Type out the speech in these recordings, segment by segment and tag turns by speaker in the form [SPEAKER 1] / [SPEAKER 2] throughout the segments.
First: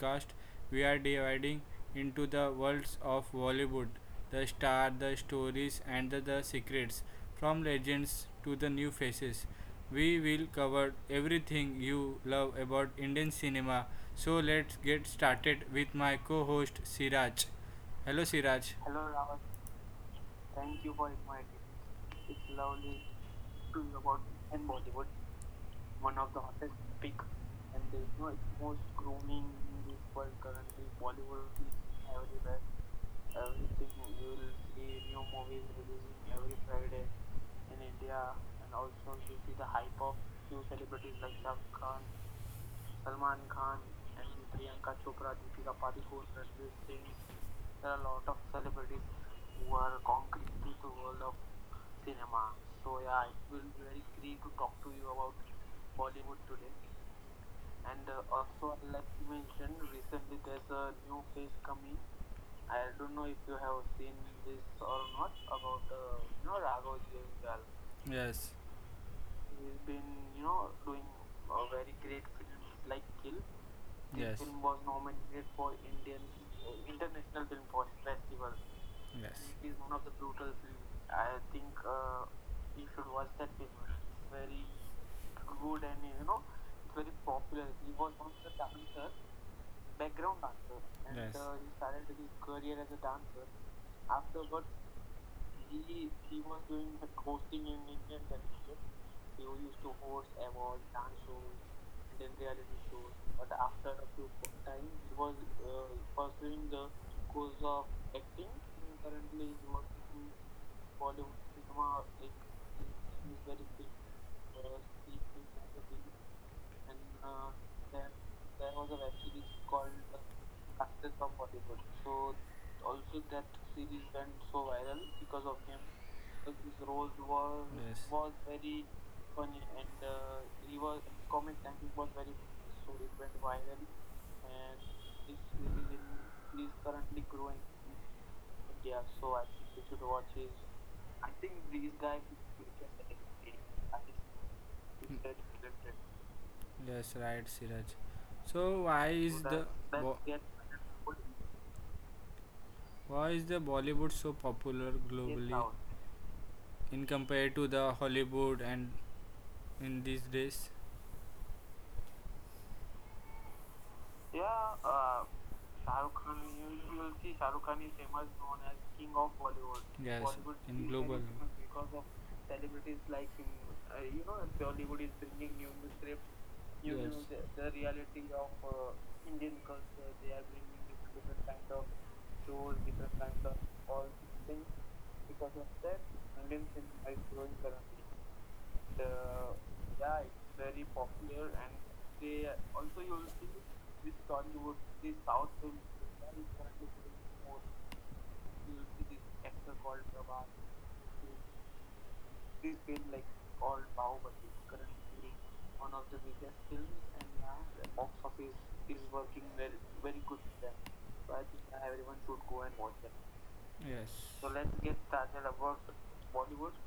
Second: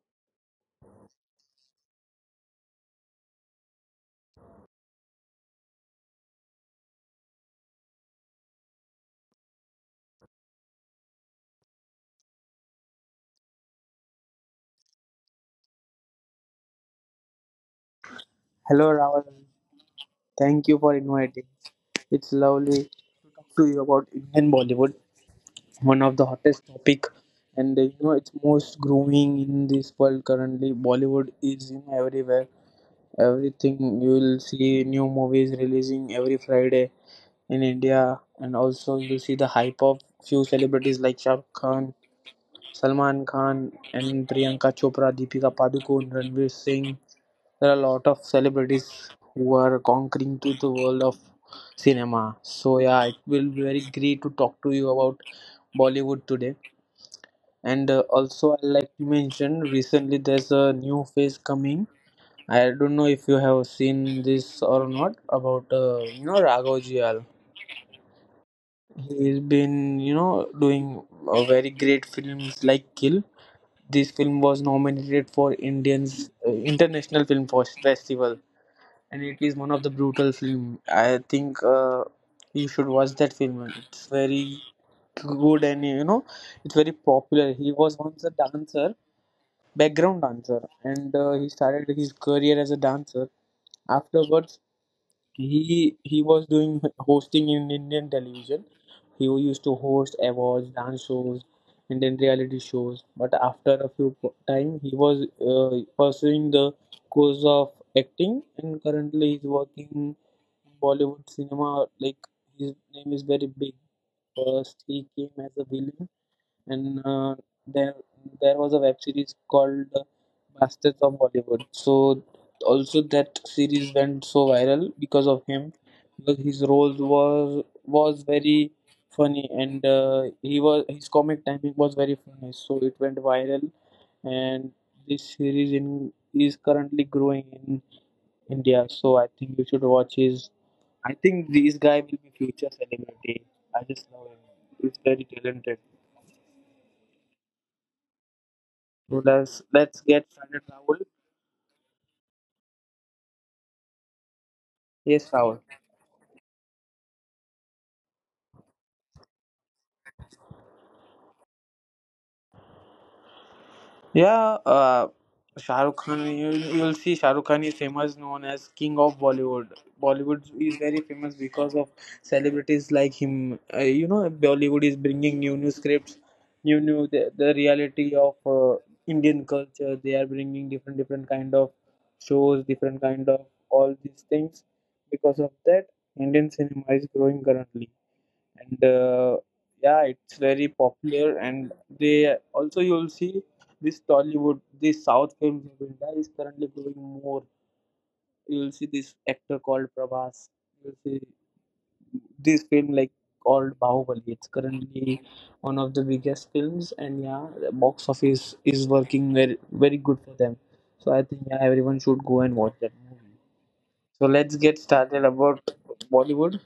[SPEAKER 1] podcast. We are dividing into the worlds of Bollywood, the star, the stories and the secrets from legends to the new faces. We will cover everything you love about Indian cinema. So let's get started with my co-host Siraj. Hello Siraj.
[SPEAKER 2] Hello
[SPEAKER 1] Hello,
[SPEAKER 2] Rahul,
[SPEAKER 1] Raman.
[SPEAKER 2] thank
[SPEAKER 1] Thank
[SPEAKER 2] you
[SPEAKER 1] you
[SPEAKER 2] for
[SPEAKER 1] for
[SPEAKER 2] inviting.
[SPEAKER 1] inviting.
[SPEAKER 2] It's
[SPEAKER 1] It's
[SPEAKER 2] lovely to
[SPEAKER 1] lovely
[SPEAKER 2] talk
[SPEAKER 1] to
[SPEAKER 2] to you
[SPEAKER 1] hear about
[SPEAKER 2] about Indian Bollywood,
[SPEAKER 1] what
[SPEAKER 2] one of the
[SPEAKER 1] you
[SPEAKER 2] hottest
[SPEAKER 1] pick,
[SPEAKER 2] topic,
[SPEAKER 1] and
[SPEAKER 2] and
[SPEAKER 1] there's
[SPEAKER 2] you
[SPEAKER 1] no
[SPEAKER 2] know it's
[SPEAKER 1] excuse
[SPEAKER 2] most growing in this world currently. Bollywood is in everywhere.
[SPEAKER 1] uh,
[SPEAKER 2] Everything you will see
[SPEAKER 1] new
[SPEAKER 2] new
[SPEAKER 1] movies
[SPEAKER 2] movies releasing every Friday
[SPEAKER 1] in
[SPEAKER 2] in
[SPEAKER 1] India
[SPEAKER 2] India,
[SPEAKER 1] and
[SPEAKER 2] and also
[SPEAKER 1] also
[SPEAKER 2] you see
[SPEAKER 1] see
[SPEAKER 2] the
[SPEAKER 1] the hype
[SPEAKER 2] hype
[SPEAKER 1] of
[SPEAKER 2] of few
[SPEAKER 1] few
[SPEAKER 2] celebrities
[SPEAKER 1] celebrities like
[SPEAKER 2] like
[SPEAKER 1] Shah
[SPEAKER 2] Shah Rukh
[SPEAKER 1] Rukh Khan,
[SPEAKER 2] Khan,
[SPEAKER 1] Salman
[SPEAKER 2] Salman
[SPEAKER 1] Khan,
[SPEAKER 2] Khan,
[SPEAKER 1] and
[SPEAKER 2] and Priyanka
[SPEAKER 1] Priyanka
[SPEAKER 2] Chopra,
[SPEAKER 1] Chopra,
[SPEAKER 2] Deepika
[SPEAKER 1] Deepika Padukone,
[SPEAKER 2] Padukone, Ranveer
[SPEAKER 1] Ranveer Singh.
[SPEAKER 2] Singh.
[SPEAKER 1] There
[SPEAKER 2] There are a
[SPEAKER 1] are a lot
[SPEAKER 2] lot
[SPEAKER 1] of
[SPEAKER 2] of
[SPEAKER 1] celebrities
[SPEAKER 2] celebrities
[SPEAKER 1] who
[SPEAKER 2] who
[SPEAKER 1] are
[SPEAKER 2] are conquering to
[SPEAKER 1] concretely to
[SPEAKER 2] the
[SPEAKER 1] the world
[SPEAKER 2] world
[SPEAKER 1] of
[SPEAKER 2] of cinema.
[SPEAKER 1] cinema.
[SPEAKER 2] So yeah,
[SPEAKER 1] Yeah,
[SPEAKER 2] it
[SPEAKER 1] it will
[SPEAKER 2] will
[SPEAKER 1] be
[SPEAKER 2] be very
[SPEAKER 1] very great
[SPEAKER 2] great
[SPEAKER 1] to
[SPEAKER 2] to
[SPEAKER 1] talk
[SPEAKER 2] talk
[SPEAKER 1] to
[SPEAKER 2] to
[SPEAKER 1] you
[SPEAKER 2] you
[SPEAKER 1] about
[SPEAKER 2] about
[SPEAKER 1] Bollywood
[SPEAKER 2] Bollywood
[SPEAKER 1] today.
[SPEAKER 2] today.
[SPEAKER 1] And
[SPEAKER 2] And also I
[SPEAKER 1] also, like
[SPEAKER 2] like to
[SPEAKER 1] you mentioned,
[SPEAKER 2] mention recently
[SPEAKER 1] recently
[SPEAKER 2] there's
[SPEAKER 1] there's
[SPEAKER 2] a
[SPEAKER 1] a new
[SPEAKER 2] new
[SPEAKER 1] phase
[SPEAKER 2] phase
[SPEAKER 1] coming.
[SPEAKER 2] coming. I
[SPEAKER 1] I
[SPEAKER 2] don't
[SPEAKER 1] don't
[SPEAKER 2] know
[SPEAKER 1] know if
[SPEAKER 2] if
[SPEAKER 1] you
[SPEAKER 2] you have
[SPEAKER 1] have seen
[SPEAKER 2] seen
[SPEAKER 1] this
[SPEAKER 2] this
[SPEAKER 1] or
[SPEAKER 2] or
[SPEAKER 1] not
[SPEAKER 2] not
[SPEAKER 1] about
[SPEAKER 2] about you know Raghav
[SPEAKER 1] Raghav
[SPEAKER 2] Jial.
[SPEAKER 1] Jayaswal. Yes.
[SPEAKER 2] He's
[SPEAKER 1] He's
[SPEAKER 2] been
[SPEAKER 1] been
[SPEAKER 2] you know
[SPEAKER 1] doing
[SPEAKER 2] doing very
[SPEAKER 1] very great
[SPEAKER 2] great
[SPEAKER 1] films
[SPEAKER 2] films
[SPEAKER 1] like
[SPEAKER 2] like
[SPEAKER 1] Kill.
[SPEAKER 2] Kill. This
[SPEAKER 1] This Yes.
[SPEAKER 2] film
[SPEAKER 1] film was
[SPEAKER 2] was
[SPEAKER 1] nominated
[SPEAKER 2] nominated for
[SPEAKER 1] for Indian
[SPEAKER 2] Indians
[SPEAKER 1] International
[SPEAKER 2] international
[SPEAKER 1] Film
[SPEAKER 2] film
[SPEAKER 1] Festival.
[SPEAKER 2] Festival,
[SPEAKER 1] Yes.
[SPEAKER 2] and it is
[SPEAKER 1] It is
[SPEAKER 2] one
[SPEAKER 1] one
[SPEAKER 2] of
[SPEAKER 1] of
[SPEAKER 2] the
[SPEAKER 1] the
[SPEAKER 2] brutal film.
[SPEAKER 1] I
[SPEAKER 2] I
[SPEAKER 1] think
[SPEAKER 2] think you
[SPEAKER 1] it-
[SPEAKER 2] should watch that film. It's very good,
[SPEAKER 1] good and
[SPEAKER 2] and you know it's very
[SPEAKER 1] pop
[SPEAKER 2] popular. He was once a
[SPEAKER 1] dancer
[SPEAKER 2] dancer, background dancer,
[SPEAKER 1] and
[SPEAKER 2] and
[SPEAKER 1] Nice.
[SPEAKER 2] he started his
[SPEAKER 1] Career
[SPEAKER 2] career
[SPEAKER 1] as
[SPEAKER 2] as
[SPEAKER 1] a
[SPEAKER 2] a
[SPEAKER 1] dancer.
[SPEAKER 2] dancer.
[SPEAKER 1] Afterwards,
[SPEAKER 2] Afterwards,
[SPEAKER 1] he
[SPEAKER 2] he
[SPEAKER 1] he was
[SPEAKER 2] was
[SPEAKER 1] doing
[SPEAKER 2] doing
[SPEAKER 1] the hosting
[SPEAKER 2] hosting
[SPEAKER 1] in
[SPEAKER 2] in
[SPEAKER 1] Indian
[SPEAKER 2] Indian
[SPEAKER 1] television,
[SPEAKER 2] television. He used to host
[SPEAKER 1] awards,
[SPEAKER 2] awards,
[SPEAKER 1] dance
[SPEAKER 2] dance
[SPEAKER 1] shows,
[SPEAKER 2] shows,
[SPEAKER 1] and
[SPEAKER 2] and
[SPEAKER 1] then
[SPEAKER 2] then
[SPEAKER 1] they are.
[SPEAKER 2] reality shows. But
[SPEAKER 1] But
[SPEAKER 2] after
[SPEAKER 1] after
[SPEAKER 2] a few time, he was pursuing the
[SPEAKER 1] because
[SPEAKER 2] course
[SPEAKER 1] of
[SPEAKER 2] of acting, and currently he's working in
[SPEAKER 1] become
[SPEAKER 2] Bollywood cinema.
[SPEAKER 1] like
[SPEAKER 2] Like his name is very big. First, he came as a villain,
[SPEAKER 1] and
[SPEAKER 2] and
[SPEAKER 1] then
[SPEAKER 2] there
[SPEAKER 1] there
[SPEAKER 2] there
[SPEAKER 1] was
[SPEAKER 2] was
[SPEAKER 1] a
[SPEAKER 2] a
[SPEAKER 1] web
[SPEAKER 2] web
[SPEAKER 1] series
[SPEAKER 2] series
[SPEAKER 1] called
[SPEAKER 2] called Masters
[SPEAKER 1] Success of
[SPEAKER 2] of
[SPEAKER 1] Bollywood.
[SPEAKER 2] Bollywood. So also that
[SPEAKER 1] So
[SPEAKER 2] series went so viral
[SPEAKER 1] because
[SPEAKER 2] because
[SPEAKER 1] of
[SPEAKER 2] of
[SPEAKER 1] him.
[SPEAKER 2] him,
[SPEAKER 1] Like
[SPEAKER 2] because
[SPEAKER 1] his
[SPEAKER 2] his
[SPEAKER 1] roles
[SPEAKER 2] roles
[SPEAKER 1] was
[SPEAKER 2] was
[SPEAKER 1] Yes. was
[SPEAKER 2] was
[SPEAKER 1] very
[SPEAKER 2] very
[SPEAKER 1] funny
[SPEAKER 2] funny,
[SPEAKER 1] and
[SPEAKER 2] and
[SPEAKER 1] uh,
[SPEAKER 2] he
[SPEAKER 1] he was
[SPEAKER 2] was his
[SPEAKER 1] comic
[SPEAKER 2] comic
[SPEAKER 1] and
[SPEAKER 2] timing
[SPEAKER 1] it was
[SPEAKER 2] was
[SPEAKER 1] very
[SPEAKER 2] very funny.
[SPEAKER 1] so
[SPEAKER 2] So
[SPEAKER 1] it
[SPEAKER 2] it
[SPEAKER 1] went
[SPEAKER 2] went
[SPEAKER 1] viral
[SPEAKER 2] viral,
[SPEAKER 1] and
[SPEAKER 2] and
[SPEAKER 1] this
[SPEAKER 2] this
[SPEAKER 1] is
[SPEAKER 2] series
[SPEAKER 1] in
[SPEAKER 2] in
[SPEAKER 1] he's
[SPEAKER 2] is currently
[SPEAKER 1] currently growing
[SPEAKER 2] growing
[SPEAKER 1] in
[SPEAKER 2] in
[SPEAKER 1] India,
[SPEAKER 2] India.
[SPEAKER 1] so
[SPEAKER 2] So
[SPEAKER 1] I
[SPEAKER 2] I
[SPEAKER 1] think
[SPEAKER 2] think
[SPEAKER 1] we
[SPEAKER 2] you should
[SPEAKER 1] should watch
[SPEAKER 2] watch
[SPEAKER 1] his
[SPEAKER 2] his. I
[SPEAKER 1] I think
[SPEAKER 2] think this
[SPEAKER 1] these
[SPEAKER 2] guy
[SPEAKER 1] guys
[SPEAKER 2] will be
[SPEAKER 1] we
[SPEAKER 2] future
[SPEAKER 1] can say
[SPEAKER 2] celebrity.
[SPEAKER 1] I
[SPEAKER 2] I
[SPEAKER 1] think
[SPEAKER 2] just love him. He's very talented.
[SPEAKER 1] Yes, right, Siraj. So why is so
[SPEAKER 2] So
[SPEAKER 1] that,
[SPEAKER 2] Let's
[SPEAKER 1] the
[SPEAKER 2] let's
[SPEAKER 1] that get
[SPEAKER 2] get started, Rahul.
[SPEAKER 1] why is the Bollywood so popular Yes,
[SPEAKER 2] Yes,
[SPEAKER 1] globally?
[SPEAKER 2] Rahul.
[SPEAKER 1] In compared to the Hollywood and in these days?
[SPEAKER 2] Yeah,
[SPEAKER 1] Yeah, uh,
[SPEAKER 2] Shah
[SPEAKER 1] Shah
[SPEAKER 2] Rukh
[SPEAKER 1] Rukh Khan.
[SPEAKER 2] Khan. You
[SPEAKER 1] You
[SPEAKER 2] you will
[SPEAKER 1] will
[SPEAKER 2] see
[SPEAKER 1] see
[SPEAKER 2] Shah
[SPEAKER 1] Shah
[SPEAKER 2] Rukh
[SPEAKER 1] Rukh Khan
[SPEAKER 2] Khan is
[SPEAKER 1] is famous,
[SPEAKER 2] famous,
[SPEAKER 1] known
[SPEAKER 2] known
[SPEAKER 1] as
[SPEAKER 2] as
[SPEAKER 1] King
[SPEAKER 2] King
[SPEAKER 1] of
[SPEAKER 2] of Bollywood.
[SPEAKER 1] Bollywood. Yes, Bollywood
[SPEAKER 2] Bollywood
[SPEAKER 1] in
[SPEAKER 2] is very
[SPEAKER 1] global.
[SPEAKER 2] famous because
[SPEAKER 1] Because of
[SPEAKER 2] of
[SPEAKER 1] celebrities
[SPEAKER 2] celebrities like
[SPEAKER 1] like him.
[SPEAKER 2] him.
[SPEAKER 1] You
[SPEAKER 2] You
[SPEAKER 1] know,
[SPEAKER 2] know, Bollywood
[SPEAKER 1] Bollywood
[SPEAKER 2] is
[SPEAKER 1] is bringing
[SPEAKER 2] bringing
[SPEAKER 1] new
[SPEAKER 2] new
[SPEAKER 1] new
[SPEAKER 2] scripts,
[SPEAKER 1] scripts,
[SPEAKER 2] new
[SPEAKER 1] new Yes. new
[SPEAKER 2] new the,
[SPEAKER 1] the,
[SPEAKER 2] the
[SPEAKER 1] the
[SPEAKER 2] reality of Indian culture. They are bringing different
[SPEAKER 1] kind
[SPEAKER 2] kind
[SPEAKER 1] of
[SPEAKER 2] of
[SPEAKER 1] shows,
[SPEAKER 2] shows, different kind
[SPEAKER 1] different
[SPEAKER 2] of all these things. Because of that, Indian cinema is growing
[SPEAKER 1] kind.
[SPEAKER 2] currently. And
[SPEAKER 1] And
[SPEAKER 2] yeah,
[SPEAKER 1] yeah, it's
[SPEAKER 2] it's
[SPEAKER 1] very
[SPEAKER 2] very
[SPEAKER 1] popular.
[SPEAKER 2] popular,
[SPEAKER 1] And
[SPEAKER 2] and they
[SPEAKER 1] they
[SPEAKER 2] also
[SPEAKER 1] also
[SPEAKER 2] you'll
[SPEAKER 1] used to
[SPEAKER 2] see
[SPEAKER 1] this
[SPEAKER 2] this
[SPEAKER 1] song you would
[SPEAKER 2] Tollywood,
[SPEAKER 1] the
[SPEAKER 2] this
[SPEAKER 1] South.
[SPEAKER 2] south films in India is currently growing more. You'll see this actor called Prabhas. You'll see this film like
[SPEAKER 1] Called
[SPEAKER 2] called
[SPEAKER 1] Bao
[SPEAKER 2] Bahubali. It's currently
[SPEAKER 1] One
[SPEAKER 2] one
[SPEAKER 1] of
[SPEAKER 2] of
[SPEAKER 1] the
[SPEAKER 2] the biggest films, and yeah, the box office is working very good for them. So I think yeah,
[SPEAKER 1] and
[SPEAKER 2] everyone should go and watch that movie.
[SPEAKER 1] yeah. So Yes. So
[SPEAKER 2] So
[SPEAKER 1] let's
[SPEAKER 2] let's
[SPEAKER 1] get
[SPEAKER 2] get started
[SPEAKER 1] started about.
[SPEAKER 2] about Bollywood.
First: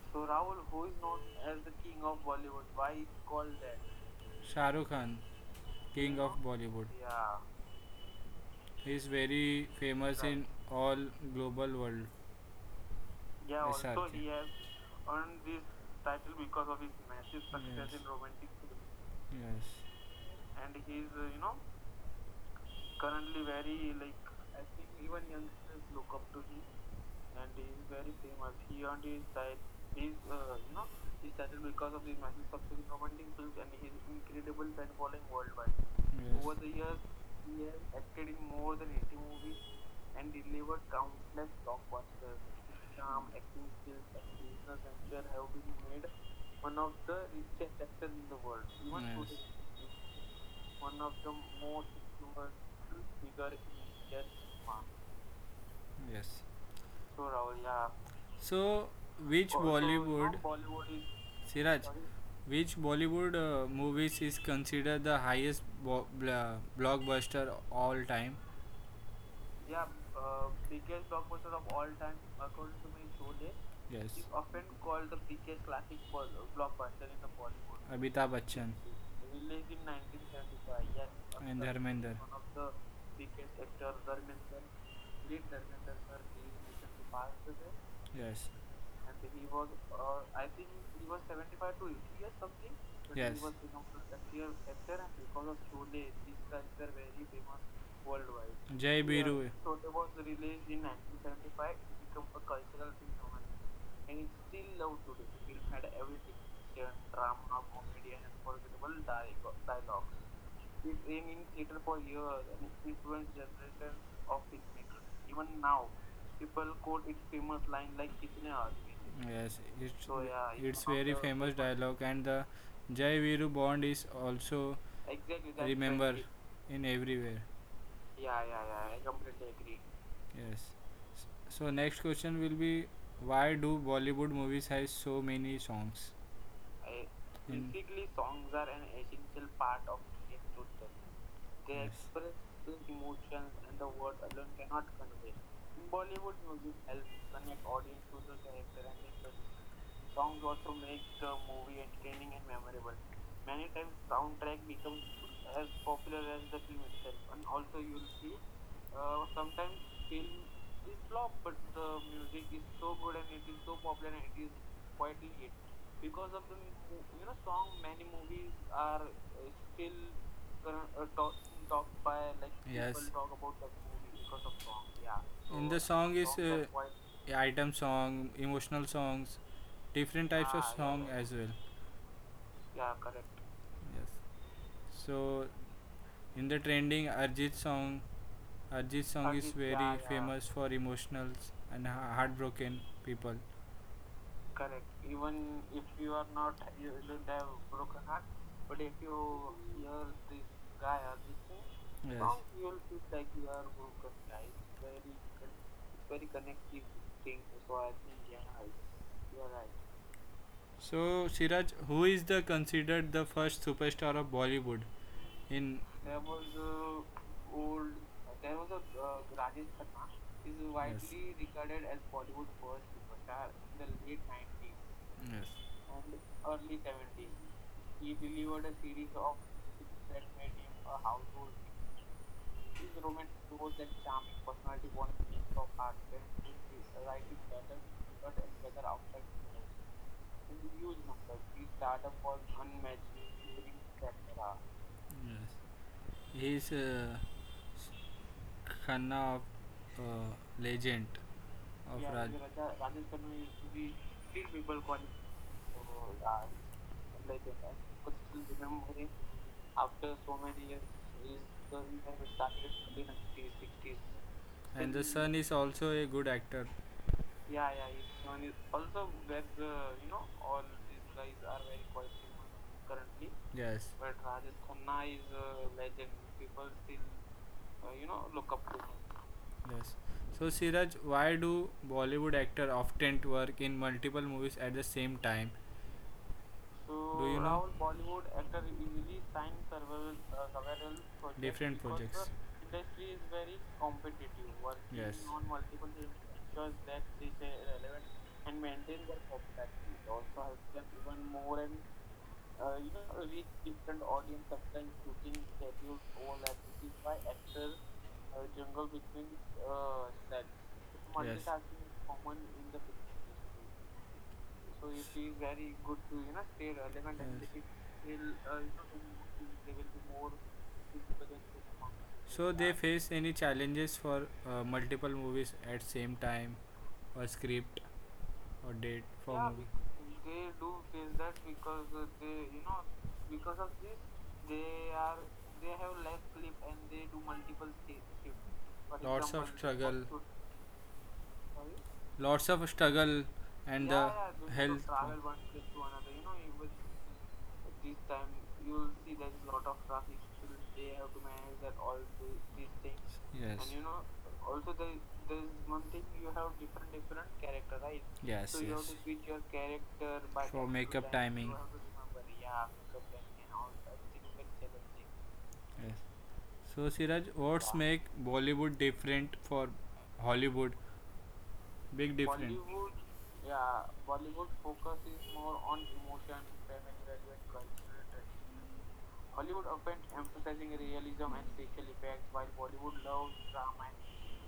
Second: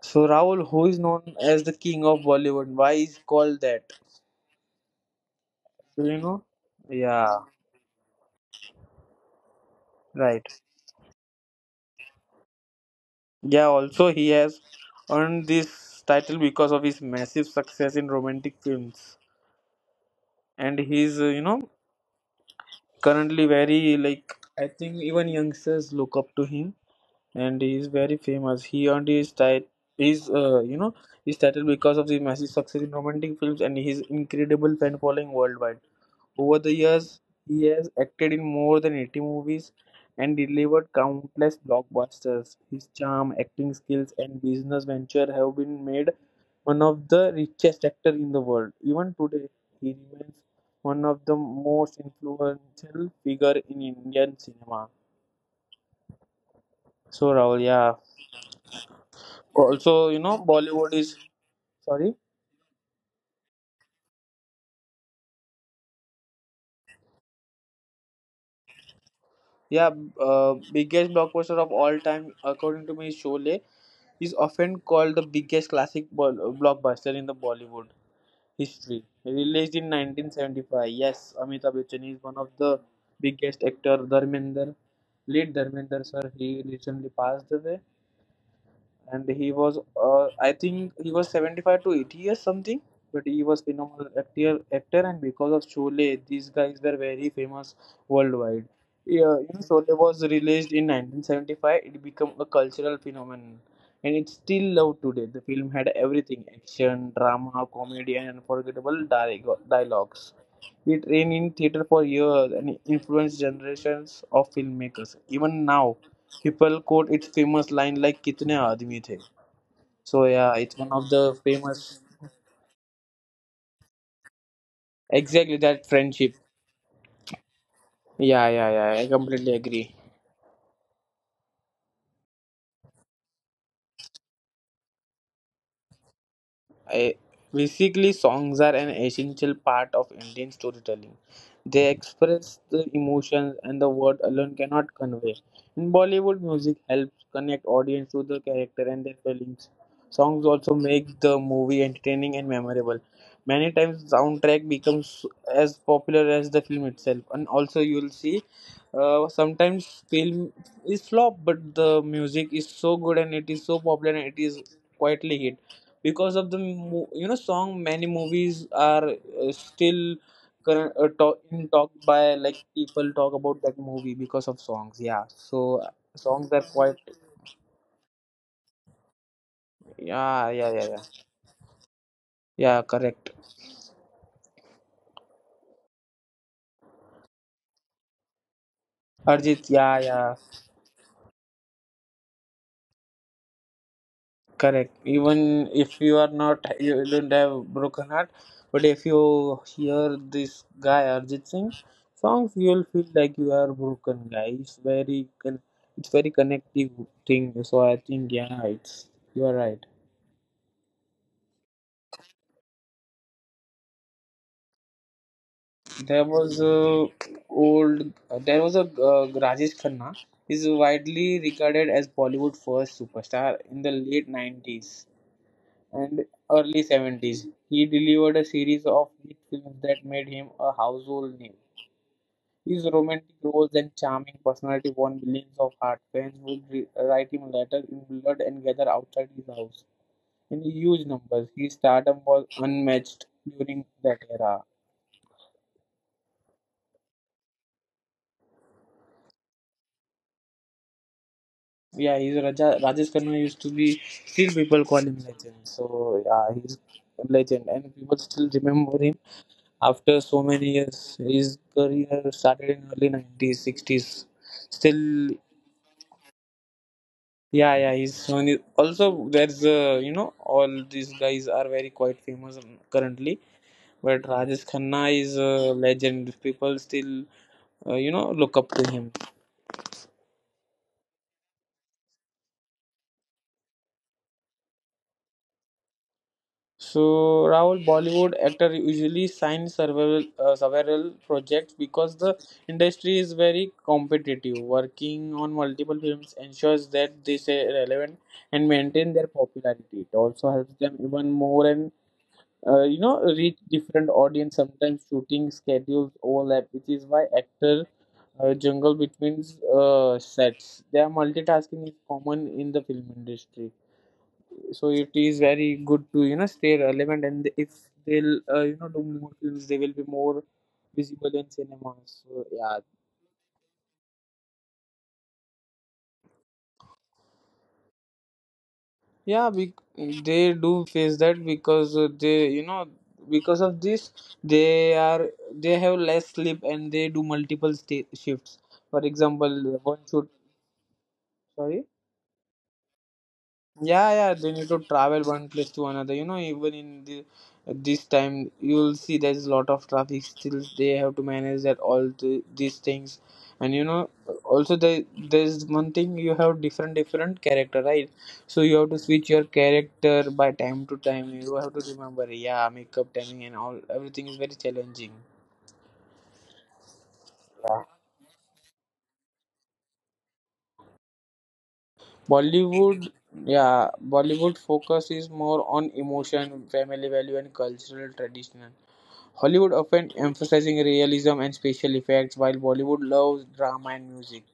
[SPEAKER 2] So
[SPEAKER 1] So Rahul,
[SPEAKER 2] Rahul,
[SPEAKER 1] who
[SPEAKER 2] who
[SPEAKER 1] is
[SPEAKER 2] is
[SPEAKER 1] known
[SPEAKER 2] known
[SPEAKER 1] as
[SPEAKER 2] as
[SPEAKER 1] the
[SPEAKER 2] the
[SPEAKER 1] king
[SPEAKER 2] king
[SPEAKER 1] of,
[SPEAKER 2] of Bollywood,
[SPEAKER 1] why
[SPEAKER 2] why
[SPEAKER 1] is
[SPEAKER 2] is
[SPEAKER 1] called
[SPEAKER 2] called
[SPEAKER 1] that?
[SPEAKER 2] that?
[SPEAKER 1] Shah Rukh Khan.
[SPEAKER 2] Do you
[SPEAKER 1] King of
[SPEAKER 2] know?
[SPEAKER 1] Bollywood.
[SPEAKER 2] Yeah,
[SPEAKER 1] Yeah. He is very famous in
[SPEAKER 2] right.
[SPEAKER 1] all global world.
[SPEAKER 2] Yeah,
[SPEAKER 1] Yeah, Yes, also
[SPEAKER 2] also he
[SPEAKER 1] he has
[SPEAKER 2] has
[SPEAKER 1] earned
[SPEAKER 2] earned
[SPEAKER 1] this
[SPEAKER 2] this
[SPEAKER 1] title
[SPEAKER 2] title
[SPEAKER 1] because
[SPEAKER 2] because
[SPEAKER 1] of
[SPEAKER 2] of
[SPEAKER 1] his,
[SPEAKER 2] his
[SPEAKER 1] his
[SPEAKER 2] massive
[SPEAKER 1] success Yes.
[SPEAKER 2] success
[SPEAKER 1] in
[SPEAKER 2] in romantic
[SPEAKER 1] 23
[SPEAKER 2] films,
[SPEAKER 1] Yes. and
[SPEAKER 2] and
[SPEAKER 1] he's,
[SPEAKER 2] he's you
[SPEAKER 1] you know,
[SPEAKER 2] know
[SPEAKER 1] currently
[SPEAKER 2] currently
[SPEAKER 1] very
[SPEAKER 2] very
[SPEAKER 1] like
[SPEAKER 2] like
[SPEAKER 1] I
[SPEAKER 2] I
[SPEAKER 1] think
[SPEAKER 2] think
[SPEAKER 1] even
[SPEAKER 2] even
[SPEAKER 1] youngsters
[SPEAKER 2] youngsters
[SPEAKER 1] look
[SPEAKER 2] look
[SPEAKER 1] up
[SPEAKER 2] up
[SPEAKER 1] to
[SPEAKER 2] to
[SPEAKER 1] him,
[SPEAKER 2] him,
[SPEAKER 1] and
[SPEAKER 2] and
[SPEAKER 1] he
[SPEAKER 2] he
[SPEAKER 1] is
[SPEAKER 2] is
[SPEAKER 1] very
[SPEAKER 2] very
[SPEAKER 1] famous.
[SPEAKER 2] famous.
[SPEAKER 1] He
[SPEAKER 2] He
[SPEAKER 1] earned
[SPEAKER 2] earned
[SPEAKER 1] his
[SPEAKER 2] his
[SPEAKER 1] title.
[SPEAKER 2] title,
[SPEAKER 1] He's
[SPEAKER 2] his uh,
[SPEAKER 1] you
[SPEAKER 2] you
[SPEAKER 1] know
[SPEAKER 2] know
[SPEAKER 1] his
[SPEAKER 2] his title
[SPEAKER 1] title
[SPEAKER 2] because
[SPEAKER 1] because of
[SPEAKER 2] of
[SPEAKER 1] his
[SPEAKER 2] his massive
[SPEAKER 1] massive success
[SPEAKER 2] success
[SPEAKER 1] in
[SPEAKER 2] in
[SPEAKER 1] romantic
[SPEAKER 2] romantic
[SPEAKER 1] films
[SPEAKER 2] films
[SPEAKER 1] and
[SPEAKER 2] and
[SPEAKER 1] his
[SPEAKER 2] his
[SPEAKER 1] incredible
[SPEAKER 2] incredible
[SPEAKER 1] fan
[SPEAKER 2] fan
[SPEAKER 1] following
[SPEAKER 2] following
[SPEAKER 1] worldwide.
[SPEAKER 2] worldwide.
[SPEAKER 1] Yes. Over
[SPEAKER 2] Over
[SPEAKER 1] Yes.
[SPEAKER 2] the
[SPEAKER 1] the years,
[SPEAKER 2] years,
[SPEAKER 1] he
[SPEAKER 2] he
[SPEAKER 1] has
[SPEAKER 2] has acted
[SPEAKER 1] acted in
[SPEAKER 2] in
[SPEAKER 1] more
[SPEAKER 2] more
[SPEAKER 1] than
[SPEAKER 2] than 80
[SPEAKER 1] 80 movies
[SPEAKER 2] movies
[SPEAKER 1] and
[SPEAKER 2] and
[SPEAKER 1] delivered
[SPEAKER 2] delivered
[SPEAKER 1] countless
[SPEAKER 2] countless
[SPEAKER 1] blockbusters.
[SPEAKER 2] blockbusters.
[SPEAKER 1] His
[SPEAKER 2] His charm,
[SPEAKER 1] charm, acting
[SPEAKER 2] acting
[SPEAKER 1] skills,
[SPEAKER 2] skills,
[SPEAKER 1] and
[SPEAKER 2] and
[SPEAKER 1] business
[SPEAKER 2] business
[SPEAKER 1] venture
[SPEAKER 2] venture
[SPEAKER 1] have
[SPEAKER 2] have
[SPEAKER 1] been
[SPEAKER 2] been
[SPEAKER 1] made
[SPEAKER 2] made
[SPEAKER 1] one
[SPEAKER 2] one
[SPEAKER 1] of
[SPEAKER 2] of
[SPEAKER 1] the
[SPEAKER 2] the
[SPEAKER 1] richest
[SPEAKER 2] richest actors
[SPEAKER 1] actors in
[SPEAKER 2] in
[SPEAKER 1] the
[SPEAKER 2] the
[SPEAKER 1] world.
[SPEAKER 2] world.
[SPEAKER 1] Even
[SPEAKER 2] Even
[SPEAKER 1] today,
[SPEAKER 2] today,
[SPEAKER 1] Yes.
[SPEAKER 2] he
[SPEAKER 1] his
[SPEAKER 2] remains one
[SPEAKER 1] one of
[SPEAKER 2] of the
[SPEAKER 1] the most
[SPEAKER 2] most influential
[SPEAKER 1] influential
[SPEAKER 2] figure in Indian cinema.
[SPEAKER 1] Yes.
[SPEAKER 2] So Rahul,
[SPEAKER 1] So
[SPEAKER 2] yeah.
[SPEAKER 1] Rahul, yeah. So,
[SPEAKER 2] Also, you
[SPEAKER 1] which
[SPEAKER 2] know,
[SPEAKER 1] Also, Bollywood,
[SPEAKER 2] Bollywood
[SPEAKER 1] you
[SPEAKER 2] is
[SPEAKER 1] know, Bollywood,
[SPEAKER 2] sorry.
[SPEAKER 1] is Siraj, sorry. Which Bollywood movies is considered the highest blockbuster all time?
[SPEAKER 2] Yeah,
[SPEAKER 1] Yeah,
[SPEAKER 2] biggest
[SPEAKER 1] biggest poster
[SPEAKER 2] blockbuster
[SPEAKER 1] of
[SPEAKER 2] of
[SPEAKER 1] all
[SPEAKER 2] all
[SPEAKER 1] time
[SPEAKER 2] time
[SPEAKER 1] according
[SPEAKER 2] according
[SPEAKER 1] to
[SPEAKER 2] to
[SPEAKER 1] me.
[SPEAKER 2] me is
[SPEAKER 1] So
[SPEAKER 2] Sholay
[SPEAKER 1] Yes. you
[SPEAKER 2] is often
[SPEAKER 1] you call
[SPEAKER 2] called
[SPEAKER 1] the
[SPEAKER 2] the biggest
[SPEAKER 1] classic
[SPEAKER 2] classic
[SPEAKER 1] blockbuster
[SPEAKER 2] blockbuster
[SPEAKER 1] in
[SPEAKER 2] in the
[SPEAKER 1] the Bollywood.
[SPEAKER 2] Bollywood
[SPEAKER 1] Amitabh Bachchan
[SPEAKER 2] history.
[SPEAKER 1] In
[SPEAKER 2] Released in 1975,
[SPEAKER 1] 1975, yes.
[SPEAKER 2] yes,
[SPEAKER 1] of and course,
[SPEAKER 2] Amitabh Bachchan
[SPEAKER 1] Dharmender. One
[SPEAKER 2] is one of
[SPEAKER 1] of
[SPEAKER 2] the biggest actor. Dharmender, late Dharmender sir, he recently passed away,
[SPEAKER 1] Yes. and
[SPEAKER 2] and he was I think
[SPEAKER 1] he
[SPEAKER 2] he
[SPEAKER 1] was
[SPEAKER 2] was 75 to 80 years something,
[SPEAKER 1] but
[SPEAKER 2] but
[SPEAKER 1] Yes. he
[SPEAKER 2] he
[SPEAKER 1] Yes. was
[SPEAKER 2] was phenomenal actor, and
[SPEAKER 1] because
[SPEAKER 2] because
[SPEAKER 1] of
[SPEAKER 2] of Sholay these guys were very famous
[SPEAKER 1] what
[SPEAKER 2] worldwide.
[SPEAKER 1] Jai Yeah.
[SPEAKER 2] Yeah, you
[SPEAKER 1] Biru.
[SPEAKER 2] know Sholay
[SPEAKER 1] Was
[SPEAKER 2] was released
[SPEAKER 1] released in
[SPEAKER 2] in
[SPEAKER 1] 1965
[SPEAKER 2] 1975. It became a cultural phenomenon, and
[SPEAKER 1] and
[SPEAKER 2] it's
[SPEAKER 1] it's
[SPEAKER 2] still
[SPEAKER 1] still
[SPEAKER 2] loved
[SPEAKER 1] loved to
[SPEAKER 2] today. The film had everything: action,
[SPEAKER 1] drama
[SPEAKER 2] drama, comedy,
[SPEAKER 1] comedy and
[SPEAKER 2] and
[SPEAKER 1] incredible
[SPEAKER 2] unforgettable
[SPEAKER 1] dialogue
[SPEAKER 2] dialogues. It
[SPEAKER 1] the
[SPEAKER 2] ran in theater for years and
[SPEAKER 1] influence
[SPEAKER 2] influenced generations
[SPEAKER 1] of
[SPEAKER 2] of filmmakers.
[SPEAKER 1] one
[SPEAKER 2] Even now
[SPEAKER 1] now people
[SPEAKER 2] people
[SPEAKER 1] quote
[SPEAKER 2] quote
[SPEAKER 1] its
[SPEAKER 2] its
[SPEAKER 1] famous
[SPEAKER 2] famous
[SPEAKER 1] line
[SPEAKER 2] line like kitne aadmi the.
[SPEAKER 1] Yes, it's
[SPEAKER 2] So
[SPEAKER 1] So, yeah,
[SPEAKER 2] yeah,
[SPEAKER 1] it's
[SPEAKER 2] it's
[SPEAKER 1] it's
[SPEAKER 2] one of
[SPEAKER 1] very
[SPEAKER 2] the
[SPEAKER 1] famous
[SPEAKER 2] famous.
[SPEAKER 1] dialogue and the Jai Viru Bond is also Actually,
[SPEAKER 2] Exactly,
[SPEAKER 1] that's my
[SPEAKER 2] that
[SPEAKER 1] remember
[SPEAKER 2] friendship.
[SPEAKER 1] in everywhere. Yeah,
[SPEAKER 2] yeah yeah
[SPEAKER 1] yeah,
[SPEAKER 2] yeah I
[SPEAKER 1] yeah.
[SPEAKER 2] completely agree.
[SPEAKER 1] Yes. S- So next question will be why do Bollywood movies have so many songs?
[SPEAKER 2] I,
[SPEAKER 1] Basically,
[SPEAKER 2] basically,
[SPEAKER 1] songs
[SPEAKER 2] songs
[SPEAKER 1] are
[SPEAKER 2] are an
[SPEAKER 1] an
[SPEAKER 2] essential
[SPEAKER 1] part
[SPEAKER 2] part
[SPEAKER 1] of
[SPEAKER 2] of
[SPEAKER 1] it
[SPEAKER 2] Indian storytelling. They express the emotions and the word alone cannot convey. In Bollywood,
[SPEAKER 1] Bollywood
[SPEAKER 2] music
[SPEAKER 1] music helps
[SPEAKER 2] helps connect
[SPEAKER 1] connect audience
[SPEAKER 2] audience
[SPEAKER 1] to
[SPEAKER 2] to
[SPEAKER 1] the
[SPEAKER 2] the character
[SPEAKER 1] character and
[SPEAKER 2] and
[SPEAKER 1] the
[SPEAKER 2] their
[SPEAKER 1] story.
[SPEAKER 2] feelings. Songs
[SPEAKER 1] Songs
[SPEAKER 2] also
[SPEAKER 1] also make
[SPEAKER 2] make
[SPEAKER 1] the
[SPEAKER 2] the movie
[SPEAKER 1] movie
[SPEAKER 2] entertaining
[SPEAKER 1] entertaining and
[SPEAKER 2] and memorable.
[SPEAKER 1] memorable. Many
[SPEAKER 2] Many
[SPEAKER 1] times
[SPEAKER 2] times,
[SPEAKER 1] soundtrack
[SPEAKER 2] soundtrack
[SPEAKER 1] becomes
[SPEAKER 2] becomes
[SPEAKER 1] as
[SPEAKER 2] as
[SPEAKER 1] popular
[SPEAKER 2] popular
[SPEAKER 1] as
[SPEAKER 2] as
[SPEAKER 1] the
[SPEAKER 2] the
[SPEAKER 1] film
[SPEAKER 2] film itself,
[SPEAKER 1] itself, and
[SPEAKER 2] and also
[SPEAKER 1] also
[SPEAKER 2] you'll
[SPEAKER 1] you'll see
[SPEAKER 2] see
[SPEAKER 1] sometimes
[SPEAKER 2] sometimes
[SPEAKER 1] film
[SPEAKER 2] film
[SPEAKER 1] is
[SPEAKER 2] is
[SPEAKER 1] flop.
[SPEAKER 2] flop,
[SPEAKER 1] The
[SPEAKER 2] but the
[SPEAKER 1] music
[SPEAKER 2] music
[SPEAKER 1] is
[SPEAKER 2] is so
[SPEAKER 1] so
[SPEAKER 2] good
[SPEAKER 1] good and
[SPEAKER 2] and
[SPEAKER 1] it
[SPEAKER 2] it
[SPEAKER 1] is
[SPEAKER 2] is
[SPEAKER 1] so
[SPEAKER 2] so popular, and it is
[SPEAKER 1] quite
[SPEAKER 2] quietly hit because of the you know
[SPEAKER 1] the song
[SPEAKER 2] song. Many
[SPEAKER 1] many
[SPEAKER 2] movies
[SPEAKER 1] are
[SPEAKER 2] are still current,
[SPEAKER 1] uh,
[SPEAKER 2] in talk
[SPEAKER 1] by
[SPEAKER 2] by
[SPEAKER 1] like
[SPEAKER 2] like
[SPEAKER 1] Yes.
[SPEAKER 2] people
[SPEAKER 1] people talk
[SPEAKER 2] talk about
[SPEAKER 1] about that
[SPEAKER 2] that movie
[SPEAKER 1] movie because
[SPEAKER 2] because
[SPEAKER 1] of
[SPEAKER 2] of
[SPEAKER 1] song.
[SPEAKER 2] songs. Yeah,
[SPEAKER 1] Yeah. In So
[SPEAKER 2] so
[SPEAKER 1] the song is
[SPEAKER 2] songs
[SPEAKER 1] song
[SPEAKER 2] are quite.
[SPEAKER 1] that's item song, emotional songs, different
[SPEAKER 2] yeah
[SPEAKER 1] types of
[SPEAKER 2] yeah
[SPEAKER 1] Ah, yeah,
[SPEAKER 2] yeah yeah
[SPEAKER 1] song yeah. as well.
[SPEAKER 2] yeah
[SPEAKER 1] Yeah,
[SPEAKER 2] correct.
[SPEAKER 1] correct. Yes. So in the trending Arjit song is Arjit, yeah
[SPEAKER 2] Arjit,
[SPEAKER 1] very
[SPEAKER 2] yeah,
[SPEAKER 1] yeah, yeah.
[SPEAKER 2] yeah.
[SPEAKER 1] famous for emotionals and heartbroken people. Correct.
[SPEAKER 2] Correct.
[SPEAKER 1] Even
[SPEAKER 2] Even
[SPEAKER 1] if
[SPEAKER 2] if
[SPEAKER 1] you
[SPEAKER 2] you are
[SPEAKER 1] are not,
[SPEAKER 2] not,
[SPEAKER 1] you
[SPEAKER 2] you
[SPEAKER 1] don't
[SPEAKER 2] don't
[SPEAKER 1] have
[SPEAKER 2] have
[SPEAKER 1] broken
[SPEAKER 2] broken
[SPEAKER 1] heart,
[SPEAKER 2] heart,
[SPEAKER 1] but
[SPEAKER 2] but
[SPEAKER 1] if
[SPEAKER 2] if
[SPEAKER 1] you
[SPEAKER 2] you
[SPEAKER 1] hear
[SPEAKER 2] hear
[SPEAKER 1] this
[SPEAKER 2] this
[SPEAKER 1] guy,
[SPEAKER 2] guy Arjit
[SPEAKER 1] Arjit
[SPEAKER 2] Singh
[SPEAKER 1] Yes. Wrong.
[SPEAKER 2] songs, you'll feel like you are broken guy. It's very, it's very connective
[SPEAKER 1] King
[SPEAKER 2] thing.
[SPEAKER 1] is
[SPEAKER 2] So I
[SPEAKER 1] what
[SPEAKER 2] think yeah,
[SPEAKER 1] Indian
[SPEAKER 2] it's you are
[SPEAKER 1] You
[SPEAKER 2] right.
[SPEAKER 1] are right. So Siraj, who is the considered the first superstar of Bollywood? In
[SPEAKER 2] There
[SPEAKER 1] There
[SPEAKER 2] was
[SPEAKER 1] was
[SPEAKER 2] a
[SPEAKER 1] a old.
[SPEAKER 2] old, there
[SPEAKER 1] There
[SPEAKER 2] was
[SPEAKER 1] was
[SPEAKER 2] a
[SPEAKER 1] a Rajesh
[SPEAKER 2] Rajesh
[SPEAKER 1] Khanna.
[SPEAKER 2] Khanna.
[SPEAKER 1] He's
[SPEAKER 2] He's
[SPEAKER 1] a white yes.
[SPEAKER 2] widely regarded as Bollywood first
[SPEAKER 1] superstar.
[SPEAKER 2] superstar
[SPEAKER 1] In
[SPEAKER 2] in
[SPEAKER 1] the
[SPEAKER 2] the late
[SPEAKER 1] 90s.
[SPEAKER 2] nineties.
[SPEAKER 1] Yes, and
[SPEAKER 2] and
[SPEAKER 1] uh,
[SPEAKER 2] early 70s. He
[SPEAKER 1] he
[SPEAKER 2] delivered a
[SPEAKER 1] delivered a
[SPEAKER 2] series of
[SPEAKER 1] series
[SPEAKER 2] hit
[SPEAKER 1] of
[SPEAKER 2] films that
[SPEAKER 1] that
[SPEAKER 2] made him
[SPEAKER 1] made
[SPEAKER 2] a
[SPEAKER 1] him a
[SPEAKER 2] household name.
[SPEAKER 1] household. Name.
[SPEAKER 2] His
[SPEAKER 1] He's a
[SPEAKER 2] romantic roles
[SPEAKER 1] romantic,
[SPEAKER 2] and charming
[SPEAKER 1] charming, person
[SPEAKER 2] personality won millions
[SPEAKER 1] of
[SPEAKER 2] of
[SPEAKER 1] heart.
[SPEAKER 2] heart. Fans would write him letters in blood and
[SPEAKER 1] Other
[SPEAKER 2] gather outside his house in huge numbers. His
[SPEAKER 1] Yes.
[SPEAKER 2] stardom was unmatched during that era.
[SPEAKER 1] He is Khanna of uh, legend of Yeah,
[SPEAKER 2] Yeah,
[SPEAKER 1] Raj.
[SPEAKER 2] he's
[SPEAKER 1] Because Rajesh
[SPEAKER 2] Rajesh
[SPEAKER 1] Khanna
[SPEAKER 2] Khanna used
[SPEAKER 1] used to
[SPEAKER 2] to
[SPEAKER 1] be
[SPEAKER 2] be
[SPEAKER 1] still
[SPEAKER 2] still
[SPEAKER 1] people
[SPEAKER 2] people
[SPEAKER 1] call
[SPEAKER 2] call him
[SPEAKER 1] him
[SPEAKER 2] legend.
[SPEAKER 1] oh,
[SPEAKER 2] So
[SPEAKER 1] Raj.
[SPEAKER 2] yeah, he's a
[SPEAKER 1] Like that,
[SPEAKER 2] legend,
[SPEAKER 1] and
[SPEAKER 2] and people
[SPEAKER 1] people
[SPEAKER 2] still
[SPEAKER 1] still remember
[SPEAKER 2] remember
[SPEAKER 1] him
[SPEAKER 2] him
[SPEAKER 1] after
[SPEAKER 2] after
[SPEAKER 1] so
[SPEAKER 2] so many
[SPEAKER 1] many years.
[SPEAKER 2] years.
[SPEAKER 1] He's
[SPEAKER 2] His
[SPEAKER 1] the
[SPEAKER 2] career started in early
[SPEAKER 1] Still,
[SPEAKER 2] 1960s.
[SPEAKER 1] And the
[SPEAKER 2] Still,
[SPEAKER 1] son is also a good actor. Yeah, yeah,
[SPEAKER 2] yeah, he's
[SPEAKER 1] he's not,
[SPEAKER 2] also there's you
[SPEAKER 1] you know,
[SPEAKER 2] know
[SPEAKER 1] all
[SPEAKER 2] all
[SPEAKER 1] his
[SPEAKER 2] these
[SPEAKER 1] movies
[SPEAKER 2] guys
[SPEAKER 1] are
[SPEAKER 2] are
[SPEAKER 1] very
[SPEAKER 2] very quite famous
[SPEAKER 1] famous.
[SPEAKER 2] currently,
[SPEAKER 1] Yes. But
[SPEAKER 2] but
[SPEAKER 1] Rajesh
[SPEAKER 2] Rajesh
[SPEAKER 1] Khanna
[SPEAKER 2] Khanna
[SPEAKER 1] is
[SPEAKER 2] is a
[SPEAKER 1] a legend.
[SPEAKER 2] legend.
[SPEAKER 1] People
[SPEAKER 2] People
[SPEAKER 1] still,
[SPEAKER 2] still you
[SPEAKER 1] you
[SPEAKER 2] know
[SPEAKER 1] know,
[SPEAKER 2] look
[SPEAKER 1] look
[SPEAKER 2] up
[SPEAKER 1] up to
[SPEAKER 2] to him.
[SPEAKER 1] him. Yes. So Siraj, why do Bollywood actors often work in multiple movies at the same time? So
[SPEAKER 2] So
[SPEAKER 1] Do you know? Rahul,
[SPEAKER 2] Rahul,
[SPEAKER 1] Bollywood
[SPEAKER 2] Bollywood actor usually
[SPEAKER 1] usually signs
[SPEAKER 2] sign several several
[SPEAKER 1] projects
[SPEAKER 2] projects
[SPEAKER 1] Different because
[SPEAKER 2] because
[SPEAKER 1] projects.
[SPEAKER 2] the
[SPEAKER 1] The projects.
[SPEAKER 2] industry is
[SPEAKER 1] Is
[SPEAKER 2] very
[SPEAKER 1] complex,
[SPEAKER 2] competitive.
[SPEAKER 1] Yes.
[SPEAKER 2] Working on
[SPEAKER 1] non-multiple,
[SPEAKER 2] multiple films ensures that they stay relevant and
[SPEAKER 1] and it
[SPEAKER 2] maintain their popularity. It
[SPEAKER 1] also
[SPEAKER 2] also helps
[SPEAKER 1] has
[SPEAKER 2] them even more,
[SPEAKER 1] more and
[SPEAKER 2] and
[SPEAKER 1] uh,
[SPEAKER 2] you know reach
[SPEAKER 1] different
[SPEAKER 2] different audience.
[SPEAKER 1] audience
[SPEAKER 2] Sometimes shooting schedules overlap, which is
[SPEAKER 1] by
[SPEAKER 2] why
[SPEAKER 1] jungle,
[SPEAKER 2] actor
[SPEAKER 1] jungle
[SPEAKER 2] jungle
[SPEAKER 1] between
[SPEAKER 2] between
[SPEAKER 1] sets.
[SPEAKER 2] sets. Their
[SPEAKER 1] Multitasking
[SPEAKER 2] multitasking is
[SPEAKER 1] yes. is common
[SPEAKER 2] common
[SPEAKER 1] in
[SPEAKER 2] in the
[SPEAKER 1] the
[SPEAKER 2] film
[SPEAKER 1] business
[SPEAKER 2] industry,
[SPEAKER 1] industry.
[SPEAKER 2] so
[SPEAKER 1] So
[SPEAKER 2] it
[SPEAKER 1] if he
[SPEAKER 2] is
[SPEAKER 1] is
[SPEAKER 2] very
[SPEAKER 1] very good
[SPEAKER 2] good to
[SPEAKER 1] to
[SPEAKER 2] you know stay
[SPEAKER 1] stay
[SPEAKER 2] relevant,
[SPEAKER 1] relevant and
[SPEAKER 2] and
[SPEAKER 1] Yes.
[SPEAKER 2] if they'll
[SPEAKER 1] Will
[SPEAKER 2] you
[SPEAKER 1] you
[SPEAKER 2] know do more
[SPEAKER 1] know
[SPEAKER 2] films
[SPEAKER 1] they
[SPEAKER 2] they
[SPEAKER 1] will
[SPEAKER 2] will
[SPEAKER 1] be
[SPEAKER 2] be
[SPEAKER 1] more
[SPEAKER 2] more visible
[SPEAKER 1] visible in
[SPEAKER 2] in
[SPEAKER 1] cinema.
[SPEAKER 2] cinemas. So
[SPEAKER 1] So they
[SPEAKER 2] yeah,
[SPEAKER 1] And face any challenges for multiple movies at same time, or script, or date for
[SPEAKER 2] yeah
[SPEAKER 1] Yeah,
[SPEAKER 2] we,
[SPEAKER 1] movie. They
[SPEAKER 2] they
[SPEAKER 1] do
[SPEAKER 2] do
[SPEAKER 1] face
[SPEAKER 2] face that
[SPEAKER 1] that
[SPEAKER 2] because
[SPEAKER 1] because they
[SPEAKER 2] they
[SPEAKER 1] you
[SPEAKER 2] you
[SPEAKER 1] know
[SPEAKER 2] know because
[SPEAKER 1] because of
[SPEAKER 2] of this
[SPEAKER 1] this they
[SPEAKER 2] they
[SPEAKER 1] are
[SPEAKER 2] are
[SPEAKER 1] they
[SPEAKER 2] they have
[SPEAKER 1] have less
[SPEAKER 2] less sleep,
[SPEAKER 1] clip and
[SPEAKER 2] and
[SPEAKER 1] they
[SPEAKER 2] they do
[SPEAKER 1] do
[SPEAKER 2] multiple
[SPEAKER 1] multiple
[SPEAKER 2] sta shifts.
[SPEAKER 1] shifts.
[SPEAKER 2] For
[SPEAKER 1] For Lots example, of
[SPEAKER 2] example, one
[SPEAKER 1] struggle.
[SPEAKER 2] shoot. Sorry.
[SPEAKER 1] Lots of struggle and yeah, the
[SPEAKER 2] Yeah, yeah,
[SPEAKER 1] yeah, when
[SPEAKER 2] they
[SPEAKER 1] you
[SPEAKER 2] need to
[SPEAKER 1] health. Travel
[SPEAKER 2] travel
[SPEAKER 1] one
[SPEAKER 2] one
[SPEAKER 1] place
[SPEAKER 2] place
[SPEAKER 1] to
[SPEAKER 2] to another.
[SPEAKER 1] another,
[SPEAKER 2] You
[SPEAKER 1] you
[SPEAKER 2] know,
[SPEAKER 1] know, you will
[SPEAKER 2] even in the,
[SPEAKER 1] this
[SPEAKER 2] this
[SPEAKER 1] time
[SPEAKER 2] time,
[SPEAKER 1] you
[SPEAKER 2] you'll
[SPEAKER 1] will
[SPEAKER 2] see
[SPEAKER 1] see
[SPEAKER 2] there's a
[SPEAKER 1] lot
[SPEAKER 2] lot
[SPEAKER 1] of
[SPEAKER 2] of
[SPEAKER 1] traffic
[SPEAKER 2] traffic. Still, they have to manage
[SPEAKER 1] and
[SPEAKER 2] that
[SPEAKER 1] all,
[SPEAKER 2] all the, these
[SPEAKER 1] And
[SPEAKER 2] things, and
[SPEAKER 1] Yes.
[SPEAKER 2] you
[SPEAKER 1] you know,
[SPEAKER 2] know, also
[SPEAKER 1] also
[SPEAKER 2] they, there's
[SPEAKER 1] one
[SPEAKER 2] one
[SPEAKER 1] thing
[SPEAKER 2] thing
[SPEAKER 1] you
[SPEAKER 2] you
[SPEAKER 1] have
[SPEAKER 2] have different character,
[SPEAKER 1] to
[SPEAKER 2] right?
[SPEAKER 1] Yes.
[SPEAKER 2] So you
[SPEAKER 1] to
[SPEAKER 2] have to switch your character
[SPEAKER 1] For
[SPEAKER 2] by
[SPEAKER 1] to
[SPEAKER 2] time to
[SPEAKER 1] makeup plan,
[SPEAKER 2] time.
[SPEAKER 1] timing.
[SPEAKER 2] You
[SPEAKER 1] Have
[SPEAKER 2] have
[SPEAKER 1] to
[SPEAKER 2] to remember,
[SPEAKER 1] remember, yeah,
[SPEAKER 2] yeah, makeup
[SPEAKER 1] makeup
[SPEAKER 2] timing and
[SPEAKER 1] timing and
[SPEAKER 2] all.
[SPEAKER 1] all
[SPEAKER 2] Everything is
[SPEAKER 1] everything
[SPEAKER 2] very
[SPEAKER 1] is very
[SPEAKER 2] challenging.
[SPEAKER 1] challenging. Yes. So Siraj,
[SPEAKER 2] Yeah.
[SPEAKER 1] what's Yeah. make Bollywood different for Hollywood? Big difference.
[SPEAKER 2] Bollywood,
[SPEAKER 1] Bollywood,
[SPEAKER 2] yeah,
[SPEAKER 1] yeah,
[SPEAKER 2] Bollywood
[SPEAKER 1] Bollywood
[SPEAKER 2] focus is
[SPEAKER 1] focuses
[SPEAKER 2] more
[SPEAKER 1] more
[SPEAKER 2] on
[SPEAKER 1] on
[SPEAKER 2] emotion,
[SPEAKER 1] emotion,
[SPEAKER 2] family
[SPEAKER 1] family
[SPEAKER 2] value, and
[SPEAKER 1] value, and
[SPEAKER 2] cultural
[SPEAKER 1] cultural
[SPEAKER 2] tradition.
[SPEAKER 1] tradition.
[SPEAKER 2] Hollywood
[SPEAKER 1] Hollywood
[SPEAKER 2] often
[SPEAKER 1] often
[SPEAKER 2] emphasizing
[SPEAKER 1] emphasizing
[SPEAKER 2] realism
[SPEAKER 1] realism
[SPEAKER 2] and
[SPEAKER 1] and special
[SPEAKER 2] special
[SPEAKER 1] effects,
[SPEAKER 2] effects, while
[SPEAKER 1] while
[SPEAKER 2] Bollywood
[SPEAKER 1] Bollywood loves
[SPEAKER 2] loves drama
[SPEAKER 1] drama and
[SPEAKER 2] and music.
[SPEAKER 1] action.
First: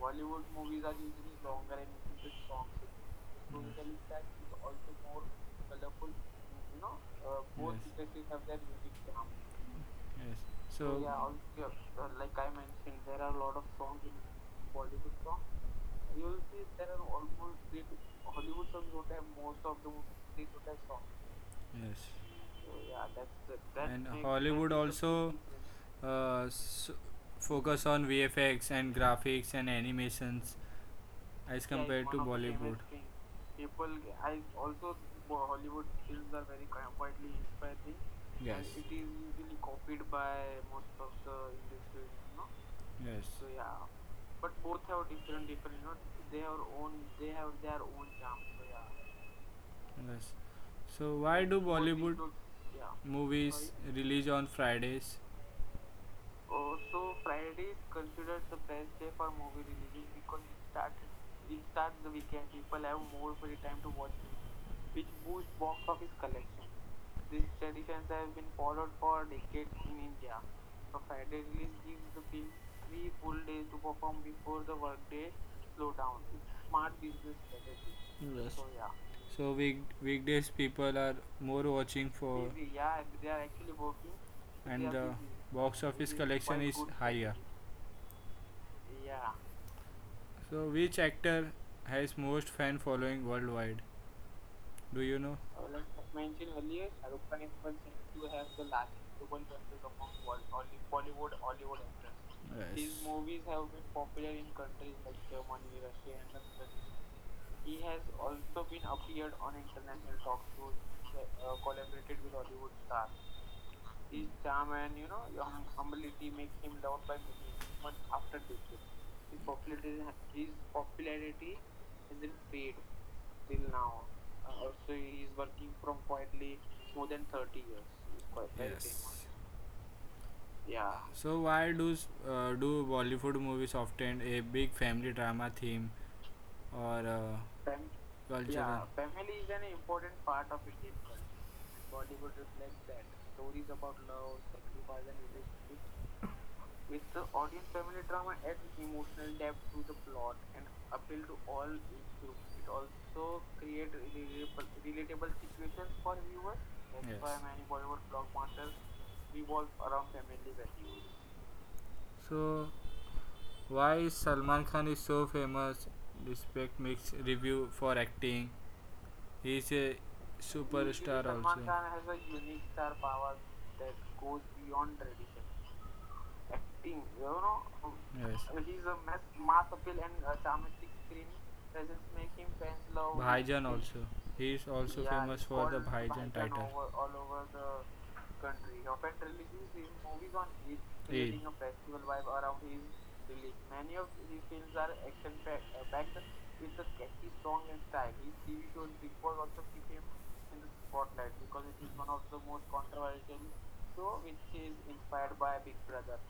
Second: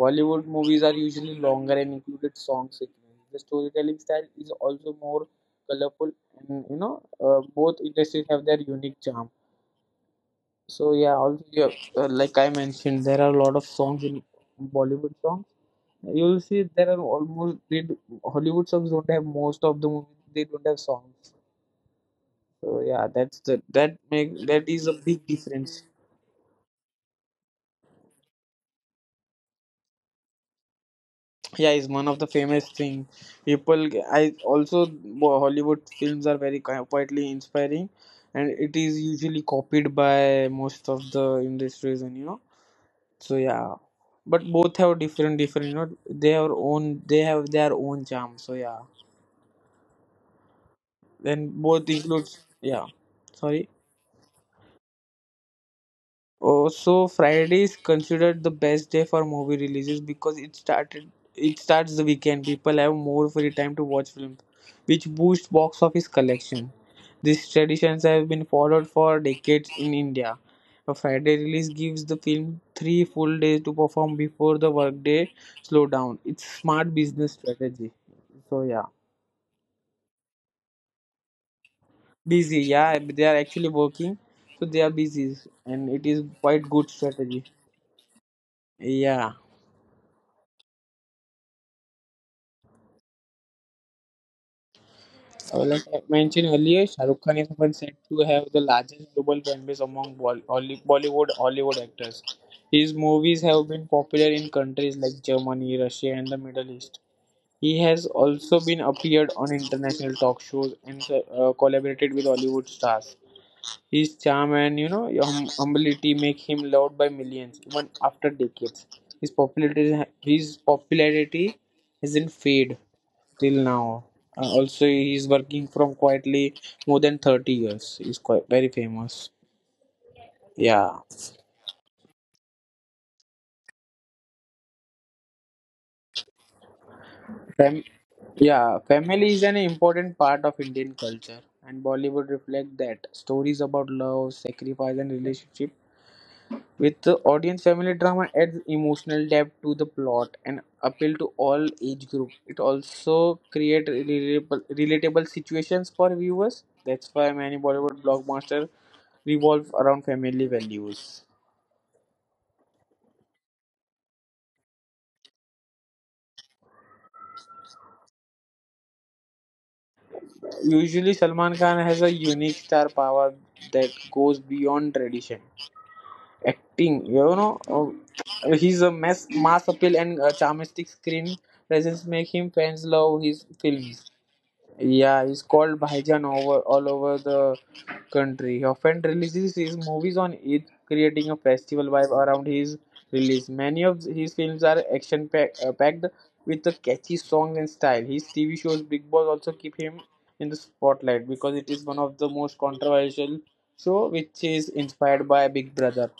[SPEAKER 1] Bollywood
[SPEAKER 2] movies are
[SPEAKER 1] usually
[SPEAKER 2] usually
[SPEAKER 1] loves
[SPEAKER 2] longer and
[SPEAKER 1] with
[SPEAKER 2] included song
[SPEAKER 1] songs,
[SPEAKER 2] sequences. The
[SPEAKER 1] historical,
[SPEAKER 2] storytelling style is also more
[SPEAKER 1] you
[SPEAKER 2] colorful, and you
[SPEAKER 1] know,
[SPEAKER 2] know,
[SPEAKER 1] both.
[SPEAKER 2] both
[SPEAKER 1] Yes.
[SPEAKER 2] industries have their unique
[SPEAKER 1] drama.
[SPEAKER 2] charm.
[SPEAKER 1] Yes. So So
[SPEAKER 2] So
[SPEAKER 1] yeah,
[SPEAKER 2] yeah,
[SPEAKER 1] all,
[SPEAKER 2] also yeah, like
[SPEAKER 1] like I
[SPEAKER 2] I
[SPEAKER 1] mentioned,
[SPEAKER 2] mentioned,
[SPEAKER 1] there
[SPEAKER 2] there
[SPEAKER 1] are
[SPEAKER 2] are
[SPEAKER 1] a
[SPEAKER 2] a
[SPEAKER 1] lot
[SPEAKER 2] lot of
[SPEAKER 1] of songs
[SPEAKER 2] songs
[SPEAKER 1] in
[SPEAKER 2] in Bollywood songs. You will see
[SPEAKER 1] there
[SPEAKER 2] there are
[SPEAKER 1] are
[SPEAKER 2] almost
[SPEAKER 1] almost
[SPEAKER 2] they
[SPEAKER 1] they
[SPEAKER 2] do, Hollywood
[SPEAKER 1] Hollywood
[SPEAKER 2] songs
[SPEAKER 1] songs
[SPEAKER 2] don't
[SPEAKER 1] don't
[SPEAKER 2] have
[SPEAKER 1] have
[SPEAKER 2] most
[SPEAKER 1] most
[SPEAKER 2] of the
[SPEAKER 1] of the
[SPEAKER 2] movies. They
[SPEAKER 1] they
[SPEAKER 2] don't have
[SPEAKER 1] don't have
[SPEAKER 2] songs.
[SPEAKER 1] songs. Yes.
[SPEAKER 2] So
[SPEAKER 1] So
[SPEAKER 2] yeah,
[SPEAKER 1] yeah,
[SPEAKER 2] that's the
[SPEAKER 1] that's the
[SPEAKER 2] that
[SPEAKER 1] that And
[SPEAKER 2] make that is a
[SPEAKER 1] Hollywood that
[SPEAKER 2] big
[SPEAKER 1] makes a
[SPEAKER 2] difference.
[SPEAKER 1] big difference. Focus on vfx and graphics and animations as Yeah,
[SPEAKER 2] Yeah, is
[SPEAKER 1] it's
[SPEAKER 2] one of the
[SPEAKER 1] compared to one of the
[SPEAKER 2] famous thing
[SPEAKER 1] bollywood famous thing.
[SPEAKER 2] people. I
[SPEAKER 1] I
[SPEAKER 2] also
[SPEAKER 1] also
[SPEAKER 2] Hollywood
[SPEAKER 1] Hollywood
[SPEAKER 2] films are very
[SPEAKER 1] films are very
[SPEAKER 2] quietly
[SPEAKER 1] widely
[SPEAKER 2] inspiring,
[SPEAKER 1] inspiring,
[SPEAKER 2] and
[SPEAKER 1] and
[SPEAKER 2] it is
[SPEAKER 1] Yes. it is
[SPEAKER 2] usually
[SPEAKER 1] usually
[SPEAKER 2] copied by
[SPEAKER 1] copied by
[SPEAKER 2] most of
[SPEAKER 1] most
[SPEAKER 2] the
[SPEAKER 1] of the
[SPEAKER 2] industries, and you
[SPEAKER 1] industries,
[SPEAKER 2] know
[SPEAKER 1] you know.
[SPEAKER 2] so
[SPEAKER 1] Yes. So
[SPEAKER 2] yeah,
[SPEAKER 1] yeah,
[SPEAKER 2] but
[SPEAKER 1] but
[SPEAKER 2] both have
[SPEAKER 1] both have
[SPEAKER 2] different
[SPEAKER 1] different
[SPEAKER 2] different you know
[SPEAKER 1] different, you know,
[SPEAKER 2] they have
[SPEAKER 1] they have
[SPEAKER 2] own
[SPEAKER 1] own
[SPEAKER 2] they
[SPEAKER 1] they
[SPEAKER 2] have
[SPEAKER 1] have
[SPEAKER 2] their
[SPEAKER 1] their
[SPEAKER 2] own
[SPEAKER 1] own
[SPEAKER 2] charm.
[SPEAKER 1] charm.
[SPEAKER 2] So
[SPEAKER 1] So
[SPEAKER 2] yeah,
[SPEAKER 1] yeah, Yes. So why
[SPEAKER 2] then
[SPEAKER 1] do Both
[SPEAKER 2] both
[SPEAKER 1] Bollywood include
[SPEAKER 2] includes yeah
[SPEAKER 1] yeah. movies
[SPEAKER 2] sorry.
[SPEAKER 1] Sorry. Release on Fridays?
[SPEAKER 2] Oh,
[SPEAKER 1] Oh,
[SPEAKER 2] so
[SPEAKER 1] so
[SPEAKER 2] Friday
[SPEAKER 1] Friday
[SPEAKER 2] is considered the best day
[SPEAKER 1] for
[SPEAKER 2] for movie
[SPEAKER 1] movies
[SPEAKER 2] releases because it
[SPEAKER 1] start.
[SPEAKER 2] started
[SPEAKER 1] We
[SPEAKER 2] it
[SPEAKER 1] start
[SPEAKER 2] starts the weekend.
[SPEAKER 1] people
[SPEAKER 2] People
[SPEAKER 1] have
[SPEAKER 2] have more free
[SPEAKER 1] movie time
[SPEAKER 2] time
[SPEAKER 1] to
[SPEAKER 2] to
[SPEAKER 1] watch,
[SPEAKER 2] watch films,
[SPEAKER 1] movies,
[SPEAKER 2] which
[SPEAKER 1] which
[SPEAKER 2] boosts
[SPEAKER 1] box
[SPEAKER 2] box
[SPEAKER 1] office
[SPEAKER 2] office collection. These traditions have been
[SPEAKER 1] followed
[SPEAKER 2] followed for
[SPEAKER 1] for decades
[SPEAKER 2] decades
[SPEAKER 1] in
[SPEAKER 2] in
[SPEAKER 1] India.
[SPEAKER 2] India.
[SPEAKER 1] A
[SPEAKER 2] A
[SPEAKER 1] Friday
[SPEAKER 2] Friday
[SPEAKER 1] release
[SPEAKER 2] release
[SPEAKER 1] gives
[SPEAKER 2] gives
[SPEAKER 1] the
[SPEAKER 2] the
[SPEAKER 1] film
[SPEAKER 2] film three
[SPEAKER 1] three full
[SPEAKER 2] full days
[SPEAKER 1] days to
[SPEAKER 2] to
[SPEAKER 1] perform
[SPEAKER 2] perform
[SPEAKER 1] before
[SPEAKER 2] before the
[SPEAKER 1] the workday
[SPEAKER 2] workday
[SPEAKER 1] slowdown.
[SPEAKER 2] slowdown. It's
[SPEAKER 1] It's smart
[SPEAKER 2] smart
[SPEAKER 1] business
[SPEAKER 2] business
[SPEAKER 1] strategy.
[SPEAKER 2] strategy.
[SPEAKER 1] Yes. So
[SPEAKER 2] So
[SPEAKER 1] yeah,
[SPEAKER 2] yeah,
[SPEAKER 1] So week weekdays people are more watching for
[SPEAKER 2] busy.
[SPEAKER 1] busy. Yeah,
[SPEAKER 2] Yeah, they
[SPEAKER 1] they are
[SPEAKER 2] are actually
[SPEAKER 1] actually working.
[SPEAKER 2] working, so they
[SPEAKER 1] And
[SPEAKER 2] are
[SPEAKER 1] the
[SPEAKER 2] busy,
[SPEAKER 1] busy. Box
[SPEAKER 2] and it
[SPEAKER 1] office
[SPEAKER 2] is
[SPEAKER 1] collection
[SPEAKER 2] quite
[SPEAKER 1] is good.
[SPEAKER 2] good
[SPEAKER 1] Higher.
[SPEAKER 2] strategy.
[SPEAKER 1] Yeah.
[SPEAKER 2] Yeah.
[SPEAKER 1] So which actor has most fan following worldwide? Do you know?
[SPEAKER 2] Like I
[SPEAKER 1] Mention
[SPEAKER 2] mentioned earlier, Shah Rukh Khan is often said to have the
[SPEAKER 1] the last
[SPEAKER 2] largest global fan base
[SPEAKER 1] of
[SPEAKER 2] among
[SPEAKER 1] Hollywood.
[SPEAKER 2] Bollywood Hollywood actors.
[SPEAKER 1] Yes. His
[SPEAKER 2] His
[SPEAKER 1] movie
[SPEAKER 2] movies have been popular in countries like Germany, Russia, and the Middle East.
[SPEAKER 1] He's
[SPEAKER 2] He has also been
[SPEAKER 1] been appeared
[SPEAKER 2] appeared
[SPEAKER 1] on
[SPEAKER 2] on
[SPEAKER 1] and
[SPEAKER 2] international talk shows and collaborated
[SPEAKER 1] collaborated
[SPEAKER 2] with
[SPEAKER 1] with Hollywood
[SPEAKER 2] Hollywood
[SPEAKER 1] stars.
[SPEAKER 2] stars. His
[SPEAKER 1] His
[SPEAKER 2] charm
[SPEAKER 1] charm
[SPEAKER 2] and
[SPEAKER 1] and
[SPEAKER 2] humility
[SPEAKER 1] humility
[SPEAKER 2] make
[SPEAKER 1] make
[SPEAKER 2] him
[SPEAKER 1] him
[SPEAKER 2] loved
[SPEAKER 1] loved
[SPEAKER 2] by
[SPEAKER 1] by
[SPEAKER 2] millions
[SPEAKER 1] much
[SPEAKER 2] even after
[SPEAKER 1] after
[SPEAKER 2] decades. His popularity hasn't faded till
[SPEAKER 1] now.
[SPEAKER 2] now. Also, he's working from quietly
[SPEAKER 1] More
[SPEAKER 2] more
[SPEAKER 1] than
[SPEAKER 2] than 30 years. He's quite very famous.
[SPEAKER 1] yeah.
[SPEAKER 2] Yeah.
[SPEAKER 1] So why do do Bollywood movies often a big family drama theme or
[SPEAKER 2] Fam-
[SPEAKER 1] cultural? Yeah,
[SPEAKER 2] yeah, family is an important
[SPEAKER 1] part
[SPEAKER 2] part
[SPEAKER 1] of
[SPEAKER 2] of Indian culture, and Bollywood reflects that. Stories about
[SPEAKER 1] love,
[SPEAKER 2] love, sacrifice, and relationship with the
[SPEAKER 1] The
[SPEAKER 2] audience, family
[SPEAKER 1] audience's
[SPEAKER 2] drama
[SPEAKER 1] drama adds
[SPEAKER 2] adds
[SPEAKER 1] emotional
[SPEAKER 2] emotional
[SPEAKER 1] depth,
[SPEAKER 2] depth to the
[SPEAKER 1] plot,
[SPEAKER 2] plot
[SPEAKER 1] and
[SPEAKER 2] and
[SPEAKER 1] appeal
[SPEAKER 2] appeal
[SPEAKER 1] to
[SPEAKER 2] to
[SPEAKER 1] all.
[SPEAKER 2] all age group.
[SPEAKER 1] It
[SPEAKER 2] It
[SPEAKER 1] also
[SPEAKER 2] also
[SPEAKER 1] creates
[SPEAKER 2] creates
[SPEAKER 1] relatable
[SPEAKER 2] relatable situations
[SPEAKER 1] for
[SPEAKER 2] for
[SPEAKER 1] him.
[SPEAKER 2] viewers.
[SPEAKER 1] That's
[SPEAKER 2] That's
[SPEAKER 1] Yes. why
[SPEAKER 2] why
[SPEAKER 1] many
[SPEAKER 2] many
[SPEAKER 1] Bollywood
[SPEAKER 2] Bollywood
[SPEAKER 1] blockbusters
[SPEAKER 2] blockbusters revolve
[SPEAKER 1] around
[SPEAKER 2] around
[SPEAKER 1] the
[SPEAKER 2] family
[SPEAKER 1] themes.
[SPEAKER 2] values.
[SPEAKER 1] So, why Salman Khan is so famous? Respect mixed review for acting. He is a
[SPEAKER 2] Usually,
[SPEAKER 1] superstar also.
[SPEAKER 2] Salman
[SPEAKER 1] Salman
[SPEAKER 2] Khan
[SPEAKER 1] Khan has
[SPEAKER 2] has a
[SPEAKER 1] a
[SPEAKER 2] unique
[SPEAKER 1] unique star
[SPEAKER 2] star
[SPEAKER 1] power
[SPEAKER 2] power that
[SPEAKER 1] that's
[SPEAKER 2] goes
[SPEAKER 1] beyond
[SPEAKER 2] beyond tradition.
[SPEAKER 1] tradition. Acting,
[SPEAKER 2] Acting, you
[SPEAKER 1] you know,
[SPEAKER 2] know,
[SPEAKER 1] Yes. he's
[SPEAKER 2] he's a
[SPEAKER 1] a
[SPEAKER 2] mass
[SPEAKER 1] mass
[SPEAKER 2] appeal and charmistic
[SPEAKER 1] Dramatic
[SPEAKER 2] screen presence make him fans
[SPEAKER 1] flow
[SPEAKER 2] love his
[SPEAKER 1] Bhaijan also.
[SPEAKER 2] films.
[SPEAKER 1] He is also and
[SPEAKER 2] Yeah,
[SPEAKER 1] famous
[SPEAKER 2] he's
[SPEAKER 1] for all the
[SPEAKER 2] called
[SPEAKER 1] called
[SPEAKER 2] Bhaijan
[SPEAKER 1] Bhaijan
[SPEAKER 2] over
[SPEAKER 1] title. Over,
[SPEAKER 2] all
[SPEAKER 1] all
[SPEAKER 2] over
[SPEAKER 1] over
[SPEAKER 2] the
[SPEAKER 1] the
[SPEAKER 2] country. He
[SPEAKER 1] country. He
[SPEAKER 2] often
[SPEAKER 1] often
[SPEAKER 2] releases
[SPEAKER 1] releases
[SPEAKER 2] his
[SPEAKER 1] his
[SPEAKER 2] movies
[SPEAKER 1] movies
[SPEAKER 2] on
[SPEAKER 1] on
[SPEAKER 2] Eid,
[SPEAKER 1] Eid,
[SPEAKER 2] creating
[SPEAKER 1] creating
[SPEAKER 2] a
[SPEAKER 1] a
[SPEAKER 2] festival
[SPEAKER 1] festival
[SPEAKER 2] vibe
[SPEAKER 1] vibe
[SPEAKER 2] around
[SPEAKER 1] around his
[SPEAKER 2] his
[SPEAKER 1] release.
[SPEAKER 2] release. Many
[SPEAKER 1] Many of
[SPEAKER 2] of
[SPEAKER 1] his
[SPEAKER 2] his
[SPEAKER 1] films
[SPEAKER 2] films
[SPEAKER 1] are
[SPEAKER 2] are action
[SPEAKER 1] backed
[SPEAKER 2] packed with a
[SPEAKER 1] with
[SPEAKER 2] catchy
[SPEAKER 1] song
[SPEAKER 2] songs and
[SPEAKER 1] and style.
[SPEAKER 2] style.
[SPEAKER 1] His
[SPEAKER 2] His
[SPEAKER 1] TV
[SPEAKER 2] TV
[SPEAKER 1] shows
[SPEAKER 2] shows
[SPEAKER 1] Big
[SPEAKER 2] Big Boss
[SPEAKER 1] Boss also
[SPEAKER 2] also
[SPEAKER 1] keep
[SPEAKER 2] keep
[SPEAKER 1] him
[SPEAKER 2] him
[SPEAKER 1] in
[SPEAKER 2] in the
[SPEAKER 1] the spotlight
[SPEAKER 2] spotlight
[SPEAKER 1] because
[SPEAKER 2] because it is
[SPEAKER 1] he's
[SPEAKER 2] one
[SPEAKER 1] one of
[SPEAKER 2] of the
[SPEAKER 1] the most
[SPEAKER 2] most
[SPEAKER 1] controversial
[SPEAKER 2] controversial show
[SPEAKER 1] show with
[SPEAKER 2] which is
[SPEAKER 1] inspired
[SPEAKER 2] inspired
[SPEAKER 1] by
[SPEAKER 2] by
[SPEAKER 1] Big
[SPEAKER 2] Big
[SPEAKER 1] Brother.
[SPEAKER 2] Brother.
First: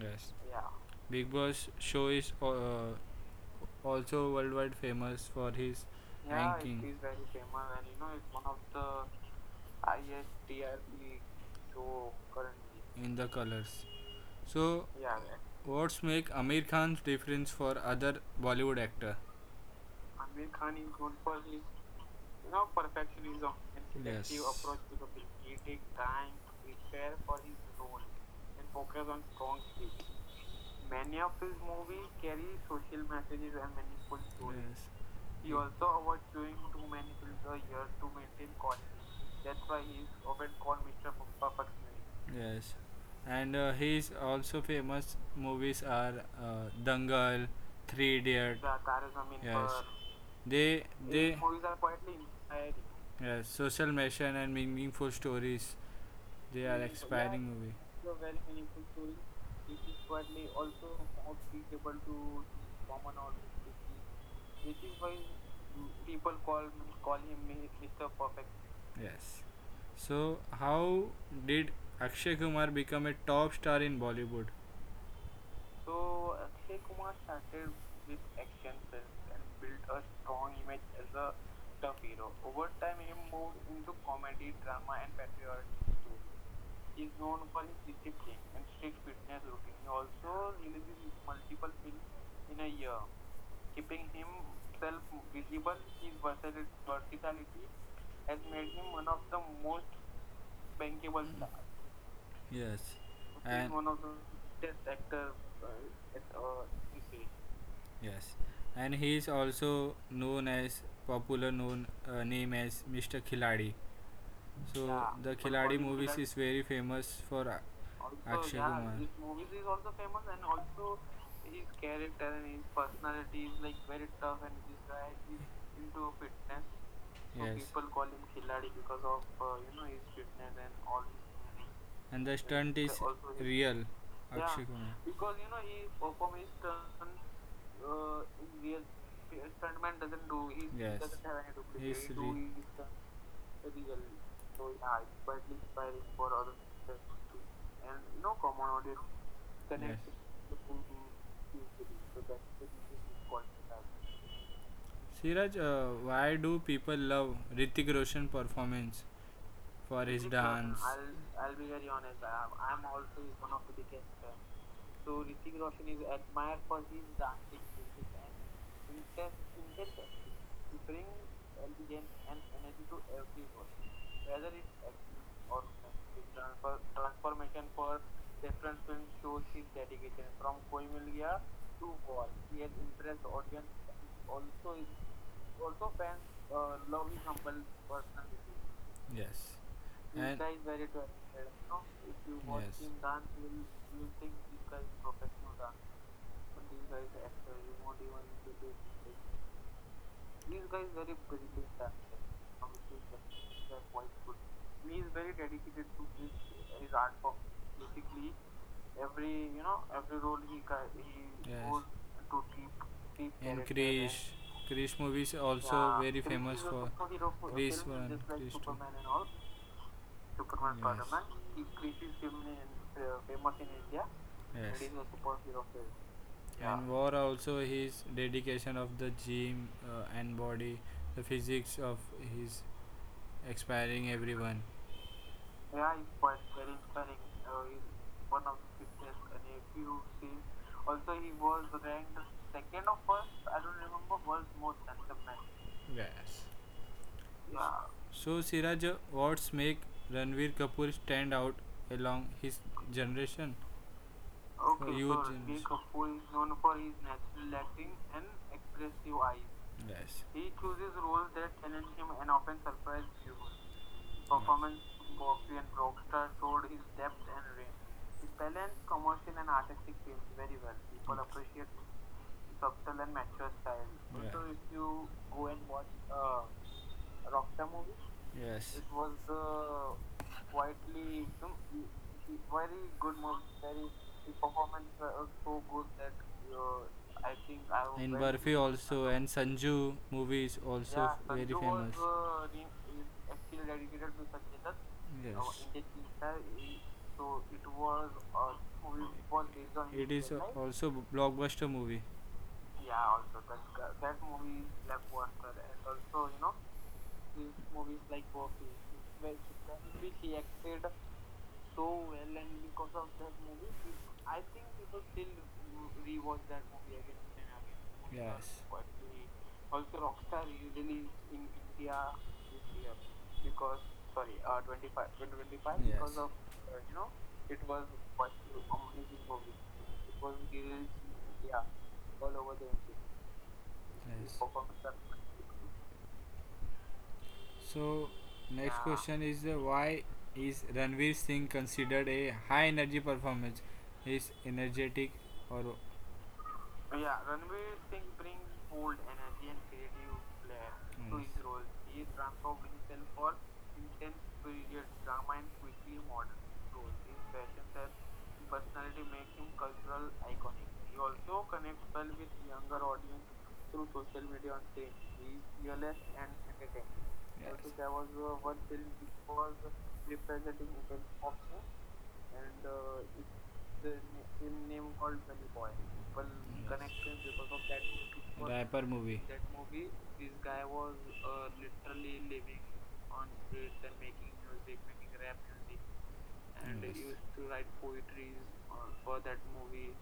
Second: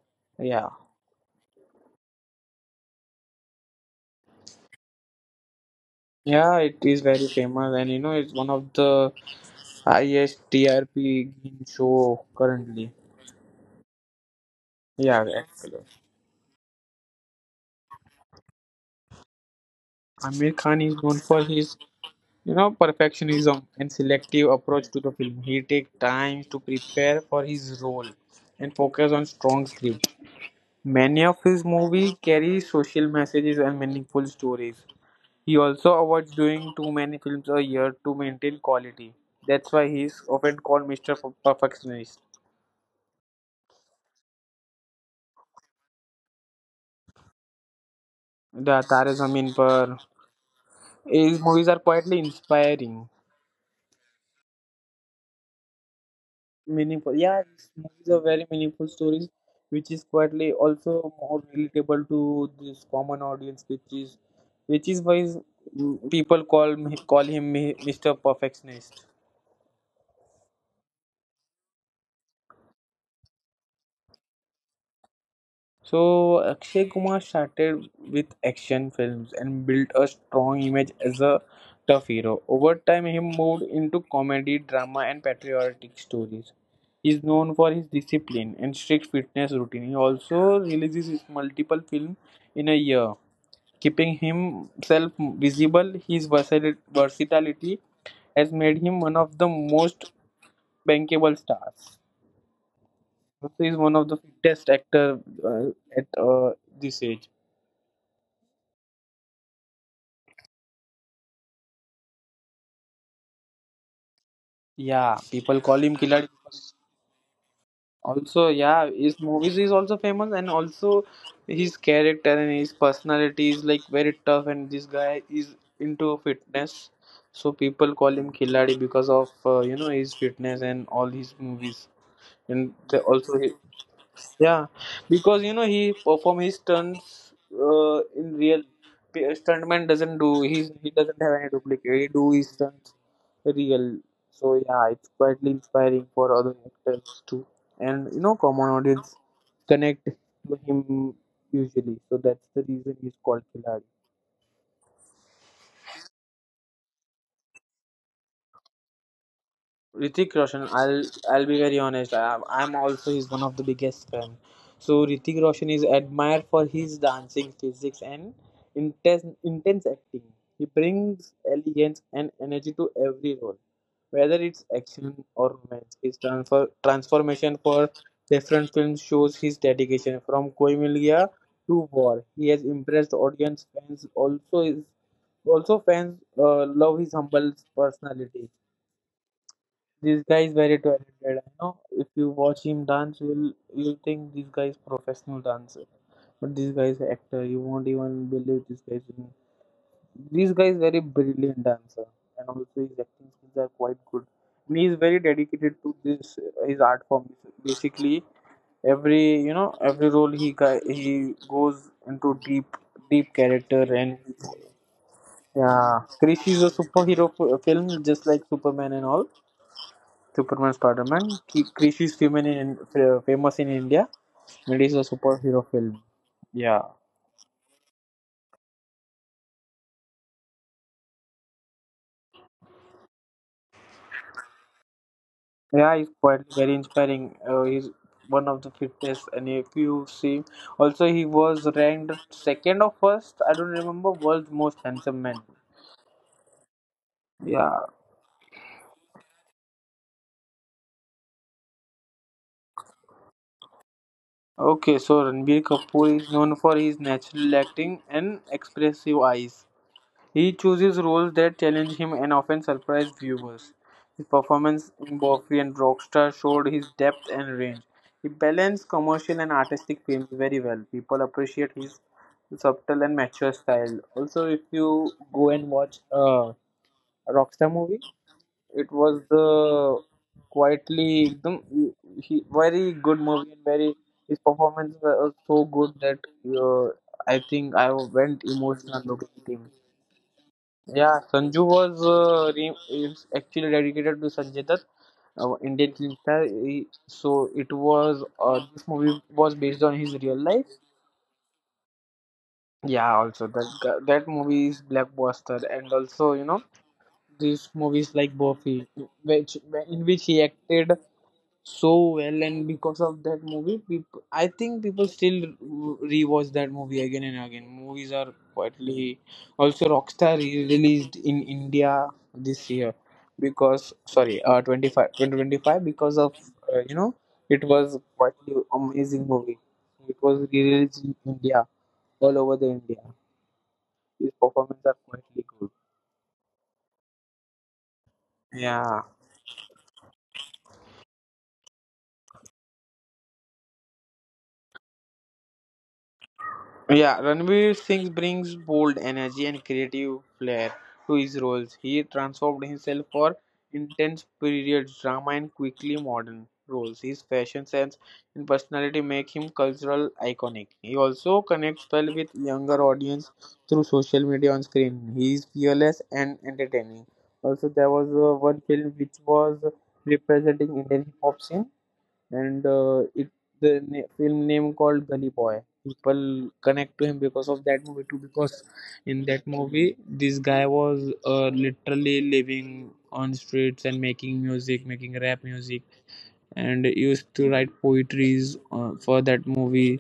[SPEAKER 1] Yes. Yeah.
[SPEAKER 2] Yeah.
[SPEAKER 1] Big Boss show is also worldwide famous for his. Yeah,
[SPEAKER 2] Yeah,
[SPEAKER 1] ranking.
[SPEAKER 2] it
[SPEAKER 1] It is
[SPEAKER 2] is
[SPEAKER 1] very
[SPEAKER 2] very
[SPEAKER 1] famous,
[SPEAKER 2] famous and
[SPEAKER 1] and
[SPEAKER 2] you
[SPEAKER 1] you
[SPEAKER 2] know
[SPEAKER 1] know
[SPEAKER 2] it's
[SPEAKER 1] it's one
[SPEAKER 2] one
[SPEAKER 1] of
[SPEAKER 2] of
[SPEAKER 1] the
[SPEAKER 2] the
[SPEAKER 1] highest
[SPEAKER 2] highest TRP game show currently.
[SPEAKER 1] currently in the colors. So, yeah,
[SPEAKER 2] Yeah,
[SPEAKER 1] yeah,
[SPEAKER 2] absolutely.
[SPEAKER 1] what's make Amir Khan's difference for other Bollywood actor? Amir
[SPEAKER 2] Amir
[SPEAKER 1] Khan
[SPEAKER 2] Khan
[SPEAKER 1] is
[SPEAKER 2] is
[SPEAKER 1] known
[SPEAKER 2] known
[SPEAKER 1] for
[SPEAKER 2] for
[SPEAKER 1] his,
[SPEAKER 2] his, you
[SPEAKER 1] you
[SPEAKER 2] know,
[SPEAKER 1] know, perfect
[SPEAKER 2] perfectionism and
[SPEAKER 1] selective, yes,
[SPEAKER 2] selective
[SPEAKER 1] approach,
[SPEAKER 2] approach to the film. He takes
[SPEAKER 1] time,
[SPEAKER 2] time to prepare for his
[SPEAKER 1] role,
[SPEAKER 2] role
[SPEAKER 1] and
[SPEAKER 2] and
[SPEAKER 1] focus
[SPEAKER 2] focus on
[SPEAKER 1] on strong.
[SPEAKER 2] strong script.
[SPEAKER 1] Many
[SPEAKER 2] Many
[SPEAKER 1] of
[SPEAKER 2] of his movies carry
[SPEAKER 1] his ill
[SPEAKER 2] social messages
[SPEAKER 1] messages.
[SPEAKER 2] and meaningful stories.
[SPEAKER 1] Yes. He
[SPEAKER 2] He also
[SPEAKER 1] also avoids
[SPEAKER 2] avoids
[SPEAKER 1] doing
[SPEAKER 2] doing
[SPEAKER 1] too
[SPEAKER 2] too
[SPEAKER 1] many
[SPEAKER 2] many films a year to
[SPEAKER 1] things
[SPEAKER 2] maintain
[SPEAKER 1] calls.
[SPEAKER 2] quality.
[SPEAKER 1] That's
[SPEAKER 2] That's
[SPEAKER 1] why
[SPEAKER 2] why he
[SPEAKER 1] he is
[SPEAKER 2] is
[SPEAKER 1] often
[SPEAKER 2] often
[SPEAKER 1] called
[SPEAKER 2] called
[SPEAKER 1] Mr.
[SPEAKER 2] Mr.
[SPEAKER 1] Perfectionist.
[SPEAKER 2] Perfectionist.
[SPEAKER 1] Yes. And his also famous movies are Dangal, Three Idiot. The
[SPEAKER 2] The
[SPEAKER 1] Tare
[SPEAKER 2] Tare
[SPEAKER 1] Zameen,
[SPEAKER 2] Zameen
[SPEAKER 1] yes, Par.
[SPEAKER 2] Par.
[SPEAKER 1] They. His they
[SPEAKER 2] His movies
[SPEAKER 1] movies
[SPEAKER 2] are
[SPEAKER 1] are quite,
[SPEAKER 2] quietly inspiring.
[SPEAKER 1] yes, social mission and meaningful stories. They are. So yeah,
[SPEAKER 2] Meaningful. Yeah,
[SPEAKER 1] expiring
[SPEAKER 2] these
[SPEAKER 1] movie.
[SPEAKER 2] movies
[SPEAKER 1] It's
[SPEAKER 2] are
[SPEAKER 1] a very
[SPEAKER 2] very meaningful
[SPEAKER 1] meaningful story.
[SPEAKER 2] stories, which
[SPEAKER 1] It
[SPEAKER 2] is
[SPEAKER 1] is
[SPEAKER 2] quietly
[SPEAKER 1] widely also
[SPEAKER 2] also
[SPEAKER 1] more
[SPEAKER 2] more
[SPEAKER 1] reachable
[SPEAKER 2] relatable
[SPEAKER 1] to
[SPEAKER 2] to this
[SPEAKER 1] the
[SPEAKER 2] common
[SPEAKER 1] common
[SPEAKER 2] audience,
[SPEAKER 1] audience,
[SPEAKER 2] which
[SPEAKER 1] which is
[SPEAKER 2] is why
[SPEAKER 1] why
[SPEAKER 2] mm,
[SPEAKER 1] people
[SPEAKER 2] people
[SPEAKER 1] call
[SPEAKER 2] call me,
[SPEAKER 1] call
[SPEAKER 2] call him
[SPEAKER 1] him
[SPEAKER 2] Mr.
[SPEAKER 1] Mr. Perfect.
[SPEAKER 2] Perfectionist.
[SPEAKER 1] Yes. So how did Akshay Kumar become a top star in Bollywood? So
[SPEAKER 2] So
[SPEAKER 1] Akshay
[SPEAKER 2] Akshay Kumar
[SPEAKER 1] Kumar started
[SPEAKER 2] started
[SPEAKER 1] with
[SPEAKER 2] with
[SPEAKER 1] action,
[SPEAKER 2] action films and built a
[SPEAKER 1] strong.
[SPEAKER 2] strong image as a
[SPEAKER 1] The
[SPEAKER 2] tough hero. Over
[SPEAKER 1] third time
[SPEAKER 2] time,
[SPEAKER 1] he
[SPEAKER 2] he moved
[SPEAKER 1] moved
[SPEAKER 2] into comedy,
[SPEAKER 1] comedy,
[SPEAKER 2] drama,
[SPEAKER 1] drama, and
[SPEAKER 2] and
[SPEAKER 1] patriotic
[SPEAKER 2] patriotic
[SPEAKER 1] stories.
[SPEAKER 2] stories. He
[SPEAKER 1] He is
[SPEAKER 2] is
[SPEAKER 1] known
[SPEAKER 2] known
[SPEAKER 1] for
[SPEAKER 2] for
[SPEAKER 1] his
[SPEAKER 2] his
[SPEAKER 1] discipline
[SPEAKER 2] discipline
[SPEAKER 1] and
[SPEAKER 2] and
[SPEAKER 1] strict
[SPEAKER 2] strict
[SPEAKER 1] fitness
[SPEAKER 2] fitness
[SPEAKER 1] routine.
[SPEAKER 2] routine. He
[SPEAKER 1] He
[SPEAKER 2] also
[SPEAKER 1] also
[SPEAKER 2] releases
[SPEAKER 1] releases
[SPEAKER 2] his multiple
[SPEAKER 1] multiple
[SPEAKER 2] films
[SPEAKER 1] in
[SPEAKER 2] in a
[SPEAKER 1] a year,
[SPEAKER 2] year,
[SPEAKER 1] keeping
[SPEAKER 2] keeping
[SPEAKER 1] himself
[SPEAKER 2] himself visible. His versatility
[SPEAKER 1] as
[SPEAKER 2] has made him one
[SPEAKER 1] one of
[SPEAKER 2] of the
[SPEAKER 1] the most
[SPEAKER 2] most bankable
[SPEAKER 1] bankable
[SPEAKER 2] stars.
[SPEAKER 1] stars. Yes.
[SPEAKER 2] Also, he is one
[SPEAKER 1] He is.
[SPEAKER 2] of the
[SPEAKER 1] And one of
[SPEAKER 2] fittest
[SPEAKER 1] the
[SPEAKER 2] actor
[SPEAKER 1] best
[SPEAKER 2] uh,
[SPEAKER 1] actors
[SPEAKER 2] at uh,
[SPEAKER 1] at
[SPEAKER 2] this age.
[SPEAKER 1] this age. Yes. And he is also known as popular known name as Mr. Khiladi.
[SPEAKER 2] Yeah,
[SPEAKER 1] So yeah,
[SPEAKER 2] people
[SPEAKER 1] the
[SPEAKER 2] call
[SPEAKER 1] but Khiladi
[SPEAKER 2] him
[SPEAKER 1] according
[SPEAKER 2] Killer.
[SPEAKER 1] to movies that- is very famous for A-. Also,
[SPEAKER 2] Also,
[SPEAKER 1] Akshay,
[SPEAKER 2] yeah,
[SPEAKER 1] yeah, Kumar.
[SPEAKER 2] his
[SPEAKER 1] This
[SPEAKER 2] movies
[SPEAKER 1] movies
[SPEAKER 2] is
[SPEAKER 1] is also
[SPEAKER 2] also famous,
[SPEAKER 1] famous,
[SPEAKER 2] and
[SPEAKER 1] and
[SPEAKER 2] also
[SPEAKER 1] also it
[SPEAKER 2] his character
[SPEAKER 1] tells
[SPEAKER 2] and
[SPEAKER 1] his
[SPEAKER 2] his
[SPEAKER 1] personality
[SPEAKER 2] personality is like very
[SPEAKER 1] stuff,
[SPEAKER 2] tough.
[SPEAKER 1] and
[SPEAKER 2] And this
[SPEAKER 1] this guy
[SPEAKER 2] guy
[SPEAKER 1] is
[SPEAKER 2] is
[SPEAKER 1] into
[SPEAKER 2] into
[SPEAKER 1] fitness.
[SPEAKER 2] fitness,
[SPEAKER 1] So,
[SPEAKER 2] so
[SPEAKER 1] yes,
[SPEAKER 2] people
[SPEAKER 1] people call
[SPEAKER 2] call him
[SPEAKER 1] him
[SPEAKER 2] Khiladi because
[SPEAKER 1] because of
[SPEAKER 2] of you know his fitness
[SPEAKER 1] and
[SPEAKER 2] and all
[SPEAKER 1] all
[SPEAKER 2] his
[SPEAKER 1] this thing.
[SPEAKER 2] movies.
[SPEAKER 1] And the
[SPEAKER 2] And
[SPEAKER 1] stunt
[SPEAKER 2] they
[SPEAKER 1] it's is. Also,
[SPEAKER 2] also,
[SPEAKER 1] he-
[SPEAKER 2] he,
[SPEAKER 1] real. Yeah.
[SPEAKER 2] yeah,
[SPEAKER 1] Akshay Kumar
[SPEAKER 2] because you know he perform his
[SPEAKER 1] formation
[SPEAKER 2] stunts in
[SPEAKER 1] in
[SPEAKER 2] real.
[SPEAKER 1] real
[SPEAKER 2] Stuntman
[SPEAKER 1] stuntman
[SPEAKER 2] doesn't do
[SPEAKER 1] doesn't do. He,
[SPEAKER 2] he
[SPEAKER 1] yes,
[SPEAKER 2] doesn't
[SPEAKER 1] doesn't
[SPEAKER 2] have
[SPEAKER 1] have
[SPEAKER 2] any
[SPEAKER 1] any duplicate.
[SPEAKER 2] duplicate.
[SPEAKER 1] He's
[SPEAKER 2] He
[SPEAKER 1] he re- do
[SPEAKER 2] do his
[SPEAKER 1] his stunt
[SPEAKER 2] stunts real.
[SPEAKER 1] real.
[SPEAKER 2] So
[SPEAKER 1] So
[SPEAKER 2] yeah,
[SPEAKER 1] yeah,
[SPEAKER 2] it's
[SPEAKER 1] it's quite
[SPEAKER 2] quietly inspiring
[SPEAKER 1] inspiring
[SPEAKER 2] for
[SPEAKER 1] for
[SPEAKER 2] other
[SPEAKER 1] other stuff
[SPEAKER 2] actors too,
[SPEAKER 1] too. And
[SPEAKER 2] and you know
[SPEAKER 1] you know,
[SPEAKER 2] common
[SPEAKER 1] common
[SPEAKER 2] audience
[SPEAKER 1] audience
[SPEAKER 2] connect
[SPEAKER 1] connects, yes,
[SPEAKER 2] to
[SPEAKER 1] the
[SPEAKER 2] him
[SPEAKER 1] full team
[SPEAKER 2] usually. So
[SPEAKER 1] easily.
[SPEAKER 2] that's
[SPEAKER 1] So
[SPEAKER 2] the
[SPEAKER 1] that's
[SPEAKER 2] reason
[SPEAKER 1] the
[SPEAKER 2] he's
[SPEAKER 1] reason
[SPEAKER 2] called
[SPEAKER 1] it's called
[SPEAKER 2] Khiladi.
[SPEAKER 1] the lab. Siraj, why do people love Ritik Roshan performance
[SPEAKER 2] Ritik
[SPEAKER 1] for his
[SPEAKER 2] Roshan,
[SPEAKER 1] Hrithik Roshan, dance? Roshan,
[SPEAKER 2] I'll be very
[SPEAKER 1] I'll be
[SPEAKER 2] honest.
[SPEAKER 1] very honest.
[SPEAKER 2] I'm
[SPEAKER 1] I'm,
[SPEAKER 2] also
[SPEAKER 1] I'm
[SPEAKER 2] his one of
[SPEAKER 1] also
[SPEAKER 2] the
[SPEAKER 1] one of
[SPEAKER 2] biggest
[SPEAKER 1] the
[SPEAKER 2] fan.
[SPEAKER 1] biggest fans.
[SPEAKER 2] So Ritik
[SPEAKER 1] So
[SPEAKER 2] Roshan is
[SPEAKER 1] Hrithik is
[SPEAKER 2] admired for his
[SPEAKER 1] admired for his
[SPEAKER 2] dancing, physics,
[SPEAKER 1] dancing
[SPEAKER 2] and
[SPEAKER 1] skills and intense,
[SPEAKER 2] intense acting.
[SPEAKER 1] intense
[SPEAKER 2] He
[SPEAKER 1] acting. He
[SPEAKER 2] brings
[SPEAKER 1] brings
[SPEAKER 2] elegance and
[SPEAKER 1] elegance
[SPEAKER 2] energy to every
[SPEAKER 1] to
[SPEAKER 2] role,
[SPEAKER 1] every role,
[SPEAKER 2] whether it's
[SPEAKER 1] whether
[SPEAKER 2] action
[SPEAKER 1] it's
[SPEAKER 2] or
[SPEAKER 1] acting
[SPEAKER 2] romance.
[SPEAKER 1] or
[SPEAKER 2] His transfer transformation for
[SPEAKER 1] transformation for
[SPEAKER 2] different
[SPEAKER 1] different
[SPEAKER 2] films
[SPEAKER 1] films
[SPEAKER 2] shows
[SPEAKER 1] shows
[SPEAKER 2] his
[SPEAKER 1] his dedication.
[SPEAKER 2] dedication.
[SPEAKER 1] From
[SPEAKER 2] From Koimilia
[SPEAKER 1] Korea,
[SPEAKER 2] to War, he
[SPEAKER 1] he has
[SPEAKER 2] has impressed
[SPEAKER 1] impressed audience
[SPEAKER 2] audience fans.
[SPEAKER 1] and
[SPEAKER 2] Also,
[SPEAKER 1] also
[SPEAKER 2] is also
[SPEAKER 1] also
[SPEAKER 2] fans
[SPEAKER 1] fans
[SPEAKER 2] love his
[SPEAKER 1] love his
[SPEAKER 2] humble
[SPEAKER 1] humble
[SPEAKER 2] personality.
[SPEAKER 1] personality. Yes.
[SPEAKER 2] This guy is
[SPEAKER 1] You.
[SPEAKER 2] very
[SPEAKER 1] And- guys
[SPEAKER 2] talented.
[SPEAKER 1] very
[SPEAKER 2] I know
[SPEAKER 1] talented.
[SPEAKER 2] if
[SPEAKER 1] You know,
[SPEAKER 2] you
[SPEAKER 1] if
[SPEAKER 2] watch
[SPEAKER 1] you
[SPEAKER 2] him
[SPEAKER 1] watch, yes,
[SPEAKER 2] dance,
[SPEAKER 1] him dance,
[SPEAKER 2] you'll
[SPEAKER 1] you'll,
[SPEAKER 2] think this
[SPEAKER 1] you'll
[SPEAKER 2] guy
[SPEAKER 1] think
[SPEAKER 2] is
[SPEAKER 1] these guys
[SPEAKER 2] professional
[SPEAKER 1] are
[SPEAKER 2] dancer,
[SPEAKER 1] professional dancers.
[SPEAKER 2] but this guy is
[SPEAKER 1] But
[SPEAKER 2] an
[SPEAKER 1] these
[SPEAKER 2] actor.
[SPEAKER 1] guys
[SPEAKER 2] You
[SPEAKER 1] are
[SPEAKER 2] won't
[SPEAKER 1] actors.
[SPEAKER 2] even
[SPEAKER 1] You won't
[SPEAKER 2] believe
[SPEAKER 1] even
[SPEAKER 2] this guy. Is
[SPEAKER 1] believe it.
[SPEAKER 2] This guy is very
[SPEAKER 1] These guys very
[SPEAKER 2] brilliant dancer,
[SPEAKER 1] brilliant dancer.
[SPEAKER 2] and also his acting
[SPEAKER 1] Obviously,
[SPEAKER 2] skills are
[SPEAKER 1] that's
[SPEAKER 2] quite good.
[SPEAKER 1] their point.
[SPEAKER 2] And he is very
[SPEAKER 1] He is
[SPEAKER 2] dedicated
[SPEAKER 1] very
[SPEAKER 2] to
[SPEAKER 1] dedicated
[SPEAKER 2] this
[SPEAKER 1] to
[SPEAKER 2] his art form.
[SPEAKER 1] his art form.
[SPEAKER 2] Basically,
[SPEAKER 1] Basically,
[SPEAKER 2] every
[SPEAKER 1] every
[SPEAKER 2] every role he
[SPEAKER 1] every
[SPEAKER 2] guy
[SPEAKER 1] role he ca-
[SPEAKER 2] he
[SPEAKER 1] he,
[SPEAKER 2] goes
[SPEAKER 1] yes, goes
[SPEAKER 2] into
[SPEAKER 1] to deep
[SPEAKER 2] deep
[SPEAKER 1] deep.
[SPEAKER 2] character
[SPEAKER 1] And character. And
[SPEAKER 2] and
[SPEAKER 1] Krish, Krish movies
[SPEAKER 2] yeah,
[SPEAKER 1] also, yeah,
[SPEAKER 2] Krish
[SPEAKER 1] very
[SPEAKER 2] is a
[SPEAKER 1] Chris famous is a for
[SPEAKER 2] superhero
[SPEAKER 1] superhero fo-
[SPEAKER 2] film
[SPEAKER 1] Chris
[SPEAKER 2] just
[SPEAKER 1] film,
[SPEAKER 2] like
[SPEAKER 1] one, just like Chris
[SPEAKER 2] Superman
[SPEAKER 1] two.
[SPEAKER 2] and all
[SPEAKER 1] Superman and all.
[SPEAKER 2] Superman,
[SPEAKER 1] Superman, yes,
[SPEAKER 2] Spider-Man.
[SPEAKER 1] Spider-Man
[SPEAKER 2] Krishi is
[SPEAKER 1] film
[SPEAKER 2] in,
[SPEAKER 1] is
[SPEAKER 2] famous in
[SPEAKER 1] famous
[SPEAKER 2] India.
[SPEAKER 1] in India.
[SPEAKER 2] And it is a
[SPEAKER 1] Yes. And
[SPEAKER 2] superhero film. Yeah.
[SPEAKER 1] yeah, and war also his dedication of the gym and body the physics of his inspiring everyone.
[SPEAKER 2] Yeah, he's
[SPEAKER 1] Yeah,
[SPEAKER 2] quite
[SPEAKER 1] he's
[SPEAKER 2] very
[SPEAKER 1] quite very
[SPEAKER 2] inspiring.
[SPEAKER 1] inspiring.
[SPEAKER 2] He's
[SPEAKER 1] He's
[SPEAKER 2] one of the
[SPEAKER 1] one of the
[SPEAKER 2] fittest, and if you
[SPEAKER 1] few
[SPEAKER 2] see,
[SPEAKER 1] seen.
[SPEAKER 2] also he
[SPEAKER 1] Also,
[SPEAKER 2] was
[SPEAKER 1] he was
[SPEAKER 2] ranked
[SPEAKER 1] ranked
[SPEAKER 2] second or
[SPEAKER 1] second or
[SPEAKER 2] first. I don't
[SPEAKER 1] first. I
[SPEAKER 2] remember.
[SPEAKER 1] don't
[SPEAKER 2] World's
[SPEAKER 1] remember.
[SPEAKER 2] most
[SPEAKER 1] World's most
[SPEAKER 2] handsome man.
[SPEAKER 1] handsome man. Yes.
[SPEAKER 2] Yeah.
[SPEAKER 1] Yeah. So Siraj, what's make Ranveer Kapoor stand out along his generation?
[SPEAKER 2] Okay,
[SPEAKER 1] Okay, huge
[SPEAKER 2] so
[SPEAKER 1] so
[SPEAKER 2] Ranbir
[SPEAKER 1] image. Kapoor
[SPEAKER 2] Kapoor
[SPEAKER 1] is
[SPEAKER 2] is
[SPEAKER 1] known
[SPEAKER 2] known
[SPEAKER 1] for
[SPEAKER 2] for
[SPEAKER 1] his
[SPEAKER 2] his natural
[SPEAKER 1] thin
[SPEAKER 2] acting
[SPEAKER 1] and
[SPEAKER 2] and expressive
[SPEAKER 1] expressive eyes.
[SPEAKER 2] eyes.
[SPEAKER 1] Yes.
[SPEAKER 2] He
[SPEAKER 1] He chooses
[SPEAKER 2] chooses roles
[SPEAKER 1] roles that
[SPEAKER 2] that
[SPEAKER 1] challenge
[SPEAKER 2] challenge
[SPEAKER 1] him
[SPEAKER 2] him
[SPEAKER 1] and
[SPEAKER 2] and
[SPEAKER 1] often
[SPEAKER 2] often
[SPEAKER 1] surprise
[SPEAKER 2] surprise
[SPEAKER 1] viewers.
[SPEAKER 2] viewers. His
[SPEAKER 1] Performance
[SPEAKER 2] performance in
[SPEAKER 1] Buffy
[SPEAKER 2] Buffy
[SPEAKER 1] and
[SPEAKER 2] and
[SPEAKER 1] Rockstar
[SPEAKER 2] Rockstar showed
[SPEAKER 1] showed his
[SPEAKER 2] his
[SPEAKER 1] depth
[SPEAKER 2] depth
[SPEAKER 1] and
[SPEAKER 2] and
[SPEAKER 1] range.
[SPEAKER 2] range. He
[SPEAKER 1] He balanced
[SPEAKER 2] balanced
[SPEAKER 1] commercial
[SPEAKER 2] commercial
[SPEAKER 1] and
[SPEAKER 2] and
[SPEAKER 1] artistic
[SPEAKER 2] artistic films
[SPEAKER 1] films very
[SPEAKER 2] very
[SPEAKER 1] well.
[SPEAKER 2] well.
[SPEAKER 1] People
[SPEAKER 2] People appreciate
[SPEAKER 1] appreciate
[SPEAKER 2] his
[SPEAKER 1] his subtle
[SPEAKER 2] subtle
[SPEAKER 1] and
[SPEAKER 2] and
[SPEAKER 1] mature
[SPEAKER 2] mature
[SPEAKER 1] style.
[SPEAKER 2] style.
[SPEAKER 1] Yeah. Also,
[SPEAKER 2] Also, if
[SPEAKER 1] if you
[SPEAKER 2] you
[SPEAKER 1] go
[SPEAKER 2] go
[SPEAKER 1] and
[SPEAKER 2] and
[SPEAKER 1] watch
[SPEAKER 2] watch Rockstar
[SPEAKER 1] Rockstar movie,
[SPEAKER 2] movie,
[SPEAKER 1] yes. It
[SPEAKER 2] it
[SPEAKER 1] was
[SPEAKER 2] was the quietly
[SPEAKER 1] quietly, you know,
[SPEAKER 2] एकदम,
[SPEAKER 1] very
[SPEAKER 2] very good
[SPEAKER 1] good movie.
[SPEAKER 2] movie and very
[SPEAKER 1] Very the
[SPEAKER 2] his
[SPEAKER 1] performance
[SPEAKER 2] performance
[SPEAKER 1] was
[SPEAKER 2] was so
[SPEAKER 1] so good
[SPEAKER 2] good
[SPEAKER 1] that
[SPEAKER 2] that
[SPEAKER 1] uh,
[SPEAKER 2] uh,
[SPEAKER 1] I
[SPEAKER 2] I
[SPEAKER 1] think
[SPEAKER 2] think
[SPEAKER 1] I
[SPEAKER 2] I
[SPEAKER 1] was. And very-
[SPEAKER 2] went
[SPEAKER 1] Barfi
[SPEAKER 2] emotional
[SPEAKER 1] also
[SPEAKER 2] looking
[SPEAKER 1] and
[SPEAKER 2] at him.
[SPEAKER 1] Sanju movie is also, yeah,
[SPEAKER 2] Yeah,
[SPEAKER 1] f- very Sanju was
[SPEAKER 2] Sanju
[SPEAKER 1] famous.
[SPEAKER 2] was
[SPEAKER 1] Is
[SPEAKER 2] is
[SPEAKER 1] actually
[SPEAKER 2] actually
[SPEAKER 1] dedicated
[SPEAKER 2] dedicated to
[SPEAKER 1] to Sanjay
[SPEAKER 2] Sanjay
[SPEAKER 1] Dutt.
[SPEAKER 2] Dutt,
[SPEAKER 1] Our, yes,
[SPEAKER 2] Indian
[SPEAKER 1] Indian
[SPEAKER 2] film.
[SPEAKER 1] cinema, i-. So
[SPEAKER 2] So it
[SPEAKER 1] it was
[SPEAKER 2] was
[SPEAKER 1] uh,
[SPEAKER 2] this
[SPEAKER 1] movie
[SPEAKER 2] movie
[SPEAKER 1] was
[SPEAKER 2] was based
[SPEAKER 1] based on
[SPEAKER 2] on
[SPEAKER 1] his.
[SPEAKER 2] his
[SPEAKER 1] It is
[SPEAKER 2] real
[SPEAKER 1] his a- life.
[SPEAKER 2] life.
[SPEAKER 1] Also b- blockbuster movie. Yeah,
[SPEAKER 2] Yeah, also
[SPEAKER 1] also
[SPEAKER 2] that
[SPEAKER 1] that, that
[SPEAKER 2] that movie
[SPEAKER 1] movie
[SPEAKER 2] is
[SPEAKER 1] was
[SPEAKER 2] blockbuster, and
[SPEAKER 1] correct.
[SPEAKER 2] also
[SPEAKER 1] So
[SPEAKER 2] you
[SPEAKER 1] you know,
[SPEAKER 2] know these movies like Buffy, which in which he acted so
[SPEAKER 1] so well and
[SPEAKER 2] well and
[SPEAKER 1] in
[SPEAKER 2] because of
[SPEAKER 1] of
[SPEAKER 2] that movie
[SPEAKER 1] I
[SPEAKER 2] I
[SPEAKER 1] still
[SPEAKER 2] think people still
[SPEAKER 1] rewatch
[SPEAKER 2] rewatch
[SPEAKER 1] that
[SPEAKER 2] that movie
[SPEAKER 1] movie
[SPEAKER 2] again
[SPEAKER 1] again and
[SPEAKER 2] and again.
[SPEAKER 1] again.
[SPEAKER 2] Movies are
[SPEAKER 1] Movies are, yes, quite
[SPEAKER 2] quietly
[SPEAKER 1] really-.
[SPEAKER 2] also
[SPEAKER 1] Also,
[SPEAKER 2] Rockstar
[SPEAKER 1] Rockstar usually
[SPEAKER 2] released in
[SPEAKER 1] in
[SPEAKER 2] India
[SPEAKER 1] India
[SPEAKER 2] this
[SPEAKER 1] this
[SPEAKER 2] year
[SPEAKER 1] year
[SPEAKER 2] because
[SPEAKER 1] because
[SPEAKER 2] sorry
[SPEAKER 1] sorry, 25,
[SPEAKER 2] twenty
[SPEAKER 1] twenty
[SPEAKER 2] twenty
[SPEAKER 1] twenty
[SPEAKER 2] five
[SPEAKER 1] five
[SPEAKER 2] because of
[SPEAKER 1] because, yes, of
[SPEAKER 2] you know
[SPEAKER 1] you know
[SPEAKER 2] it
[SPEAKER 1] it
[SPEAKER 2] was
[SPEAKER 1] was
[SPEAKER 2] quite an
[SPEAKER 1] quite
[SPEAKER 2] amazing movie.
[SPEAKER 1] amazing movie.
[SPEAKER 2] It was
[SPEAKER 1] It was
[SPEAKER 2] released in
[SPEAKER 1] released in
[SPEAKER 2] India
[SPEAKER 1] India
[SPEAKER 2] all over the
[SPEAKER 1] all over
[SPEAKER 2] India.
[SPEAKER 1] the world.
[SPEAKER 2] His
[SPEAKER 1] His, yes,
[SPEAKER 2] performance are quite
[SPEAKER 1] performance are.
[SPEAKER 2] good,
[SPEAKER 1] So,
[SPEAKER 2] yeah.
[SPEAKER 1] next, yeah, question is why is Ranveer Singh considered a high energy performance? He's energetic or.
[SPEAKER 2] Yeah,
[SPEAKER 1] Yeah,
[SPEAKER 2] Ranveer
[SPEAKER 1] Ranveer
[SPEAKER 2] Singh
[SPEAKER 1] Singh brings
[SPEAKER 2] brings
[SPEAKER 1] bold
[SPEAKER 2] bold energy
[SPEAKER 1] Indian
[SPEAKER 2] and
[SPEAKER 1] flair
[SPEAKER 2] creative flair
[SPEAKER 1] to his,
[SPEAKER 2] to his
[SPEAKER 1] nice, role.
[SPEAKER 2] roles. He
[SPEAKER 1] He transforms
[SPEAKER 2] transformed
[SPEAKER 1] his
[SPEAKER 2] himself
[SPEAKER 1] for
[SPEAKER 2] for intense period drama
[SPEAKER 1] drama and
[SPEAKER 2] and quickly
[SPEAKER 1] new modern
[SPEAKER 2] modern
[SPEAKER 1] roles.
[SPEAKER 2] roles.
[SPEAKER 1] His
[SPEAKER 2] His
[SPEAKER 1] pa-
[SPEAKER 2] fashion sense and personality
[SPEAKER 1] personality makes
[SPEAKER 2] make
[SPEAKER 1] him
[SPEAKER 2] him
[SPEAKER 1] cultural
[SPEAKER 2] cultural iconic.
[SPEAKER 1] iconic. He
[SPEAKER 2] He also
[SPEAKER 1] also connects
[SPEAKER 2] connects
[SPEAKER 1] well
[SPEAKER 2] well with
[SPEAKER 1] with younger
[SPEAKER 2] younger
[SPEAKER 1] audience
[SPEAKER 2] audience through social media on screen. He is fearless and
[SPEAKER 1] and, yes,
[SPEAKER 2] entertaining.
[SPEAKER 1] also,
[SPEAKER 2] Also,
[SPEAKER 1] yes, there
[SPEAKER 2] there
[SPEAKER 1] was
[SPEAKER 2] was one film which was representing Indian hip hop scene and
[SPEAKER 1] the
[SPEAKER 2] film name
[SPEAKER 1] name
[SPEAKER 2] called
[SPEAKER 1] called
[SPEAKER 2] Gully
[SPEAKER 1] Valley
[SPEAKER 2] Boy.
[SPEAKER 1] Boy.
[SPEAKER 2] People
[SPEAKER 1] Yes. Connect
[SPEAKER 2] connect to
[SPEAKER 1] him
[SPEAKER 2] him because
[SPEAKER 1] because of
[SPEAKER 2] of
[SPEAKER 1] that
[SPEAKER 2] that movie
[SPEAKER 1] movie.
[SPEAKER 2] too.
[SPEAKER 1] Because
[SPEAKER 2] Because
[SPEAKER 1] rapper movie.
[SPEAKER 2] in that movie,
[SPEAKER 1] This
[SPEAKER 2] this
[SPEAKER 1] guy
[SPEAKER 2] guy
[SPEAKER 1] was
[SPEAKER 2] was
[SPEAKER 1] uh,
[SPEAKER 2] literally living on
[SPEAKER 1] on
[SPEAKER 2] streets and making music,
[SPEAKER 1] making
[SPEAKER 2] making
[SPEAKER 1] rap
[SPEAKER 2] rap
[SPEAKER 1] music.
[SPEAKER 2] music, and
[SPEAKER 1] And
[SPEAKER 2] used to write poetries for
[SPEAKER 1] uh,
[SPEAKER 2] that movie.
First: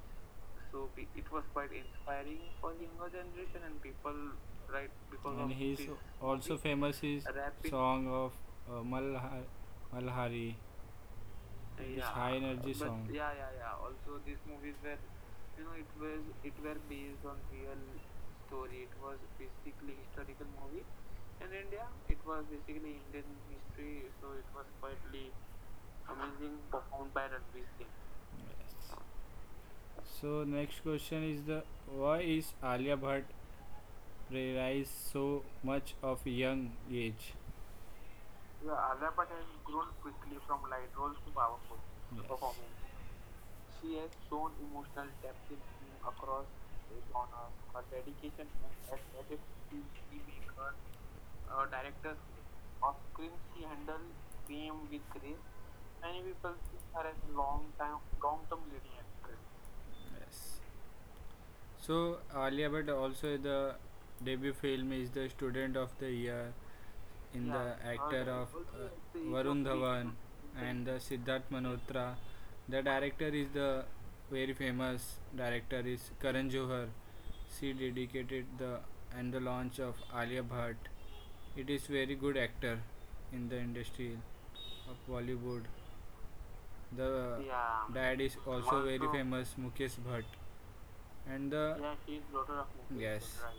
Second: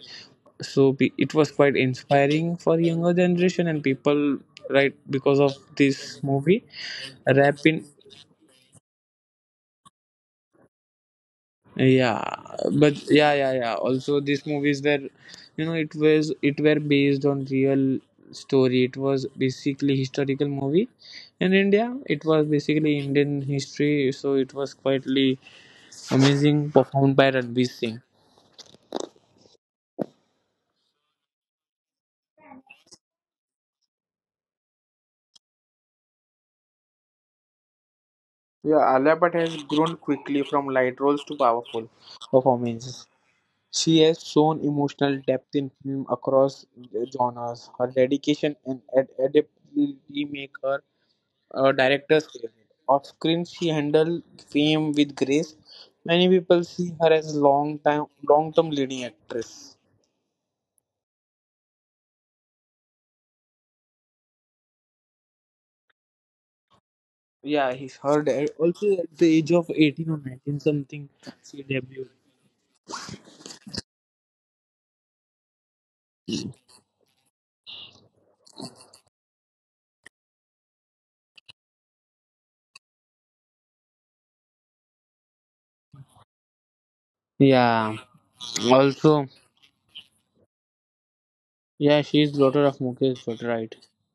[SPEAKER 2] So it was quite
[SPEAKER 1] so,
[SPEAKER 2] inspiring for younger generation and people right
[SPEAKER 1] because
[SPEAKER 2] because
[SPEAKER 1] and
[SPEAKER 2] of
[SPEAKER 1] of he is this
[SPEAKER 2] this
[SPEAKER 1] also
[SPEAKER 2] movie.
[SPEAKER 1] famous his
[SPEAKER 2] Rap
[SPEAKER 1] rapping,
[SPEAKER 2] in
[SPEAKER 1] song of Malha- Malhari. His, yeah,
[SPEAKER 2] yeah
[SPEAKER 1] high energy but
[SPEAKER 2] but
[SPEAKER 1] song. Yeah, yeah, yeah.
[SPEAKER 2] yeah
[SPEAKER 1] Also,
[SPEAKER 2] also these movies were
[SPEAKER 1] you
[SPEAKER 2] you
[SPEAKER 1] know,
[SPEAKER 2] know it were based on real
[SPEAKER 1] it
[SPEAKER 2] story. It was basically historical
[SPEAKER 1] movie.
[SPEAKER 2] movie
[SPEAKER 1] And
[SPEAKER 2] in India.
[SPEAKER 1] India, it
[SPEAKER 2] It was
[SPEAKER 1] was
[SPEAKER 2] basically
[SPEAKER 1] basically Indian
[SPEAKER 2] Indian
[SPEAKER 1] history,
[SPEAKER 2] history,
[SPEAKER 1] so
[SPEAKER 2] so
[SPEAKER 1] it
[SPEAKER 2] it
[SPEAKER 1] was
[SPEAKER 2] was quietly
[SPEAKER 1] quietly amazing,
[SPEAKER 2] amazing
[SPEAKER 1] performed
[SPEAKER 2] performed
[SPEAKER 1] by
[SPEAKER 2] by
[SPEAKER 1] Ranveer
[SPEAKER 2] Ranveer
[SPEAKER 1] Singh.
[SPEAKER 2] Singh.
[SPEAKER 1] Yes. So next question is the why is Alia Bhatt realized so much of young age? Yeah,
[SPEAKER 2] Yeah,
[SPEAKER 1] Alia
[SPEAKER 2] Alia Bhatt
[SPEAKER 1] Bhatt has
[SPEAKER 2] has
[SPEAKER 1] grown
[SPEAKER 2] grown
[SPEAKER 1] quickly
[SPEAKER 2] quickly from
[SPEAKER 1] from light
[SPEAKER 2] light
[SPEAKER 1] roles
[SPEAKER 2] roles
[SPEAKER 1] to
[SPEAKER 2] to
[SPEAKER 1] powerful,
[SPEAKER 2] powerful
[SPEAKER 1] yes, performance.
[SPEAKER 2] performances.
[SPEAKER 1] She
[SPEAKER 2] She
[SPEAKER 1] has
[SPEAKER 2] has
[SPEAKER 1] shown
[SPEAKER 2] shown
[SPEAKER 1] emotional
[SPEAKER 2] emotional depth
[SPEAKER 1] depth in
[SPEAKER 2] in film
[SPEAKER 1] film across
[SPEAKER 2] across
[SPEAKER 1] the genres.
[SPEAKER 2] genres. Her
[SPEAKER 1] Her dedication
[SPEAKER 2] dedication and
[SPEAKER 1] and aesthetic to
[SPEAKER 2] adaptability make
[SPEAKER 1] make her
[SPEAKER 2] her
[SPEAKER 1] a director
[SPEAKER 2] director's favorite.
[SPEAKER 1] of
[SPEAKER 2] Off screen, she handled fame with grace. Many people see her as
[SPEAKER 1] long time long
[SPEAKER 2] long
[SPEAKER 1] term
[SPEAKER 2] term leading
[SPEAKER 1] leading actress.
[SPEAKER 2] actress.
[SPEAKER 1] Yes. So Alia Bhatt also the debut film is the student of the year
[SPEAKER 2] Yeah, he's
[SPEAKER 1] in. Yeah,
[SPEAKER 2] heard
[SPEAKER 1] the actor
[SPEAKER 2] also
[SPEAKER 1] of also
[SPEAKER 2] at the age
[SPEAKER 1] the-
[SPEAKER 2] of 18
[SPEAKER 1] Varun
[SPEAKER 2] or 19
[SPEAKER 1] Dhawan
[SPEAKER 2] something.
[SPEAKER 1] and the
[SPEAKER 2] She
[SPEAKER 1] Siddharth
[SPEAKER 2] debuted.
[SPEAKER 1] Malhotra. The director is the very famous director is Karan Johar. She dedicated the and the launch of Alia Bhatt. It is very good actor in the industry of Bollywood. The,
[SPEAKER 2] Yeah.
[SPEAKER 1] yeah, dad is also
[SPEAKER 2] Also,
[SPEAKER 1] one, very also- famous, Mukesh Bhatt.
[SPEAKER 2] yeah,
[SPEAKER 1] And the,
[SPEAKER 2] she is
[SPEAKER 1] yeah,
[SPEAKER 2] daughter
[SPEAKER 1] she
[SPEAKER 2] of
[SPEAKER 1] is daughter of
[SPEAKER 2] Mukesh Bhatt,
[SPEAKER 1] Mukesh,
[SPEAKER 2] right?
[SPEAKER 1] yes, Bhatt,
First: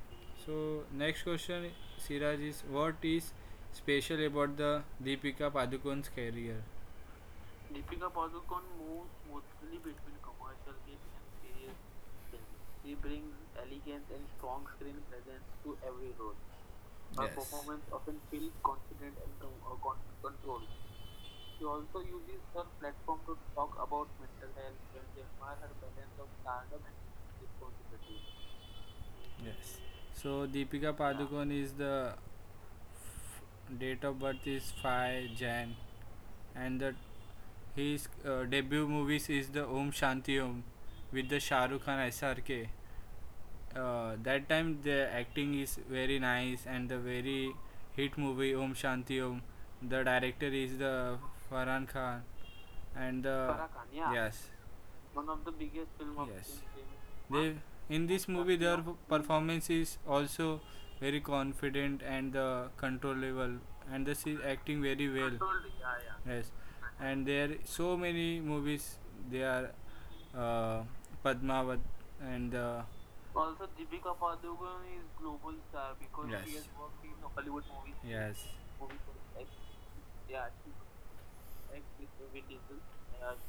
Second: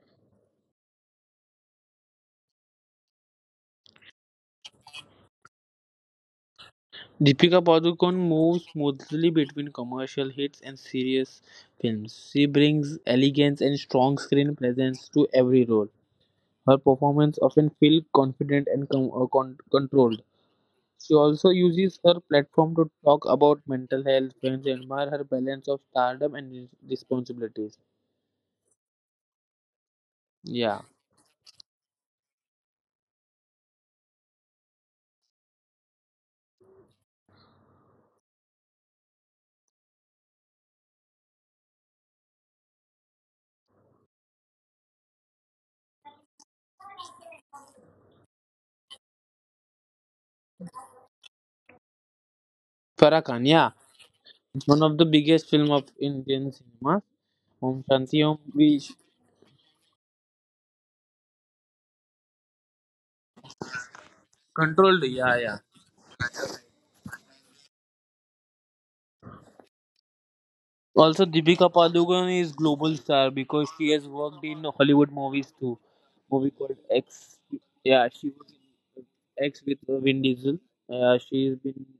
[SPEAKER 1] right. So next question, Siraj is what is special about the Deepika Padukone's career?
[SPEAKER 2] Deepika
[SPEAKER 1] Deepika
[SPEAKER 2] Padukone
[SPEAKER 1] Padukone
[SPEAKER 2] moves
[SPEAKER 1] moves
[SPEAKER 2] smoothly
[SPEAKER 1] smoothly
[SPEAKER 2] between
[SPEAKER 1] between
[SPEAKER 2] commercial
[SPEAKER 1] commercial
[SPEAKER 2] hits and
[SPEAKER 1] hits and
[SPEAKER 2] serious
[SPEAKER 1] serious films.
[SPEAKER 2] films. She
[SPEAKER 1] She brings
[SPEAKER 2] brings elegance
[SPEAKER 1] elegance
[SPEAKER 2] and
[SPEAKER 1] and
[SPEAKER 2] strong
[SPEAKER 1] strong screen
[SPEAKER 2] screen
[SPEAKER 1] presence
[SPEAKER 2] presence
[SPEAKER 1] to
[SPEAKER 2] to
[SPEAKER 1] her,
[SPEAKER 2] every role. Her
[SPEAKER 1] yes, performance.
[SPEAKER 2] performance often feel confident and
[SPEAKER 1] uh,
[SPEAKER 2] controlled.
[SPEAKER 1] She
[SPEAKER 2] She also
[SPEAKER 1] also
[SPEAKER 2] uses her platform to talk
[SPEAKER 1] talk about
[SPEAKER 2] about
[SPEAKER 1] mental
[SPEAKER 2] mental health.
[SPEAKER 1] health when
[SPEAKER 2] Friends
[SPEAKER 1] they
[SPEAKER 2] admire
[SPEAKER 1] admire
[SPEAKER 2] her
[SPEAKER 1] her
[SPEAKER 2] balance
[SPEAKER 1] balance
[SPEAKER 2] of
[SPEAKER 1] of
[SPEAKER 2] stardom
[SPEAKER 1] stardom
[SPEAKER 2] and
[SPEAKER 1] and
[SPEAKER 2] responsibilities.
[SPEAKER 1] responsibility. Yes. So Deepika, yeah,
[SPEAKER 2] Yeah.
[SPEAKER 1] Padukone is the date of birth is 5 January, and the his debut movies is the Om Shanti Om with the Shah Rukh Khan SRK. That time the acting is very nice and the very hit movie Om Shanti Om. The director is the Farhan Khan
[SPEAKER 2] Farah
[SPEAKER 1] and the
[SPEAKER 2] Khan, yeah.
[SPEAKER 1] Farah Khan, yeah. Yes
[SPEAKER 2] One of the
[SPEAKER 1] one of
[SPEAKER 2] biggest
[SPEAKER 1] the
[SPEAKER 2] film of
[SPEAKER 1] biggest film of.
[SPEAKER 2] Indian
[SPEAKER 1] Yes.
[SPEAKER 2] cinema.
[SPEAKER 1] They
[SPEAKER 2] Om
[SPEAKER 1] in this
[SPEAKER 2] Shanti Om,
[SPEAKER 1] movie their performance is also very confident and the controllable and this is acting very well.
[SPEAKER 2] controlled,
[SPEAKER 1] Controlled, yeah,
[SPEAKER 2] yeah.
[SPEAKER 1] yeah. Yes, and there so many movies they are uh, Padmavat
[SPEAKER 2] Also,
[SPEAKER 1] and
[SPEAKER 2] Deepika Padukone is
[SPEAKER 1] also.
[SPEAKER 2] global
[SPEAKER 1] Deepika
[SPEAKER 2] star because
[SPEAKER 1] Padukone
[SPEAKER 2] she
[SPEAKER 1] is
[SPEAKER 2] has worked
[SPEAKER 1] global
[SPEAKER 2] in
[SPEAKER 1] star
[SPEAKER 2] Hollywood
[SPEAKER 1] because, yes, she,
[SPEAKER 2] movies
[SPEAKER 1] yes, has
[SPEAKER 2] too.
[SPEAKER 1] worked in Hollywood
[SPEAKER 2] Movie
[SPEAKER 1] movies.
[SPEAKER 2] called
[SPEAKER 1] Yes,
[SPEAKER 2] X.
[SPEAKER 1] movies
[SPEAKER 2] Yeah,
[SPEAKER 1] like,
[SPEAKER 2] she was in
[SPEAKER 1] yeah, she
[SPEAKER 2] X with Vin
[SPEAKER 1] like
[SPEAKER 2] Diesel.
[SPEAKER 1] with Vin
[SPEAKER 2] Uh,
[SPEAKER 1] Diesel.
[SPEAKER 2] she's been
[SPEAKER 1] Yeah,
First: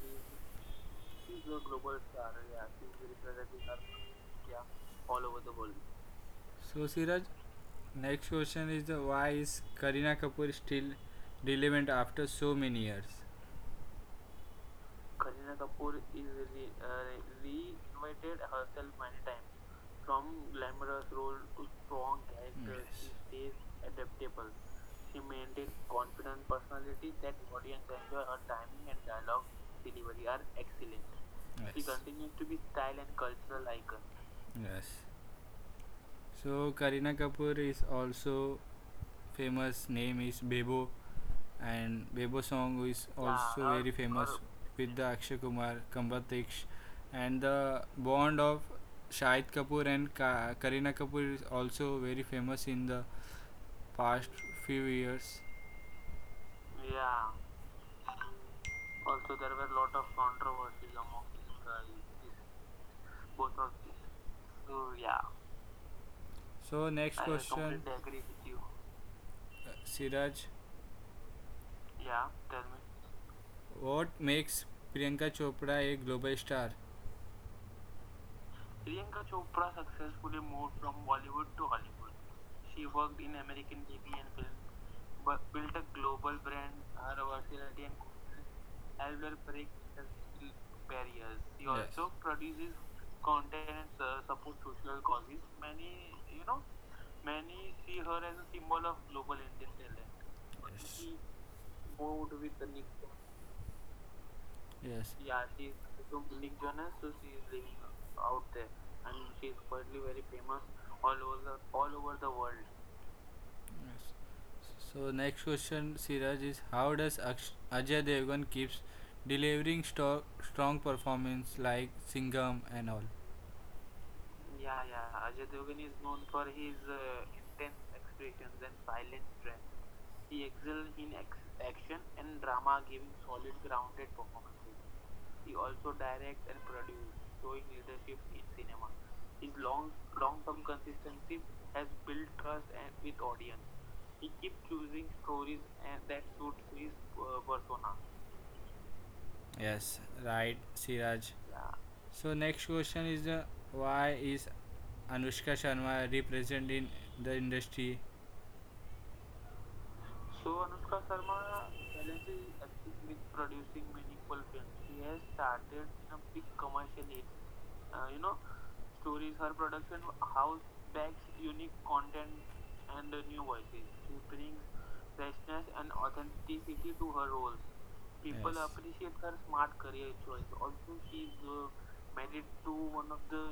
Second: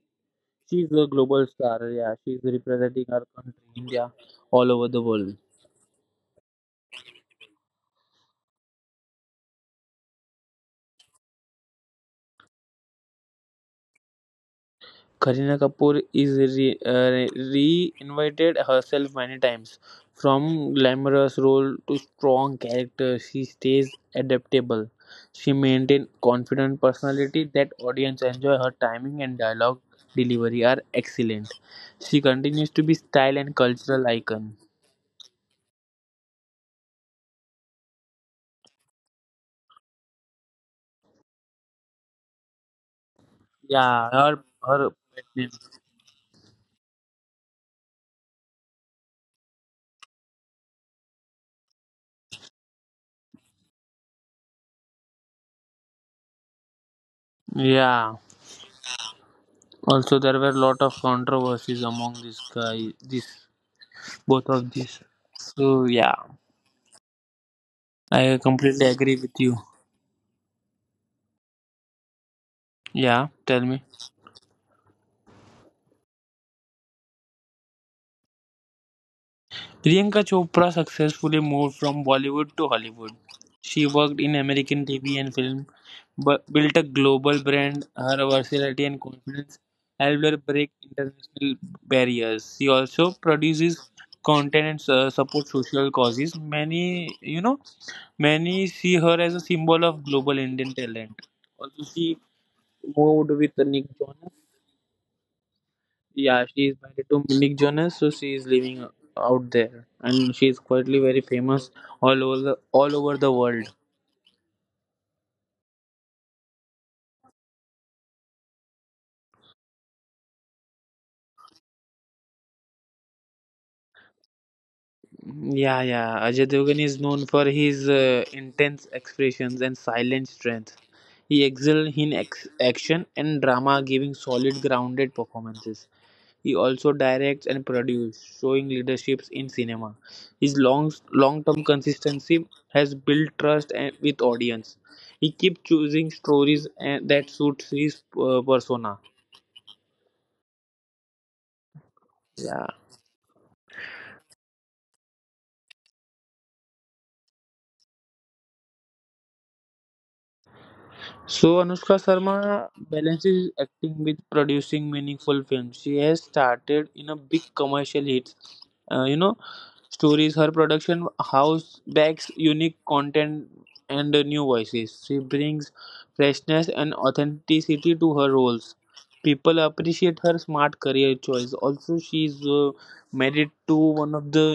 [SPEAKER 2] She's a
[SPEAKER 1] she is
[SPEAKER 2] global
[SPEAKER 1] a
[SPEAKER 2] star.
[SPEAKER 1] global
[SPEAKER 2] Yeah,
[SPEAKER 1] star
[SPEAKER 2] she's representing our country,
[SPEAKER 1] representing
[SPEAKER 2] India,
[SPEAKER 1] Armenia
[SPEAKER 2] all over the
[SPEAKER 1] all
[SPEAKER 2] world.
[SPEAKER 1] over the world. So Siraj, next question is the why is Karina Kapoor still relevant after so many years?
[SPEAKER 2] Kareena
[SPEAKER 1] Kareena
[SPEAKER 2] Kapoor
[SPEAKER 1] Kapoor
[SPEAKER 2] is
[SPEAKER 1] is re- uh, reinvented
[SPEAKER 2] reinvented
[SPEAKER 1] herself
[SPEAKER 2] herself many
[SPEAKER 1] many times,
[SPEAKER 2] times.
[SPEAKER 1] from
[SPEAKER 2] From
[SPEAKER 1] glamorous
[SPEAKER 2] glamorous
[SPEAKER 1] role
[SPEAKER 2] role to
[SPEAKER 1] to strong
[SPEAKER 2] strong
[SPEAKER 1] character.
[SPEAKER 2] character, she
[SPEAKER 1] Yes.
[SPEAKER 2] stays adaptable. She maintains confident personality that audience enjoy.
[SPEAKER 1] Enjoy
[SPEAKER 2] Her
[SPEAKER 1] her time.
[SPEAKER 2] timing and
[SPEAKER 1] I love.
[SPEAKER 2] dialogue delivery are
[SPEAKER 1] She
[SPEAKER 2] excellent.
[SPEAKER 1] Yes. She
[SPEAKER 2] She
[SPEAKER 1] continues
[SPEAKER 2] continues to
[SPEAKER 1] to
[SPEAKER 2] be
[SPEAKER 1] be
[SPEAKER 2] style
[SPEAKER 1] style
[SPEAKER 2] and
[SPEAKER 1] and
[SPEAKER 2] cultural
[SPEAKER 1] cultural icon.
[SPEAKER 2] icon.
[SPEAKER 1] Yes. So Karina Kapoor is also famous name is Bebo, and Bebo song
[SPEAKER 2] Yeah,
[SPEAKER 1] is also, yeah,
[SPEAKER 2] her.
[SPEAKER 1] very famous with the Akshay Kumar, Kambatiksh, and the bond of Shahid Kapoor and Ka- Karina Kapoor is also very famous in the past few years.
[SPEAKER 2] Yeah.
[SPEAKER 1] Yeah,
[SPEAKER 2] Also, there were a lot
[SPEAKER 1] so
[SPEAKER 2] of
[SPEAKER 1] there were a lot of
[SPEAKER 2] controversies among
[SPEAKER 1] controversies among these guys,
[SPEAKER 2] this
[SPEAKER 1] these,
[SPEAKER 2] both of these.
[SPEAKER 1] both of these.
[SPEAKER 2] So yeah,
[SPEAKER 1] So yeah,
[SPEAKER 2] I
[SPEAKER 1] so next I
[SPEAKER 2] completely agree
[SPEAKER 1] question,
[SPEAKER 2] with
[SPEAKER 1] completely
[SPEAKER 2] you.
[SPEAKER 1] agree with you. Siraj.
[SPEAKER 2] Yeah,
[SPEAKER 1] Yeah,
[SPEAKER 2] tell me.
[SPEAKER 1] tell me. What makes Priyanka Chopra a global star?
[SPEAKER 2] Priyanka
[SPEAKER 1] Priyanka
[SPEAKER 2] Chopra
[SPEAKER 1] Chopra suddenly
[SPEAKER 2] successfully
[SPEAKER 1] moved
[SPEAKER 2] moved
[SPEAKER 1] from
[SPEAKER 2] from
[SPEAKER 1] Bollywood
[SPEAKER 2] Bollywood
[SPEAKER 1] to
[SPEAKER 2] to Hollywood.
[SPEAKER 1] Hollywood. She
[SPEAKER 2] She
[SPEAKER 1] worked
[SPEAKER 2] worked in American TV and
[SPEAKER 1] in,
[SPEAKER 2] film,
[SPEAKER 1] but built
[SPEAKER 2] built a
[SPEAKER 1] a global
[SPEAKER 2] global brand.
[SPEAKER 1] presence.
[SPEAKER 2] Her
[SPEAKER 1] Her work
[SPEAKER 2] versatility and confidence
[SPEAKER 1] and
[SPEAKER 2] helped her break international barriers.
[SPEAKER 1] she,
[SPEAKER 2] She
[SPEAKER 1] yes, also,
[SPEAKER 2] also
[SPEAKER 1] yes, produced
[SPEAKER 2] produces content and
[SPEAKER 1] content and so-
[SPEAKER 2] supports social
[SPEAKER 1] social
[SPEAKER 2] causes.
[SPEAKER 1] causes. She, you know,
[SPEAKER 2] Many
[SPEAKER 1] many
[SPEAKER 2] see her
[SPEAKER 1] saw her
[SPEAKER 2] as
[SPEAKER 1] as
[SPEAKER 2] a
[SPEAKER 1] a
[SPEAKER 2] symbol
[SPEAKER 1] symbol of
[SPEAKER 2] of global Indian
[SPEAKER 1] talent.
[SPEAKER 2] talent. Also,
[SPEAKER 1] Yes. She
[SPEAKER 2] she moved
[SPEAKER 1] moved
[SPEAKER 2] with
[SPEAKER 1] with the
[SPEAKER 2] Nick
[SPEAKER 1] Nixon.
[SPEAKER 2] Jonas,
[SPEAKER 1] Yes.
[SPEAKER 2] yeah,
[SPEAKER 1] Yeah,
[SPEAKER 2] she is
[SPEAKER 1] she's
[SPEAKER 2] married to
[SPEAKER 1] from
[SPEAKER 2] Nick
[SPEAKER 1] Nick
[SPEAKER 2] Jonas, so
[SPEAKER 1] Jonas, so
[SPEAKER 2] she is
[SPEAKER 1] she's
[SPEAKER 2] living
[SPEAKER 1] living
[SPEAKER 2] out
[SPEAKER 1] out
[SPEAKER 2] there,
[SPEAKER 1] there,
[SPEAKER 2] and she
[SPEAKER 1] and
[SPEAKER 2] is
[SPEAKER 1] she's
[SPEAKER 2] quietly very
[SPEAKER 1] currently very
[SPEAKER 2] famous
[SPEAKER 1] famous all over
[SPEAKER 2] all
[SPEAKER 1] the
[SPEAKER 2] over the
[SPEAKER 1] all over
[SPEAKER 2] world.
[SPEAKER 1] the world. Yes. So next question, Siraj, is how does Aksh- Ajay Devgan keeps delivering sto- strong performance like Singham and all? Yeah,
[SPEAKER 2] Yeah.
[SPEAKER 1] yeah,
[SPEAKER 2] Ajay
[SPEAKER 1] Ajay
[SPEAKER 2] Devgan
[SPEAKER 1] is
[SPEAKER 2] is
[SPEAKER 1] known
[SPEAKER 2] known for his intense
[SPEAKER 1] for
[SPEAKER 2] expressions
[SPEAKER 1] his
[SPEAKER 2] and silent
[SPEAKER 1] silence.
[SPEAKER 2] strength. He
[SPEAKER 1] Excel
[SPEAKER 2] excels in
[SPEAKER 1] in ex- action
[SPEAKER 2] action
[SPEAKER 1] and
[SPEAKER 2] and drama,
[SPEAKER 1] drama, giving
[SPEAKER 2] giving
[SPEAKER 1] solid,
[SPEAKER 2] solid,
[SPEAKER 1] grounded
[SPEAKER 2] grounded
[SPEAKER 1] performances.
[SPEAKER 2] performances. He
[SPEAKER 1] He
[SPEAKER 2] also
[SPEAKER 1] also directs
[SPEAKER 2] directs
[SPEAKER 1] and
[SPEAKER 2] and
[SPEAKER 1] produces,
[SPEAKER 2] produces,
[SPEAKER 1] showing
[SPEAKER 2] showing
[SPEAKER 1] leadership
[SPEAKER 2] leaderships
[SPEAKER 1] in
[SPEAKER 2] in
[SPEAKER 1] cinema,
[SPEAKER 2] cinema. His
[SPEAKER 1] long, long
[SPEAKER 2] long-term consistency has built trust and, with
[SPEAKER 1] with audience
[SPEAKER 2] audience. He keeps choosing
[SPEAKER 1] stories
[SPEAKER 2] stories
[SPEAKER 1] and
[SPEAKER 2] and,
[SPEAKER 1] that
[SPEAKER 2] that
[SPEAKER 1] suits
[SPEAKER 2] suits
[SPEAKER 1] his
[SPEAKER 2] his
[SPEAKER 1] persona.
[SPEAKER 2] persona.
[SPEAKER 1] Yes, right,
[SPEAKER 2] Yeah.
[SPEAKER 1] Siraj. Yeah. So next question is why is Anushka Sharma represented in the industry? So
[SPEAKER 2] So Anushka
[SPEAKER 1] Anushka Sharma
[SPEAKER 2] Sharma
[SPEAKER 1] challenges
[SPEAKER 2] balances acting with
[SPEAKER 1] producer
[SPEAKER 2] producing meaningful films. She has
[SPEAKER 1] started
[SPEAKER 2] started
[SPEAKER 1] in
[SPEAKER 2] in a
[SPEAKER 1] a
[SPEAKER 2] big
[SPEAKER 1] big
[SPEAKER 2] commercial
[SPEAKER 1] commercial
[SPEAKER 2] hits uh,
[SPEAKER 1] uh,
[SPEAKER 2] you
[SPEAKER 1] you know
[SPEAKER 2] know
[SPEAKER 1] is
[SPEAKER 2] stories. Her
[SPEAKER 1] her production
[SPEAKER 2] production
[SPEAKER 1] house
[SPEAKER 2] house
[SPEAKER 1] bags
[SPEAKER 2] backs
[SPEAKER 1] unique
[SPEAKER 2] unique content
[SPEAKER 1] content
[SPEAKER 2] and
[SPEAKER 1] and
[SPEAKER 2] new voices. She brings freshness
[SPEAKER 1] presents
[SPEAKER 2] and
[SPEAKER 1] an
[SPEAKER 2] authenticity
[SPEAKER 1] authenticity to
[SPEAKER 2] to her
[SPEAKER 1] her roles.
[SPEAKER 2] roles.
[SPEAKER 1] People,
[SPEAKER 2] People
[SPEAKER 1] yes, appreciate
[SPEAKER 2] appreciate
[SPEAKER 1] her
[SPEAKER 2] her
[SPEAKER 1] smart
[SPEAKER 2] smart
[SPEAKER 1] career
[SPEAKER 2] career
[SPEAKER 1] choice.
[SPEAKER 2] choice. Also,
[SPEAKER 1] Also,
[SPEAKER 2] she's
[SPEAKER 1] she's
[SPEAKER 2] married
[SPEAKER 1] married to
[SPEAKER 2] to
[SPEAKER 1] one
[SPEAKER 2] one
[SPEAKER 1] of
[SPEAKER 2] of the
[SPEAKER 1] the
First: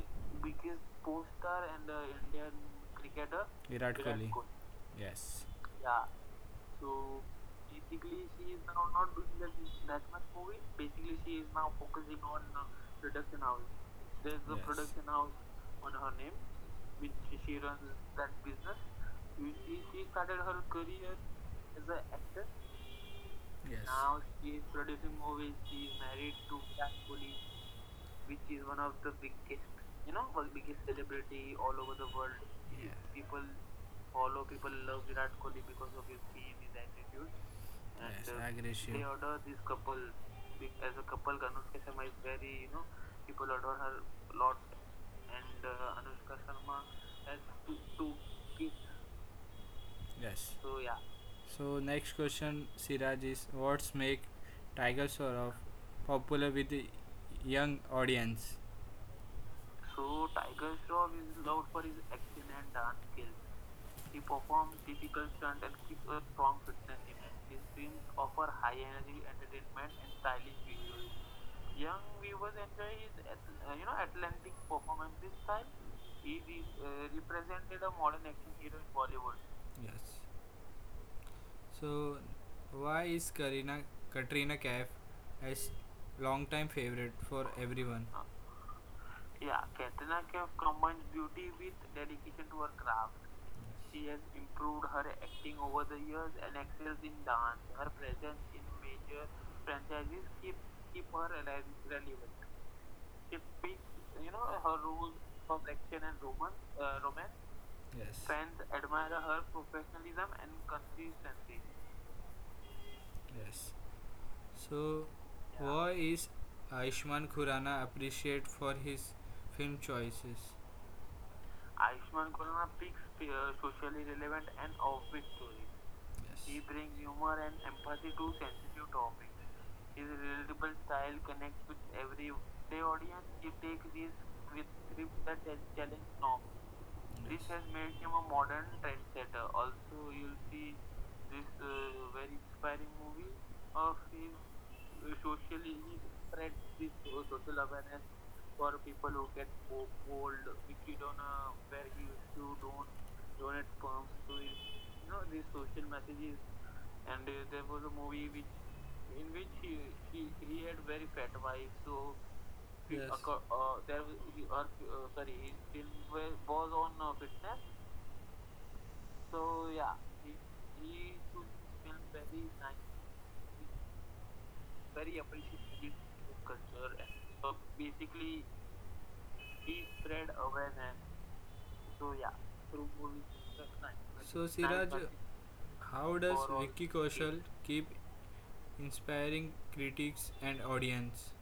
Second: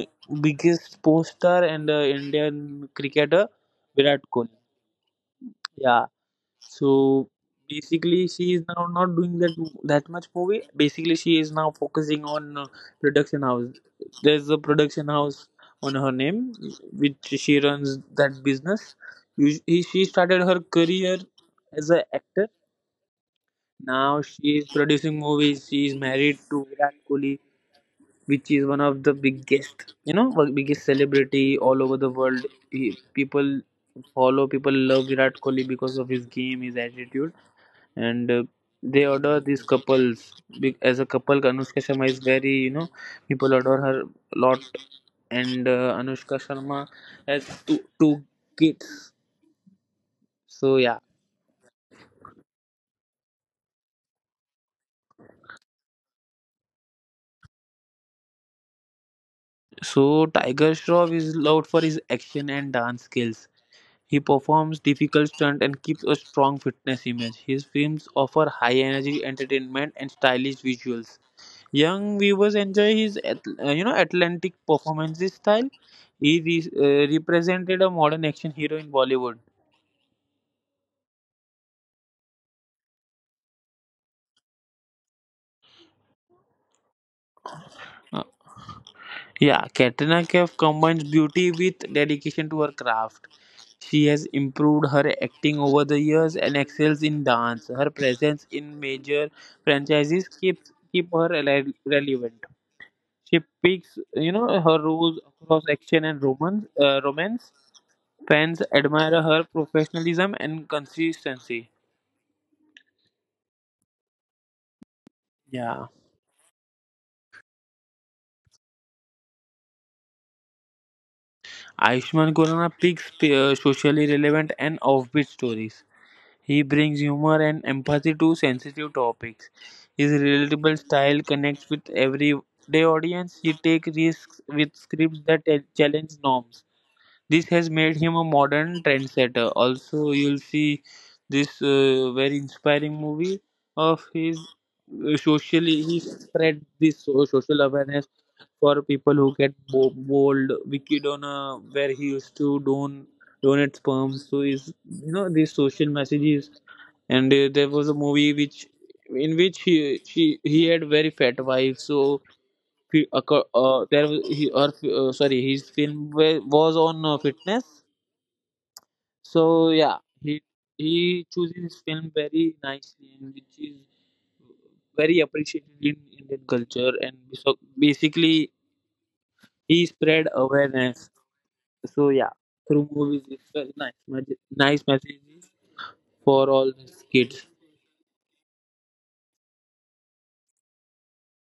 [SPEAKER 1] biggest
[SPEAKER 2] biggest
[SPEAKER 1] post
[SPEAKER 2] post
[SPEAKER 1] star
[SPEAKER 2] star and
[SPEAKER 1] and
[SPEAKER 2] indian cricketer
[SPEAKER 1] Virat
[SPEAKER 2] Virat
[SPEAKER 1] Kohli. Kohli.
[SPEAKER 2] Kohli.
[SPEAKER 1] Yes. Yeah,
[SPEAKER 2] Yeah, So basically, she
[SPEAKER 1] she's
[SPEAKER 2] is now
[SPEAKER 1] now
[SPEAKER 2] not
[SPEAKER 1] not doing,
[SPEAKER 2] doing that much movie. Basically, she
[SPEAKER 1] she's
[SPEAKER 2] is now
[SPEAKER 1] now focusing
[SPEAKER 2] focusing
[SPEAKER 1] on
[SPEAKER 2] on production house. There's a
[SPEAKER 1] production
[SPEAKER 2] production
[SPEAKER 1] house
[SPEAKER 2] house
[SPEAKER 1] on
[SPEAKER 2] on her
[SPEAKER 1] her name.
[SPEAKER 2] name, which she runs that
[SPEAKER 1] That
[SPEAKER 2] business. She
[SPEAKER 1] started
[SPEAKER 2] started her
[SPEAKER 1] her.
[SPEAKER 2] career as an actor.
[SPEAKER 1] Yes, now
[SPEAKER 2] Now she
[SPEAKER 1] she's
[SPEAKER 2] is
[SPEAKER 1] producing
[SPEAKER 2] producing
[SPEAKER 1] movies,
[SPEAKER 2] movies. She
[SPEAKER 1] she's
[SPEAKER 2] is
[SPEAKER 1] married
[SPEAKER 2] married
[SPEAKER 1] to
[SPEAKER 2] to
[SPEAKER 1] Virat
[SPEAKER 2] Virat
[SPEAKER 1] Kohli,
[SPEAKER 2] Kohli, which
[SPEAKER 1] she's
[SPEAKER 2] is
[SPEAKER 1] one
[SPEAKER 2] one
[SPEAKER 1] of
[SPEAKER 2] of
[SPEAKER 1] the
[SPEAKER 2] the biggest, one biggest celebrity
[SPEAKER 1] all
[SPEAKER 2] all
[SPEAKER 1] over
[SPEAKER 2] over
[SPEAKER 1] the
[SPEAKER 2] the
[SPEAKER 1] world
[SPEAKER 2] world. People
[SPEAKER 1] follow
[SPEAKER 2] follow, people
[SPEAKER 1] and
[SPEAKER 2] love Virat Kohli because of his game, his attitude
[SPEAKER 1] yes,
[SPEAKER 2] and
[SPEAKER 1] I agree they
[SPEAKER 2] they
[SPEAKER 1] you.
[SPEAKER 2] adore these
[SPEAKER 1] The
[SPEAKER 2] couples. As a couple, Anushka Sharma is very,
[SPEAKER 1] people
[SPEAKER 2] people
[SPEAKER 1] order
[SPEAKER 2] adore
[SPEAKER 1] her
[SPEAKER 2] her a
[SPEAKER 1] a lot
[SPEAKER 2] lot.
[SPEAKER 1] and
[SPEAKER 2] And
[SPEAKER 1] Anushka
[SPEAKER 2] Anushka
[SPEAKER 1] Sharma
[SPEAKER 2] Sharma has
[SPEAKER 1] has
[SPEAKER 2] two,
[SPEAKER 1] two,
[SPEAKER 2] two
[SPEAKER 1] two kids.
[SPEAKER 2] kids, so
[SPEAKER 1] Yes.
[SPEAKER 2] yeah.
[SPEAKER 1] So yeah. So next question, Siraj, is what's make Tiger Shroff popular with the young audience?
[SPEAKER 2] So
[SPEAKER 1] So
[SPEAKER 2] Tiger
[SPEAKER 1] Tiger
[SPEAKER 2] Shroff
[SPEAKER 1] Shroff is
[SPEAKER 2] is loved
[SPEAKER 1] loved
[SPEAKER 2] for
[SPEAKER 1] for his
[SPEAKER 2] his action
[SPEAKER 1] and
[SPEAKER 2] and dance
[SPEAKER 1] dance.
[SPEAKER 2] skills.
[SPEAKER 1] He
[SPEAKER 2] He
[SPEAKER 1] performs
[SPEAKER 2] performs difficult
[SPEAKER 1] stunt
[SPEAKER 2] stunts
[SPEAKER 1] and
[SPEAKER 2] and keeps
[SPEAKER 1] keeps
[SPEAKER 2] a
[SPEAKER 1] a strong
[SPEAKER 2] strong
[SPEAKER 1] presence.
[SPEAKER 2] fitness image. His films offer
[SPEAKER 1] Offer
[SPEAKER 2] high
[SPEAKER 1] high
[SPEAKER 2] energy
[SPEAKER 1] entertainment
[SPEAKER 2] entertainment
[SPEAKER 1] and
[SPEAKER 2] and stylish
[SPEAKER 1] stylish
[SPEAKER 2] visuals.
[SPEAKER 1] visuals. Yes,
[SPEAKER 2] Young viewers enjoy his
[SPEAKER 1] you know, at least
[SPEAKER 2] Atlantic
[SPEAKER 1] performance
[SPEAKER 2] performances
[SPEAKER 1] this time,
[SPEAKER 2] style. He
[SPEAKER 1] he
[SPEAKER 2] represented
[SPEAKER 1] represented
[SPEAKER 2] a
[SPEAKER 1] a
[SPEAKER 2] modern
[SPEAKER 1] modern
[SPEAKER 2] action
[SPEAKER 1] action
[SPEAKER 2] hero in
[SPEAKER 1] hero in
[SPEAKER 2] Bollywood.
[SPEAKER 1] Bollywood. Yes. So, why is Karina Katrina Kaif as long-time favorite for
[SPEAKER 2] Uh,
[SPEAKER 1] everyone?
[SPEAKER 2] yeah,
[SPEAKER 1] Yeah,
[SPEAKER 2] Katrina
[SPEAKER 1] Katrina
[SPEAKER 2] Kaif
[SPEAKER 1] Kaif
[SPEAKER 2] combines
[SPEAKER 1] combines beauty
[SPEAKER 2] beauty with dedication
[SPEAKER 1] into
[SPEAKER 2] to
[SPEAKER 1] her
[SPEAKER 2] her
[SPEAKER 1] craft,
[SPEAKER 2] craft. She has
[SPEAKER 1] improved
[SPEAKER 2] improved
[SPEAKER 1] her
[SPEAKER 2] her acting over the years and excels in
[SPEAKER 1] dance,
[SPEAKER 2] dance.
[SPEAKER 1] her
[SPEAKER 2] Her presence in major
[SPEAKER 1] friends,
[SPEAKER 2] franchises
[SPEAKER 1] keep
[SPEAKER 2] keeps
[SPEAKER 1] keep
[SPEAKER 2] keep her
[SPEAKER 1] her rele- relevant.
[SPEAKER 2] relevant.
[SPEAKER 1] She
[SPEAKER 2] She
[SPEAKER 1] speaks,
[SPEAKER 2] picks,
[SPEAKER 1] you know, her
[SPEAKER 2] her
[SPEAKER 1] rules,
[SPEAKER 2] roles across action and romance.
[SPEAKER 1] romance. Yes,
[SPEAKER 2] Fans
[SPEAKER 1] fans admire
[SPEAKER 2] admire
[SPEAKER 1] her.
[SPEAKER 2] her professionalism and
[SPEAKER 1] Con-
[SPEAKER 2] consistency.
[SPEAKER 1] yes. So,
[SPEAKER 2] Yeah,
[SPEAKER 1] why is Aishman Khurana appreciated for his film choices?
[SPEAKER 2] Ayushmann
[SPEAKER 1] Aishman Khurana
[SPEAKER 2] Khurrana picks
[SPEAKER 1] appears
[SPEAKER 2] socially relevant
[SPEAKER 1] an
[SPEAKER 2] and
[SPEAKER 1] of.
[SPEAKER 2] offbeat stories. He
[SPEAKER 1] Yes.
[SPEAKER 2] brings
[SPEAKER 1] Humor
[SPEAKER 2] humor
[SPEAKER 1] and
[SPEAKER 2] and
[SPEAKER 1] empathy
[SPEAKER 2] empathy to
[SPEAKER 1] sensitive
[SPEAKER 2] sensitive
[SPEAKER 1] topics.
[SPEAKER 2] topics. His
[SPEAKER 1] His
[SPEAKER 2] relatable style
[SPEAKER 1] style
[SPEAKER 2] connects with
[SPEAKER 1] the
[SPEAKER 2] everyday
[SPEAKER 1] audience
[SPEAKER 2] audience. He takes risks
[SPEAKER 1] with
[SPEAKER 2] with scripts that challenge
[SPEAKER 1] norm.
[SPEAKER 2] norms.
[SPEAKER 1] This
[SPEAKER 2] This has made
[SPEAKER 1] became
[SPEAKER 2] him a
[SPEAKER 1] a modern
[SPEAKER 2] modern
[SPEAKER 1] theater.
[SPEAKER 2] trendsetter. Also,
[SPEAKER 1] Also,
[SPEAKER 2] you'll see this
[SPEAKER 1] this
[SPEAKER 2] very inspiring movie
[SPEAKER 1] uh,
[SPEAKER 2] of his.
[SPEAKER 1] socially
[SPEAKER 2] Socially, he
[SPEAKER 1] spread
[SPEAKER 2] spread
[SPEAKER 1] this
[SPEAKER 2] this
[SPEAKER 1] social
[SPEAKER 2] social
[SPEAKER 1] awareness
[SPEAKER 2] awareness
[SPEAKER 1] for
[SPEAKER 2] for
[SPEAKER 1] people
[SPEAKER 2] people
[SPEAKER 1] who
[SPEAKER 2] who
[SPEAKER 1] get
[SPEAKER 2] get
[SPEAKER 1] po- old,
[SPEAKER 2] bold,
[SPEAKER 1] wicked
[SPEAKER 2] wicked
[SPEAKER 1] on
[SPEAKER 2] on a,
[SPEAKER 1] where
[SPEAKER 2] where he
[SPEAKER 1] he
[SPEAKER 2] used
[SPEAKER 1] you
[SPEAKER 2] to
[SPEAKER 1] don't donate
[SPEAKER 2] donate
[SPEAKER 1] sperms
[SPEAKER 2] sperms.
[SPEAKER 1] to
[SPEAKER 2] So
[SPEAKER 1] his,
[SPEAKER 2] is,
[SPEAKER 1] you know, these
[SPEAKER 2] these
[SPEAKER 1] social
[SPEAKER 2] social
[SPEAKER 1] messages.
[SPEAKER 2] messages.
[SPEAKER 1] And
[SPEAKER 2] And there
[SPEAKER 1] there was
[SPEAKER 2] was a
[SPEAKER 1] a
[SPEAKER 2] movie
[SPEAKER 1] movie which
[SPEAKER 2] which
[SPEAKER 1] in
[SPEAKER 2] in
[SPEAKER 1] which
[SPEAKER 2] which
[SPEAKER 1] he, he,
[SPEAKER 2] he
[SPEAKER 1] he had
[SPEAKER 2] had very
[SPEAKER 1] very fat
[SPEAKER 2] fat
[SPEAKER 1] wife,
[SPEAKER 2] wife.
[SPEAKER 1] so
[SPEAKER 2] So
[SPEAKER 1] he, yes, acco- that
[SPEAKER 2] he,
[SPEAKER 1] he, her
[SPEAKER 2] her fi- sorry his film
[SPEAKER 1] was
[SPEAKER 2] was
[SPEAKER 1] on
[SPEAKER 2] on
[SPEAKER 1] fitness.
[SPEAKER 2] fitness, so
[SPEAKER 1] So yeah,
[SPEAKER 2] yeah. He he chooses his film very nicely, and which is very
[SPEAKER 1] very
[SPEAKER 2] appreciated
[SPEAKER 1] appreciative
[SPEAKER 2] in
[SPEAKER 1] of
[SPEAKER 2] indian culture,
[SPEAKER 1] culture.
[SPEAKER 2] and
[SPEAKER 1] And so
[SPEAKER 2] so basically
[SPEAKER 1] basically,
[SPEAKER 2] he
[SPEAKER 1] he
[SPEAKER 2] spread
[SPEAKER 1] said awareness.
[SPEAKER 2] awareness. So yeah, through movies, it's very nice
[SPEAKER 1] So
[SPEAKER 2] nice
[SPEAKER 1] Siraj,
[SPEAKER 2] messages
[SPEAKER 1] how does
[SPEAKER 2] for
[SPEAKER 1] overall,
[SPEAKER 2] all
[SPEAKER 1] Vicky
[SPEAKER 2] these
[SPEAKER 1] Kaushal
[SPEAKER 2] kids.
[SPEAKER 1] keep inspiring critics and audience?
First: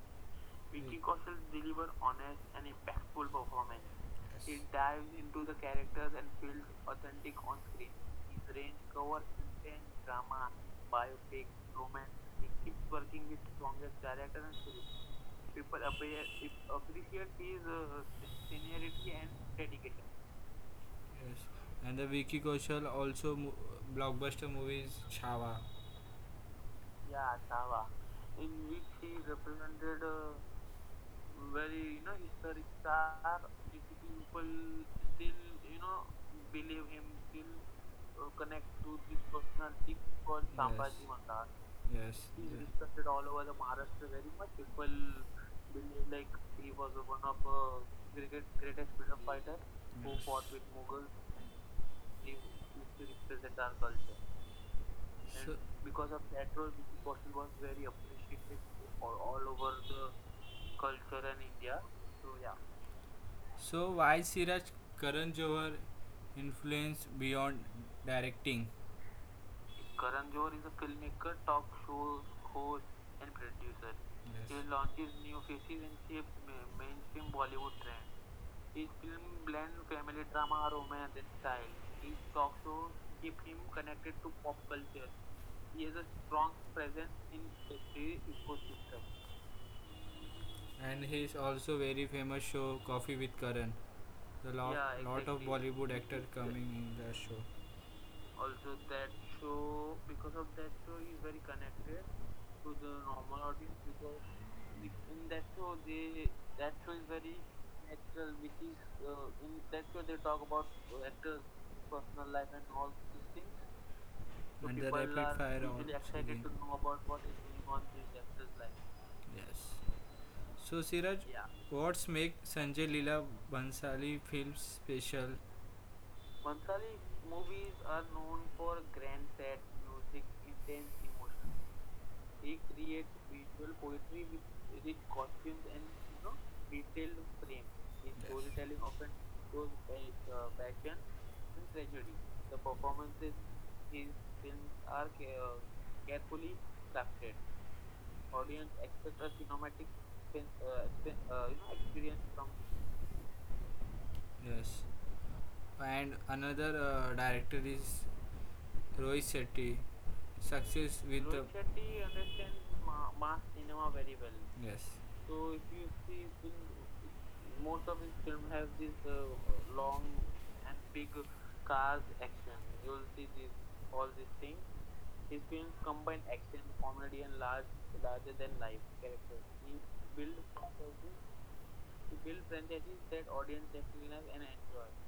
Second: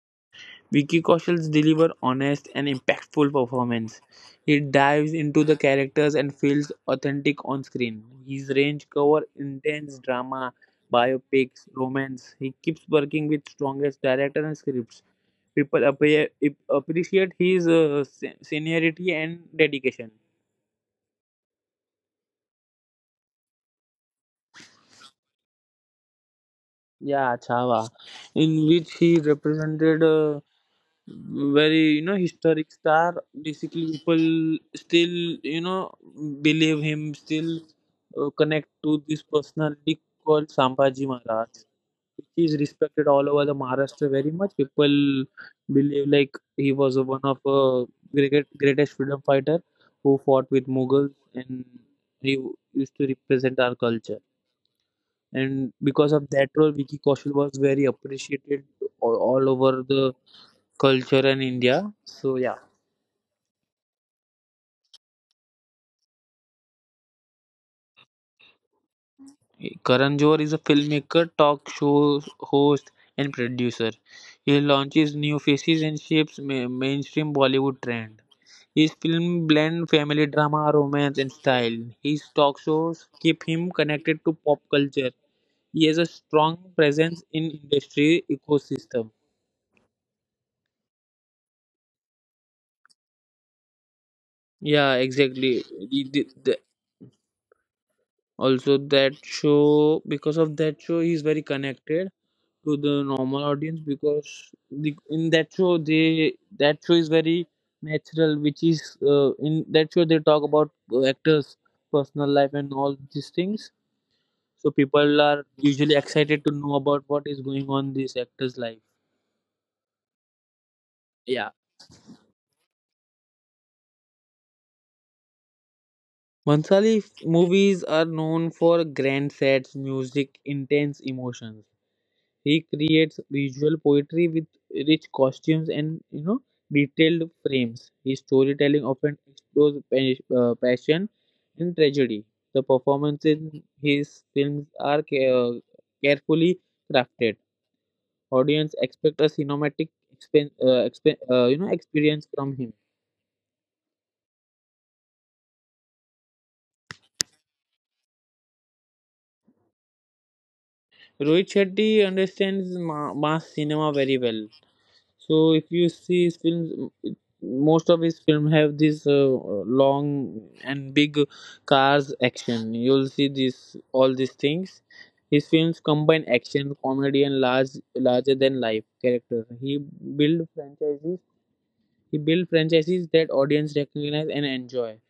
[SPEAKER 2] Vicky Kaushal delivers
[SPEAKER 1] Honest
[SPEAKER 2] honest and impactful
[SPEAKER 1] performance.
[SPEAKER 2] performance.
[SPEAKER 1] Yes.
[SPEAKER 2] He
[SPEAKER 1] It dives
[SPEAKER 2] dives into the characters and feels
[SPEAKER 1] thick
[SPEAKER 2] authentic
[SPEAKER 1] on
[SPEAKER 2] on screen. His range covers intense
[SPEAKER 1] drama,
[SPEAKER 2] drama,
[SPEAKER 1] bio,
[SPEAKER 2] biopics,
[SPEAKER 1] romance.
[SPEAKER 2] romance. He keeps working with strongest directors and scripts. People
[SPEAKER 1] People appreciate,
[SPEAKER 2] appreciate
[SPEAKER 1] is
[SPEAKER 2] his seniority
[SPEAKER 1] seniority and
[SPEAKER 2] and
[SPEAKER 1] dedication.
[SPEAKER 2] dedication.
[SPEAKER 1] Yes. And the Vicky Kaushal also mo- blockbuster movies Chhava.
[SPEAKER 2] Yeah,
[SPEAKER 1] Yeah,
[SPEAKER 2] Chava,
[SPEAKER 1] Sava, in
[SPEAKER 2] in
[SPEAKER 1] which
[SPEAKER 2] which he
[SPEAKER 1] he
[SPEAKER 2] represented
[SPEAKER 1] represented a
[SPEAKER 2] very,
[SPEAKER 1] very
[SPEAKER 2] historic
[SPEAKER 1] historic star,
[SPEAKER 2] star. Basically,
[SPEAKER 1] which people
[SPEAKER 2] people still,
[SPEAKER 1] still,
[SPEAKER 2] you
[SPEAKER 1] you
[SPEAKER 2] know
[SPEAKER 1] know,
[SPEAKER 2] believe
[SPEAKER 1] believe him,
[SPEAKER 2] him,
[SPEAKER 1] still
[SPEAKER 2] still connect
[SPEAKER 1] connect
[SPEAKER 2] to
[SPEAKER 1] to
[SPEAKER 2] this
[SPEAKER 1] this
[SPEAKER 2] personality
[SPEAKER 1] personality called,
[SPEAKER 2] called
[SPEAKER 1] yes,
[SPEAKER 2] Sambhaji
[SPEAKER 1] Sambhaji Mandar.
[SPEAKER 2] Maharaj.
[SPEAKER 1] Yes.
[SPEAKER 2] He
[SPEAKER 1] He's,
[SPEAKER 2] is
[SPEAKER 1] yes,
[SPEAKER 2] respected
[SPEAKER 1] respected
[SPEAKER 2] all
[SPEAKER 1] all
[SPEAKER 2] over
[SPEAKER 1] over
[SPEAKER 2] the
[SPEAKER 1] the
[SPEAKER 2] Maharashtra
[SPEAKER 1] Maharashtra
[SPEAKER 2] very
[SPEAKER 1] very much.
[SPEAKER 2] much.
[SPEAKER 1] People,
[SPEAKER 2] People believe like he was
[SPEAKER 1] one
[SPEAKER 2] one
[SPEAKER 1] of
[SPEAKER 2] of greatest freedom fighter who fought with Mughals, and he used to
[SPEAKER 1] these
[SPEAKER 2] represent our
[SPEAKER 1] are
[SPEAKER 2] culture. And because of that role, Vicky Kaushal was very appreciated
[SPEAKER 1] or all
[SPEAKER 2] all
[SPEAKER 1] over
[SPEAKER 2] over
[SPEAKER 1] the
[SPEAKER 2] the
[SPEAKER 1] country.
[SPEAKER 2] culture and India. So yeah,
[SPEAKER 1] So why, Siraj, Karan Johar influence beyond directing?
[SPEAKER 2] Karan
[SPEAKER 1] Karan
[SPEAKER 2] Johar is
[SPEAKER 1] Johar
[SPEAKER 2] a
[SPEAKER 1] is
[SPEAKER 2] filmmaker,
[SPEAKER 1] the
[SPEAKER 2] talk
[SPEAKER 1] talk
[SPEAKER 2] show
[SPEAKER 1] show.
[SPEAKER 2] host, and producer.
[SPEAKER 1] He, yes,
[SPEAKER 2] He
[SPEAKER 1] he launches
[SPEAKER 2] launches new faces and shapes mainstream Bollywood trend. His film blend family
[SPEAKER 1] drama,
[SPEAKER 2] drama,
[SPEAKER 1] romance,
[SPEAKER 2] romance,
[SPEAKER 1] and
[SPEAKER 2] and
[SPEAKER 1] style.
[SPEAKER 2] style.
[SPEAKER 1] His
[SPEAKER 2] His
[SPEAKER 1] talk
[SPEAKER 2] talk
[SPEAKER 1] show
[SPEAKER 2] shows
[SPEAKER 1] he,
[SPEAKER 2] keep him connected to pop culture.
[SPEAKER 1] he
[SPEAKER 2] He
[SPEAKER 1] has
[SPEAKER 2] has
[SPEAKER 1] a
[SPEAKER 2] a
[SPEAKER 1] strong
[SPEAKER 2] strong presence in industry ecosystem.
[SPEAKER 1] and his also very famous show Coffee with Karan. The lot,
[SPEAKER 2] Yeah,
[SPEAKER 1] yeah, lot of,
[SPEAKER 2] exactly.
[SPEAKER 1] exactly, Bollywood
[SPEAKER 2] The-
[SPEAKER 1] actor,
[SPEAKER 2] the-
[SPEAKER 1] yes,
[SPEAKER 2] the-
[SPEAKER 1] coming in that show.
[SPEAKER 2] Also
[SPEAKER 1] Also,
[SPEAKER 2] that show, because of that show, he's very connected to
[SPEAKER 1] to
[SPEAKER 2] the
[SPEAKER 1] normal
[SPEAKER 2] normal audience.
[SPEAKER 1] audience.
[SPEAKER 2] Because in that show, they, that show is very natural. Which is, in that show,
[SPEAKER 1] They
[SPEAKER 2] they
[SPEAKER 1] talk
[SPEAKER 2] talk
[SPEAKER 1] about
[SPEAKER 2] about actors
[SPEAKER 1] first
[SPEAKER 2] personal life
[SPEAKER 1] and
[SPEAKER 2] and
[SPEAKER 1] all.
[SPEAKER 2] all these
[SPEAKER 1] So, and
[SPEAKER 2] things.
[SPEAKER 1] the
[SPEAKER 2] So
[SPEAKER 1] people rapid
[SPEAKER 2] people
[SPEAKER 1] are
[SPEAKER 2] are
[SPEAKER 1] fire need
[SPEAKER 2] usually
[SPEAKER 1] of-
[SPEAKER 2] excited to
[SPEAKER 1] to
[SPEAKER 2] know
[SPEAKER 1] know
[SPEAKER 2] about what
[SPEAKER 1] about
[SPEAKER 2] is going
[SPEAKER 1] anyone.
[SPEAKER 2] on this actor's life.
[SPEAKER 1] Yes. So Siraj, yeah,
[SPEAKER 2] Yeah,
[SPEAKER 1] what's make Sanjay Leela Bhansali film special? One
[SPEAKER 2] Mansali movies are
[SPEAKER 1] is
[SPEAKER 2] known for grand sets, music, intense emotions. He creates visual poetry with
[SPEAKER 1] are
[SPEAKER 2] rich costumes and, detailed frames. His storytelling often explores passion and tragedy. The performances in his
[SPEAKER 1] his
[SPEAKER 2] films
[SPEAKER 1] films
[SPEAKER 2] are
[SPEAKER 1] are ca-
[SPEAKER 2] carefully crafted. Audience expect a cinematic experience from him.
[SPEAKER 1] yes. And another director is Rohit Shetty. Success with the-
[SPEAKER 2] Rohit Shetty understands
[SPEAKER 1] ma- mass
[SPEAKER 2] mass cinema
[SPEAKER 1] cinema, very
[SPEAKER 2] very well.
[SPEAKER 1] yes.
[SPEAKER 2] So if you see his films, it- most of his film have this
[SPEAKER 1] Long
[SPEAKER 2] long and
[SPEAKER 1] and
[SPEAKER 2] big
[SPEAKER 1] cars
[SPEAKER 2] cars action. You'll see this all these things. His films
[SPEAKER 1] come
[SPEAKER 2] combine action,
[SPEAKER 1] comedy
[SPEAKER 2] comedy,
[SPEAKER 1] and
[SPEAKER 2] and
[SPEAKER 1] large.
[SPEAKER 2] larger than life characters. He build franchises. He build franchises that audience recognize and enjoy.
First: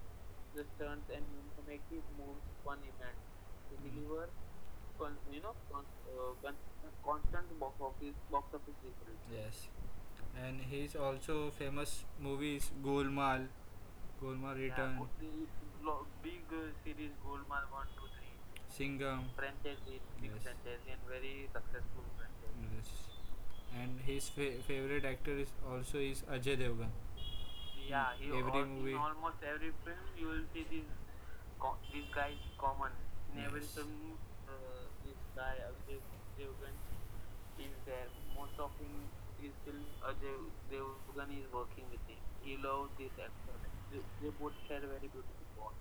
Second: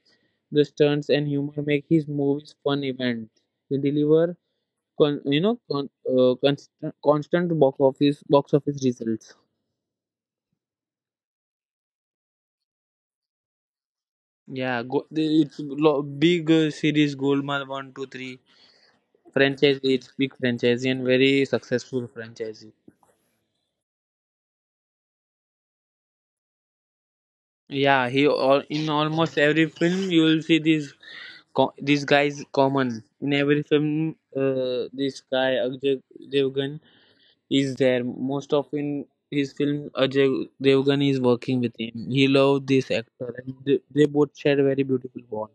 [SPEAKER 2] The stunts and humor make his movies fun events. They deliver, constant box office results.
[SPEAKER 1] Yes. And he's also famous movies Golmaal, Golmaal, yeah,
[SPEAKER 2] Yeah,
[SPEAKER 1] Return, Gul-
[SPEAKER 2] it's
[SPEAKER 1] Lo-
[SPEAKER 2] big series
[SPEAKER 1] Gulmaal
[SPEAKER 2] Golmaal
[SPEAKER 1] one,
[SPEAKER 2] one, 2,
[SPEAKER 1] two, three,
[SPEAKER 2] 3
[SPEAKER 1] Singham.
[SPEAKER 2] franchise. It's big franchise
[SPEAKER 1] Brazilian,
[SPEAKER 2] and
[SPEAKER 1] very
[SPEAKER 2] very
[SPEAKER 1] successful
[SPEAKER 2] successful
[SPEAKER 1] franchise.
[SPEAKER 2] franchise.
[SPEAKER 1] Yes. And his fa- favorite actor is also is Ajay Devgan. In, yeah,
[SPEAKER 2] Yeah,
[SPEAKER 1] he
[SPEAKER 2] he
[SPEAKER 1] every all,
[SPEAKER 2] all
[SPEAKER 1] in
[SPEAKER 2] in
[SPEAKER 1] movie, almost
[SPEAKER 2] almost every
[SPEAKER 1] every film,
[SPEAKER 2] film you will see this.
[SPEAKER 1] co-
[SPEAKER 2] This guy is
[SPEAKER 1] is common
[SPEAKER 2] common in every film. This guy
[SPEAKER 1] by
[SPEAKER 2] Ajay
[SPEAKER 1] Ajay Devgan
[SPEAKER 2] Devgan
[SPEAKER 1] is
[SPEAKER 2] is
[SPEAKER 1] there.
[SPEAKER 2] there.
[SPEAKER 1] Most
[SPEAKER 2] Most
[SPEAKER 1] of
[SPEAKER 2] of
[SPEAKER 1] him
[SPEAKER 2] in
[SPEAKER 1] is
[SPEAKER 2] his
[SPEAKER 1] still
[SPEAKER 2] film
[SPEAKER 1] Ajay
[SPEAKER 2] Ajay Devgan
[SPEAKER 1] Devgan
[SPEAKER 2] is working with him. He
[SPEAKER 1] below.
[SPEAKER 2] loved this actor, and they both share very beautiful bond.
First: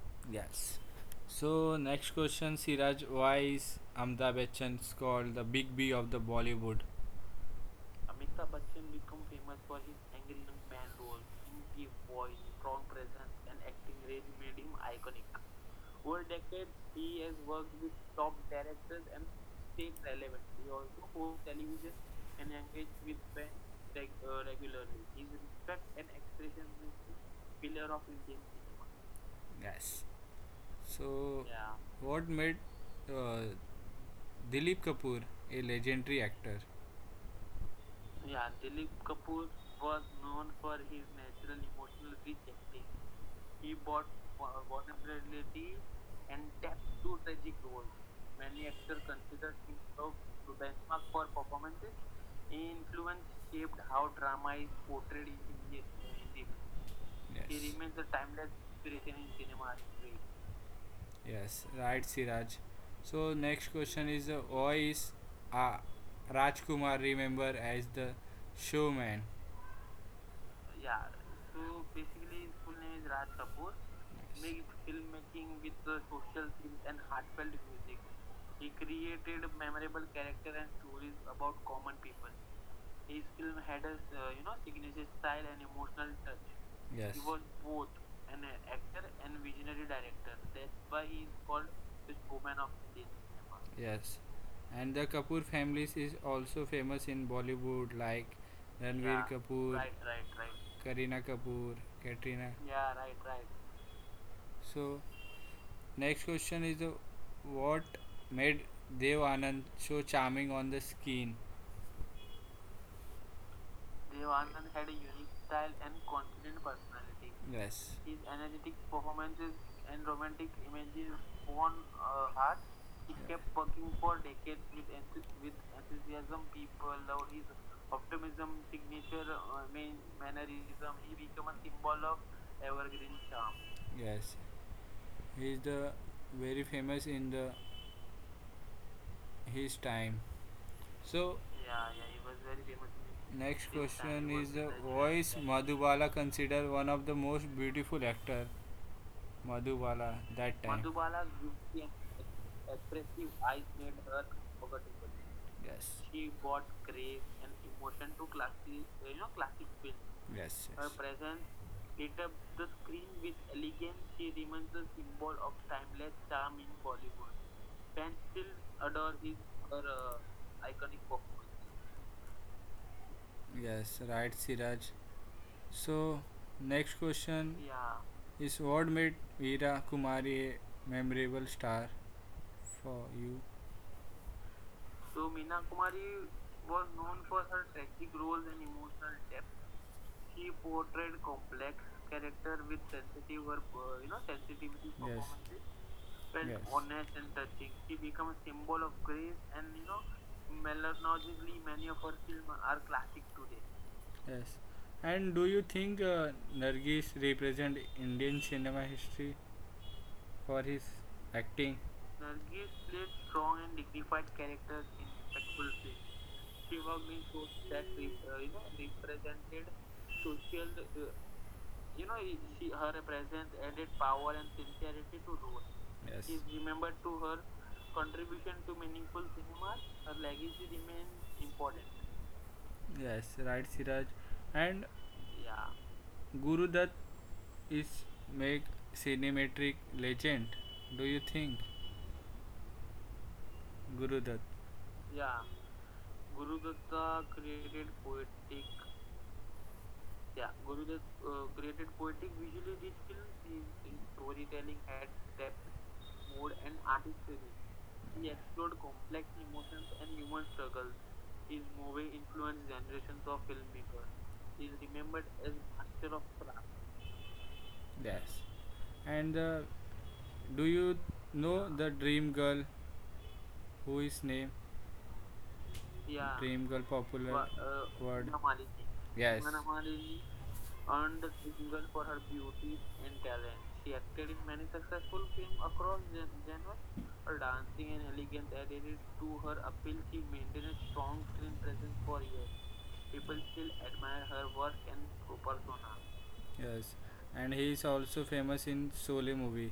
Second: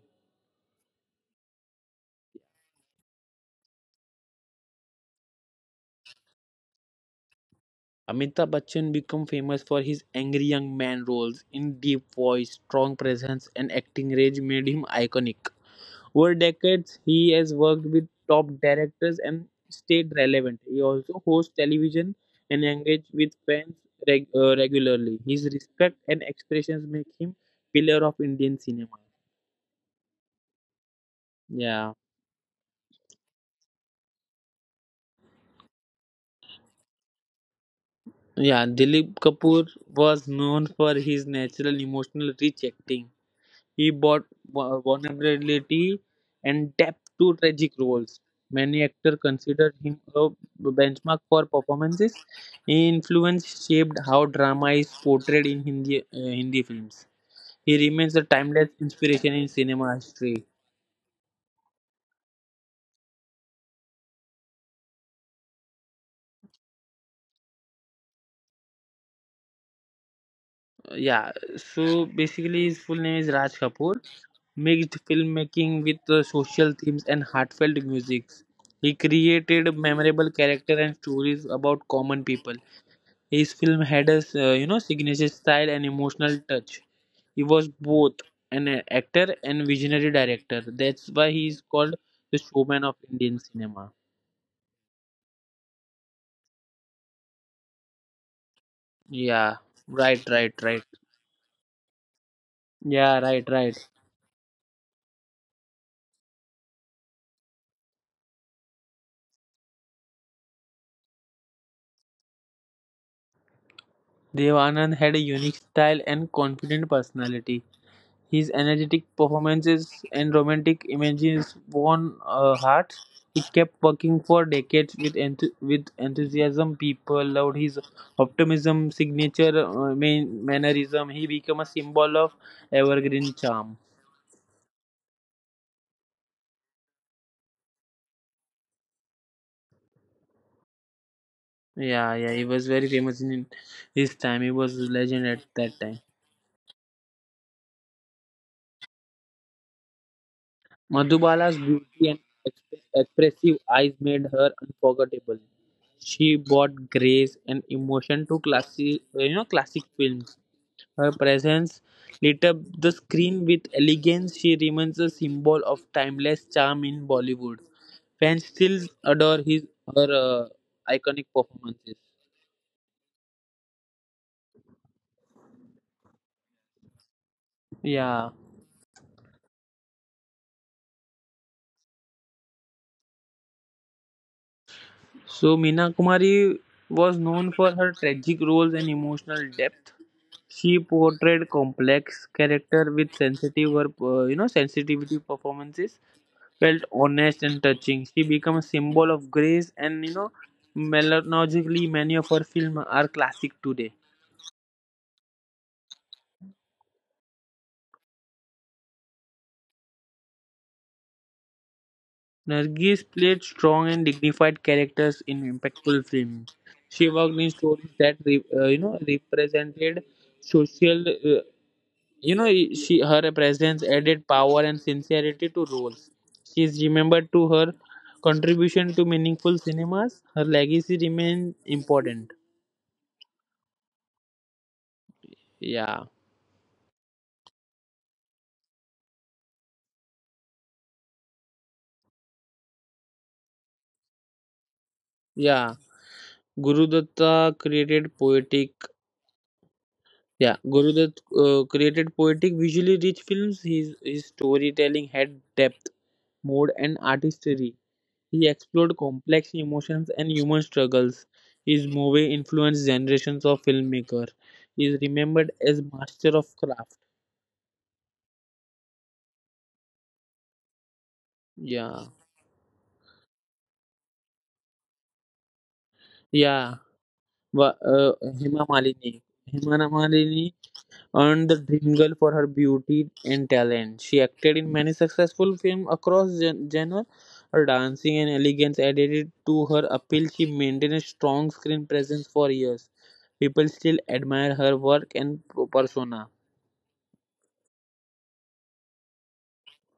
[SPEAKER 1] So next question, Siraj, why is Amitabh Bachchan called the Big B of the Bollywood?
[SPEAKER 2] Amitabh Bachchan became famous for his
[SPEAKER 1] Angry
[SPEAKER 2] angry young
[SPEAKER 1] man
[SPEAKER 2] man
[SPEAKER 1] role.
[SPEAKER 2] roles. In deep voice,
[SPEAKER 1] Strong
[SPEAKER 2] strong presence, and acting range made
[SPEAKER 1] team
[SPEAKER 2] him
[SPEAKER 1] icon.
[SPEAKER 2] iconic. Over
[SPEAKER 1] Would
[SPEAKER 2] decades, he has worked with
[SPEAKER 1] top
[SPEAKER 2] top directors and stayed relevant. He also
[SPEAKER 1] whole
[SPEAKER 2] hosts
[SPEAKER 1] television
[SPEAKER 2] television
[SPEAKER 1] and
[SPEAKER 2] and engages with fans regularly. His respect and expressions make him
[SPEAKER 1] pillar
[SPEAKER 2] pillar of
[SPEAKER 1] of
[SPEAKER 2] Indian
[SPEAKER 1] Indian
[SPEAKER 2] cinema.
[SPEAKER 1] cinema. Yes.
[SPEAKER 2] Yeah.
[SPEAKER 1] So, yeah, what made uh, Dilip Kapoor a legendary actor?
[SPEAKER 2] Yeah,
[SPEAKER 1] Yeah,
[SPEAKER 2] Dilip
[SPEAKER 1] Dilip
[SPEAKER 2] Kapoor
[SPEAKER 1] Kapoor
[SPEAKER 2] was
[SPEAKER 1] was
[SPEAKER 2] known
[SPEAKER 1] known
[SPEAKER 2] for
[SPEAKER 1] for
[SPEAKER 2] his
[SPEAKER 1] his natural
[SPEAKER 2] natural, emotional,
[SPEAKER 1] emotional
[SPEAKER 2] rich acting. He
[SPEAKER 1] wa-
[SPEAKER 2] brought
[SPEAKER 1] wa-
[SPEAKER 2] vulnerability
[SPEAKER 1] and
[SPEAKER 2] and depth to tragic roles. Many actors considered him a benchmark
[SPEAKER 1] for
[SPEAKER 2] for
[SPEAKER 1] performances.
[SPEAKER 2] performances.
[SPEAKER 1] He
[SPEAKER 2] His
[SPEAKER 1] influence
[SPEAKER 2] influence
[SPEAKER 1] shaped
[SPEAKER 2] shaped how
[SPEAKER 1] how drama
[SPEAKER 2] drama
[SPEAKER 1] is
[SPEAKER 2] is
[SPEAKER 1] portrayed
[SPEAKER 2] portrayed
[SPEAKER 1] in
[SPEAKER 2] in
[SPEAKER 1] India.
[SPEAKER 2] Hindi,
[SPEAKER 1] In
[SPEAKER 2] Hindi
[SPEAKER 1] India.
[SPEAKER 2] films.
[SPEAKER 1] Yes. He,
[SPEAKER 2] He
[SPEAKER 1] yes,
[SPEAKER 2] remains
[SPEAKER 1] remains
[SPEAKER 2] a
[SPEAKER 1] a
[SPEAKER 2] timeless
[SPEAKER 1] timeless
[SPEAKER 2] inspiration
[SPEAKER 1] inspiration
[SPEAKER 2] in
[SPEAKER 1] in
[SPEAKER 2] cinema
[SPEAKER 1] cinema
[SPEAKER 2] history.
[SPEAKER 1] history. Yes, right, Siraj. So next question is, why is uh, Rajkumar remembered as the showman?
[SPEAKER 2] Yeah,
[SPEAKER 1] Yeah,
[SPEAKER 2] so
[SPEAKER 1] so
[SPEAKER 2] basically
[SPEAKER 1] basically
[SPEAKER 2] his full name
[SPEAKER 1] is
[SPEAKER 2] is Raj
[SPEAKER 1] Raj
[SPEAKER 2] Kapoor.
[SPEAKER 1] Kapoor
[SPEAKER 2] Mixed filmmaking with social themes
[SPEAKER 1] and
[SPEAKER 2] and
[SPEAKER 1] heart
[SPEAKER 2] heartfelt music. He created
[SPEAKER 1] memory
[SPEAKER 2] memorable character and stories
[SPEAKER 1] about
[SPEAKER 2] about
[SPEAKER 1] common
[SPEAKER 2] common
[SPEAKER 1] people.
[SPEAKER 2] people. His film had a, signature style and
[SPEAKER 1] Style,
[SPEAKER 2] emotional touch.
[SPEAKER 1] yes,
[SPEAKER 2] He was both an actor and visionary director. That's why he is
[SPEAKER 1] called
[SPEAKER 2] called the
[SPEAKER 1] women
[SPEAKER 2] showman
[SPEAKER 1] of
[SPEAKER 2] of
[SPEAKER 1] Indian
[SPEAKER 2] Indian cinema.
[SPEAKER 1] cinema. Yes, and the Kapoor families is also famous in Bollywood, like Ranveer, yeah,
[SPEAKER 2] Yeah,
[SPEAKER 1] Kapoor, right,
[SPEAKER 2] right, right,
[SPEAKER 1] right,
[SPEAKER 2] right.
[SPEAKER 1] right. Kareena Kapoor, Katrina. Yeah,
[SPEAKER 2] Yeah, right,
[SPEAKER 1] right,
[SPEAKER 2] right.
[SPEAKER 1] right. So, next question is the what made Dev Anand so charming on the screen? Dev
[SPEAKER 2] Devanand
[SPEAKER 1] Anand
[SPEAKER 2] had a
[SPEAKER 1] had a
[SPEAKER 2] unique
[SPEAKER 1] unique style
[SPEAKER 2] style
[SPEAKER 1] and
[SPEAKER 2] and
[SPEAKER 1] confident
[SPEAKER 2] confident
[SPEAKER 1] personality.
[SPEAKER 2] personality.
[SPEAKER 1] Yes. His
[SPEAKER 2] His energetic
[SPEAKER 1] performance
[SPEAKER 2] performances and
[SPEAKER 1] romantic
[SPEAKER 2] romantic images
[SPEAKER 1] own
[SPEAKER 2] won
[SPEAKER 1] heart.
[SPEAKER 2] hearts.
[SPEAKER 1] He
[SPEAKER 2] He
[SPEAKER 1] kept
[SPEAKER 2] kept
[SPEAKER 1] working
[SPEAKER 2] working for
[SPEAKER 1] for decades
[SPEAKER 2] decades
[SPEAKER 1] with
[SPEAKER 2] with
[SPEAKER 1] enthusiasm.
[SPEAKER 2] enthusiasm.
[SPEAKER 1] People
[SPEAKER 2] People loved
[SPEAKER 1] loved his
[SPEAKER 2] his
[SPEAKER 1] optimism,
[SPEAKER 2] optimism,
[SPEAKER 1] signature
[SPEAKER 2] signature mannerism.
[SPEAKER 1] mannerism.
[SPEAKER 2] He
[SPEAKER 1] He
[SPEAKER 2] became a
[SPEAKER 1] became a
[SPEAKER 2] symbol
[SPEAKER 1] symbol
[SPEAKER 2] of
[SPEAKER 1] of
[SPEAKER 2] evergreen
[SPEAKER 1] evergreen
[SPEAKER 2] charm.
[SPEAKER 1] charm. Yes, he is the very famous in the his time. So yeah,
[SPEAKER 2] Yeah, yeah,
[SPEAKER 1] yeah,
[SPEAKER 2] he
[SPEAKER 1] he was
[SPEAKER 2] was very
[SPEAKER 1] very
[SPEAKER 2] famous
[SPEAKER 1] famous
[SPEAKER 2] in
[SPEAKER 1] in next his time. He
[SPEAKER 2] his time. He
[SPEAKER 1] question was
[SPEAKER 2] was
[SPEAKER 1] is the
[SPEAKER 2] a
[SPEAKER 1] very famous
[SPEAKER 2] legend at
[SPEAKER 1] voice
[SPEAKER 2] that time.
[SPEAKER 1] Madhubala considered one of the most beautiful actor Madhubala that time.
[SPEAKER 2] Madhubala's
[SPEAKER 1] Madhubala's beauty
[SPEAKER 2] beauty and
[SPEAKER 1] and ex-
[SPEAKER 2] expressive
[SPEAKER 1] expressive
[SPEAKER 2] eyes
[SPEAKER 1] eyes
[SPEAKER 2] made
[SPEAKER 1] made her
[SPEAKER 2] her unforgettable.
[SPEAKER 1] forgettable. Yes.
[SPEAKER 2] She
[SPEAKER 1] She
[SPEAKER 2] brought
[SPEAKER 1] brought
[SPEAKER 2] grace
[SPEAKER 1] grace
[SPEAKER 2] and
[SPEAKER 1] and
[SPEAKER 2] emotion
[SPEAKER 1] emotion
[SPEAKER 2] to
[SPEAKER 1] to
[SPEAKER 2] classic,
[SPEAKER 1] classic, you know,
[SPEAKER 2] classic
[SPEAKER 1] classic films.
[SPEAKER 2] films.
[SPEAKER 1] Yes. Her, yes,
[SPEAKER 2] Her
[SPEAKER 1] her presence
[SPEAKER 2] presence lit
[SPEAKER 1] lit
[SPEAKER 2] up
[SPEAKER 1] up
[SPEAKER 2] the
[SPEAKER 1] the screen
[SPEAKER 2] screen with
[SPEAKER 1] with
[SPEAKER 2] elegance.
[SPEAKER 1] elegance.
[SPEAKER 2] She
[SPEAKER 1] She
[SPEAKER 2] remains
[SPEAKER 1] remains
[SPEAKER 2] a
[SPEAKER 1] a
[SPEAKER 2] symbol
[SPEAKER 1] symbol
[SPEAKER 2] of
[SPEAKER 1] of
[SPEAKER 2] timeless
[SPEAKER 1] timeless
[SPEAKER 2] charm
[SPEAKER 1] charm in
[SPEAKER 2] in Bollywood.
[SPEAKER 1] Bollywood.
[SPEAKER 2] Fans still adore
[SPEAKER 1] Adore
[SPEAKER 2] his her
[SPEAKER 1] her
[SPEAKER 2] iconic
[SPEAKER 1] iconic performance.
[SPEAKER 2] performances.
[SPEAKER 1] Yes. Right, Siraj. So, next question,
[SPEAKER 2] Yeah.
[SPEAKER 1] yeah, is what made Veera Kumari a memorable star for you?
[SPEAKER 2] So
[SPEAKER 1] So
[SPEAKER 2] Meena
[SPEAKER 1] Meena Kumari
[SPEAKER 2] Kumari
[SPEAKER 1] was
[SPEAKER 2] was
[SPEAKER 1] known
[SPEAKER 2] known
[SPEAKER 1] for
[SPEAKER 2] for her
[SPEAKER 1] her tragic
[SPEAKER 2] tragic
[SPEAKER 1] roles
[SPEAKER 2] roles
[SPEAKER 1] and
[SPEAKER 2] and
[SPEAKER 1] emotional
[SPEAKER 2] emotional
[SPEAKER 1] depth.
[SPEAKER 2] depth.
[SPEAKER 1] She
[SPEAKER 2] She
[SPEAKER 1] portrayed
[SPEAKER 2] portrayed
[SPEAKER 1] complex
[SPEAKER 2] complex
[SPEAKER 1] character
[SPEAKER 2] character
[SPEAKER 1] with
[SPEAKER 2] with
[SPEAKER 1] sensitive,
[SPEAKER 2] sensitive,
[SPEAKER 1] or,
[SPEAKER 2] her,
[SPEAKER 1] you
[SPEAKER 2] you know,
[SPEAKER 1] know,
[SPEAKER 2] sensitivity
[SPEAKER 1] sensitivity performances.
[SPEAKER 2] performances
[SPEAKER 1] Felt,
[SPEAKER 2] felt
[SPEAKER 1] yes, honest,
[SPEAKER 2] honest and touching. She
[SPEAKER 1] become
[SPEAKER 2] became
[SPEAKER 1] a
[SPEAKER 2] a
[SPEAKER 1] symbol
[SPEAKER 2] symbol
[SPEAKER 1] of
[SPEAKER 2] of
[SPEAKER 1] good
[SPEAKER 2] grace,
[SPEAKER 1] and
[SPEAKER 2] and,
[SPEAKER 1] you know melancholy.
[SPEAKER 2] melodically,
[SPEAKER 1] Sadly,
[SPEAKER 2] many of
[SPEAKER 1] many
[SPEAKER 2] her
[SPEAKER 1] of
[SPEAKER 2] films
[SPEAKER 1] our
[SPEAKER 2] are
[SPEAKER 1] films
[SPEAKER 2] classic
[SPEAKER 1] are
[SPEAKER 2] today.
[SPEAKER 1] classic today. Yes. And do you think Nargis represent Indian cinema history for his
[SPEAKER 2] Nargis
[SPEAKER 1] acting?
[SPEAKER 2] played
[SPEAKER 1] Nargis played
[SPEAKER 2] strong and
[SPEAKER 1] strong and dignified,
[SPEAKER 2] dignified characters in
[SPEAKER 1] respectful
[SPEAKER 2] impactful
[SPEAKER 1] films.
[SPEAKER 2] films.
[SPEAKER 1] She
[SPEAKER 2] She worked in
[SPEAKER 1] was
[SPEAKER 2] stories
[SPEAKER 1] that
[SPEAKER 2] that represented
[SPEAKER 1] to
[SPEAKER 2] social. Uh, you
[SPEAKER 1] give
[SPEAKER 2] know, she her
[SPEAKER 1] her
[SPEAKER 2] presence added
[SPEAKER 1] power.
[SPEAKER 2] power and sincerity to roles.
[SPEAKER 1] Yes,
[SPEAKER 2] She
[SPEAKER 1] is
[SPEAKER 2] is
[SPEAKER 1] remembered
[SPEAKER 2] remembered
[SPEAKER 1] to
[SPEAKER 2] to
[SPEAKER 1] her
[SPEAKER 2] her
[SPEAKER 1] contribution
[SPEAKER 2] contribution to
[SPEAKER 1] to
[SPEAKER 2] meaningful
[SPEAKER 1] meaningful
[SPEAKER 2] cinemas. Her
[SPEAKER 1] cinema.
[SPEAKER 2] legacy remains
[SPEAKER 1] Her
[SPEAKER 2] important.
[SPEAKER 1] legacy remains important.
[SPEAKER 2] Yeah,
[SPEAKER 1] Yes, right, Siraj. And yeah. Guru Dutt is make cinematic legend. Do you think
[SPEAKER 2] yeah. Gurudutta
[SPEAKER 1] Guru Dutt?
[SPEAKER 2] created
[SPEAKER 1] Yeah.
[SPEAKER 2] poetic,
[SPEAKER 1] Guru Datta
[SPEAKER 2] yeah,
[SPEAKER 1] created
[SPEAKER 2] Gurudutt
[SPEAKER 1] poetic.
[SPEAKER 2] created poetic, visually rich
[SPEAKER 1] Yeah,
[SPEAKER 2] films.
[SPEAKER 1] Gurudev
[SPEAKER 2] His
[SPEAKER 1] created poetic
[SPEAKER 2] storytelling
[SPEAKER 1] visually
[SPEAKER 2] had
[SPEAKER 1] rich
[SPEAKER 2] depth,
[SPEAKER 1] films. His
[SPEAKER 2] mood, and
[SPEAKER 1] storytelling had
[SPEAKER 2] artistry.
[SPEAKER 1] depth,
[SPEAKER 2] He
[SPEAKER 1] mood,
[SPEAKER 2] explored
[SPEAKER 1] and
[SPEAKER 2] complex
[SPEAKER 1] artistry.
[SPEAKER 2] emotions and
[SPEAKER 1] He
[SPEAKER 2] human
[SPEAKER 1] explored
[SPEAKER 2] struggles.
[SPEAKER 1] complex emotions
[SPEAKER 2] His
[SPEAKER 1] and
[SPEAKER 2] movie
[SPEAKER 1] human struggles.
[SPEAKER 2] influenced generations
[SPEAKER 1] His
[SPEAKER 2] of
[SPEAKER 1] movie
[SPEAKER 2] filmmakers.
[SPEAKER 1] influenced
[SPEAKER 2] He
[SPEAKER 1] generations
[SPEAKER 2] is
[SPEAKER 1] of
[SPEAKER 2] remembered
[SPEAKER 1] filmmakers.
[SPEAKER 2] as
[SPEAKER 1] He is
[SPEAKER 2] master of
[SPEAKER 1] remembered
[SPEAKER 2] craft.
[SPEAKER 1] as master of craft. Yes. And do you
[SPEAKER 2] Yeah,
[SPEAKER 1] know the dream girl? Who is name?
[SPEAKER 2] yeah.
[SPEAKER 1] Yeah, Dream girl popular.
[SPEAKER 2] Wa-
[SPEAKER 1] Wa-
[SPEAKER 2] Uh,
[SPEAKER 1] word.
[SPEAKER 2] Hema
[SPEAKER 1] Hina Malini.
[SPEAKER 2] Malini.
[SPEAKER 1] Yes.
[SPEAKER 2] Hema
[SPEAKER 1] Hina Malini
[SPEAKER 2] Malini
[SPEAKER 1] earned
[SPEAKER 2] earned the
[SPEAKER 1] the
[SPEAKER 2] Dream Girl for her
[SPEAKER 1] Oscar.
[SPEAKER 2] beauty and talent. She
[SPEAKER 1] She
[SPEAKER 2] acted in many successful
[SPEAKER 1] came
[SPEAKER 2] films
[SPEAKER 1] across
[SPEAKER 2] across genre. Her dancing
[SPEAKER 1] dance
[SPEAKER 2] and elegance added
[SPEAKER 1] to
[SPEAKER 2] to her
[SPEAKER 1] her
[SPEAKER 2] appeal.
[SPEAKER 1] apparent
[SPEAKER 2] She maintained a strong
[SPEAKER 1] strong screen
[SPEAKER 2] screen
[SPEAKER 1] presence
[SPEAKER 2] presence
[SPEAKER 1] for
[SPEAKER 2] for
[SPEAKER 1] years.
[SPEAKER 2] years.
[SPEAKER 1] People
[SPEAKER 2] People still
[SPEAKER 1] admire
[SPEAKER 2] admire
[SPEAKER 1] her
[SPEAKER 2] her
[SPEAKER 1] work
[SPEAKER 2] work
[SPEAKER 1] and
[SPEAKER 2] and
[SPEAKER 1] persona.
[SPEAKER 2] persona.
[SPEAKER 1] Yes, and he is also famous in Sole movie.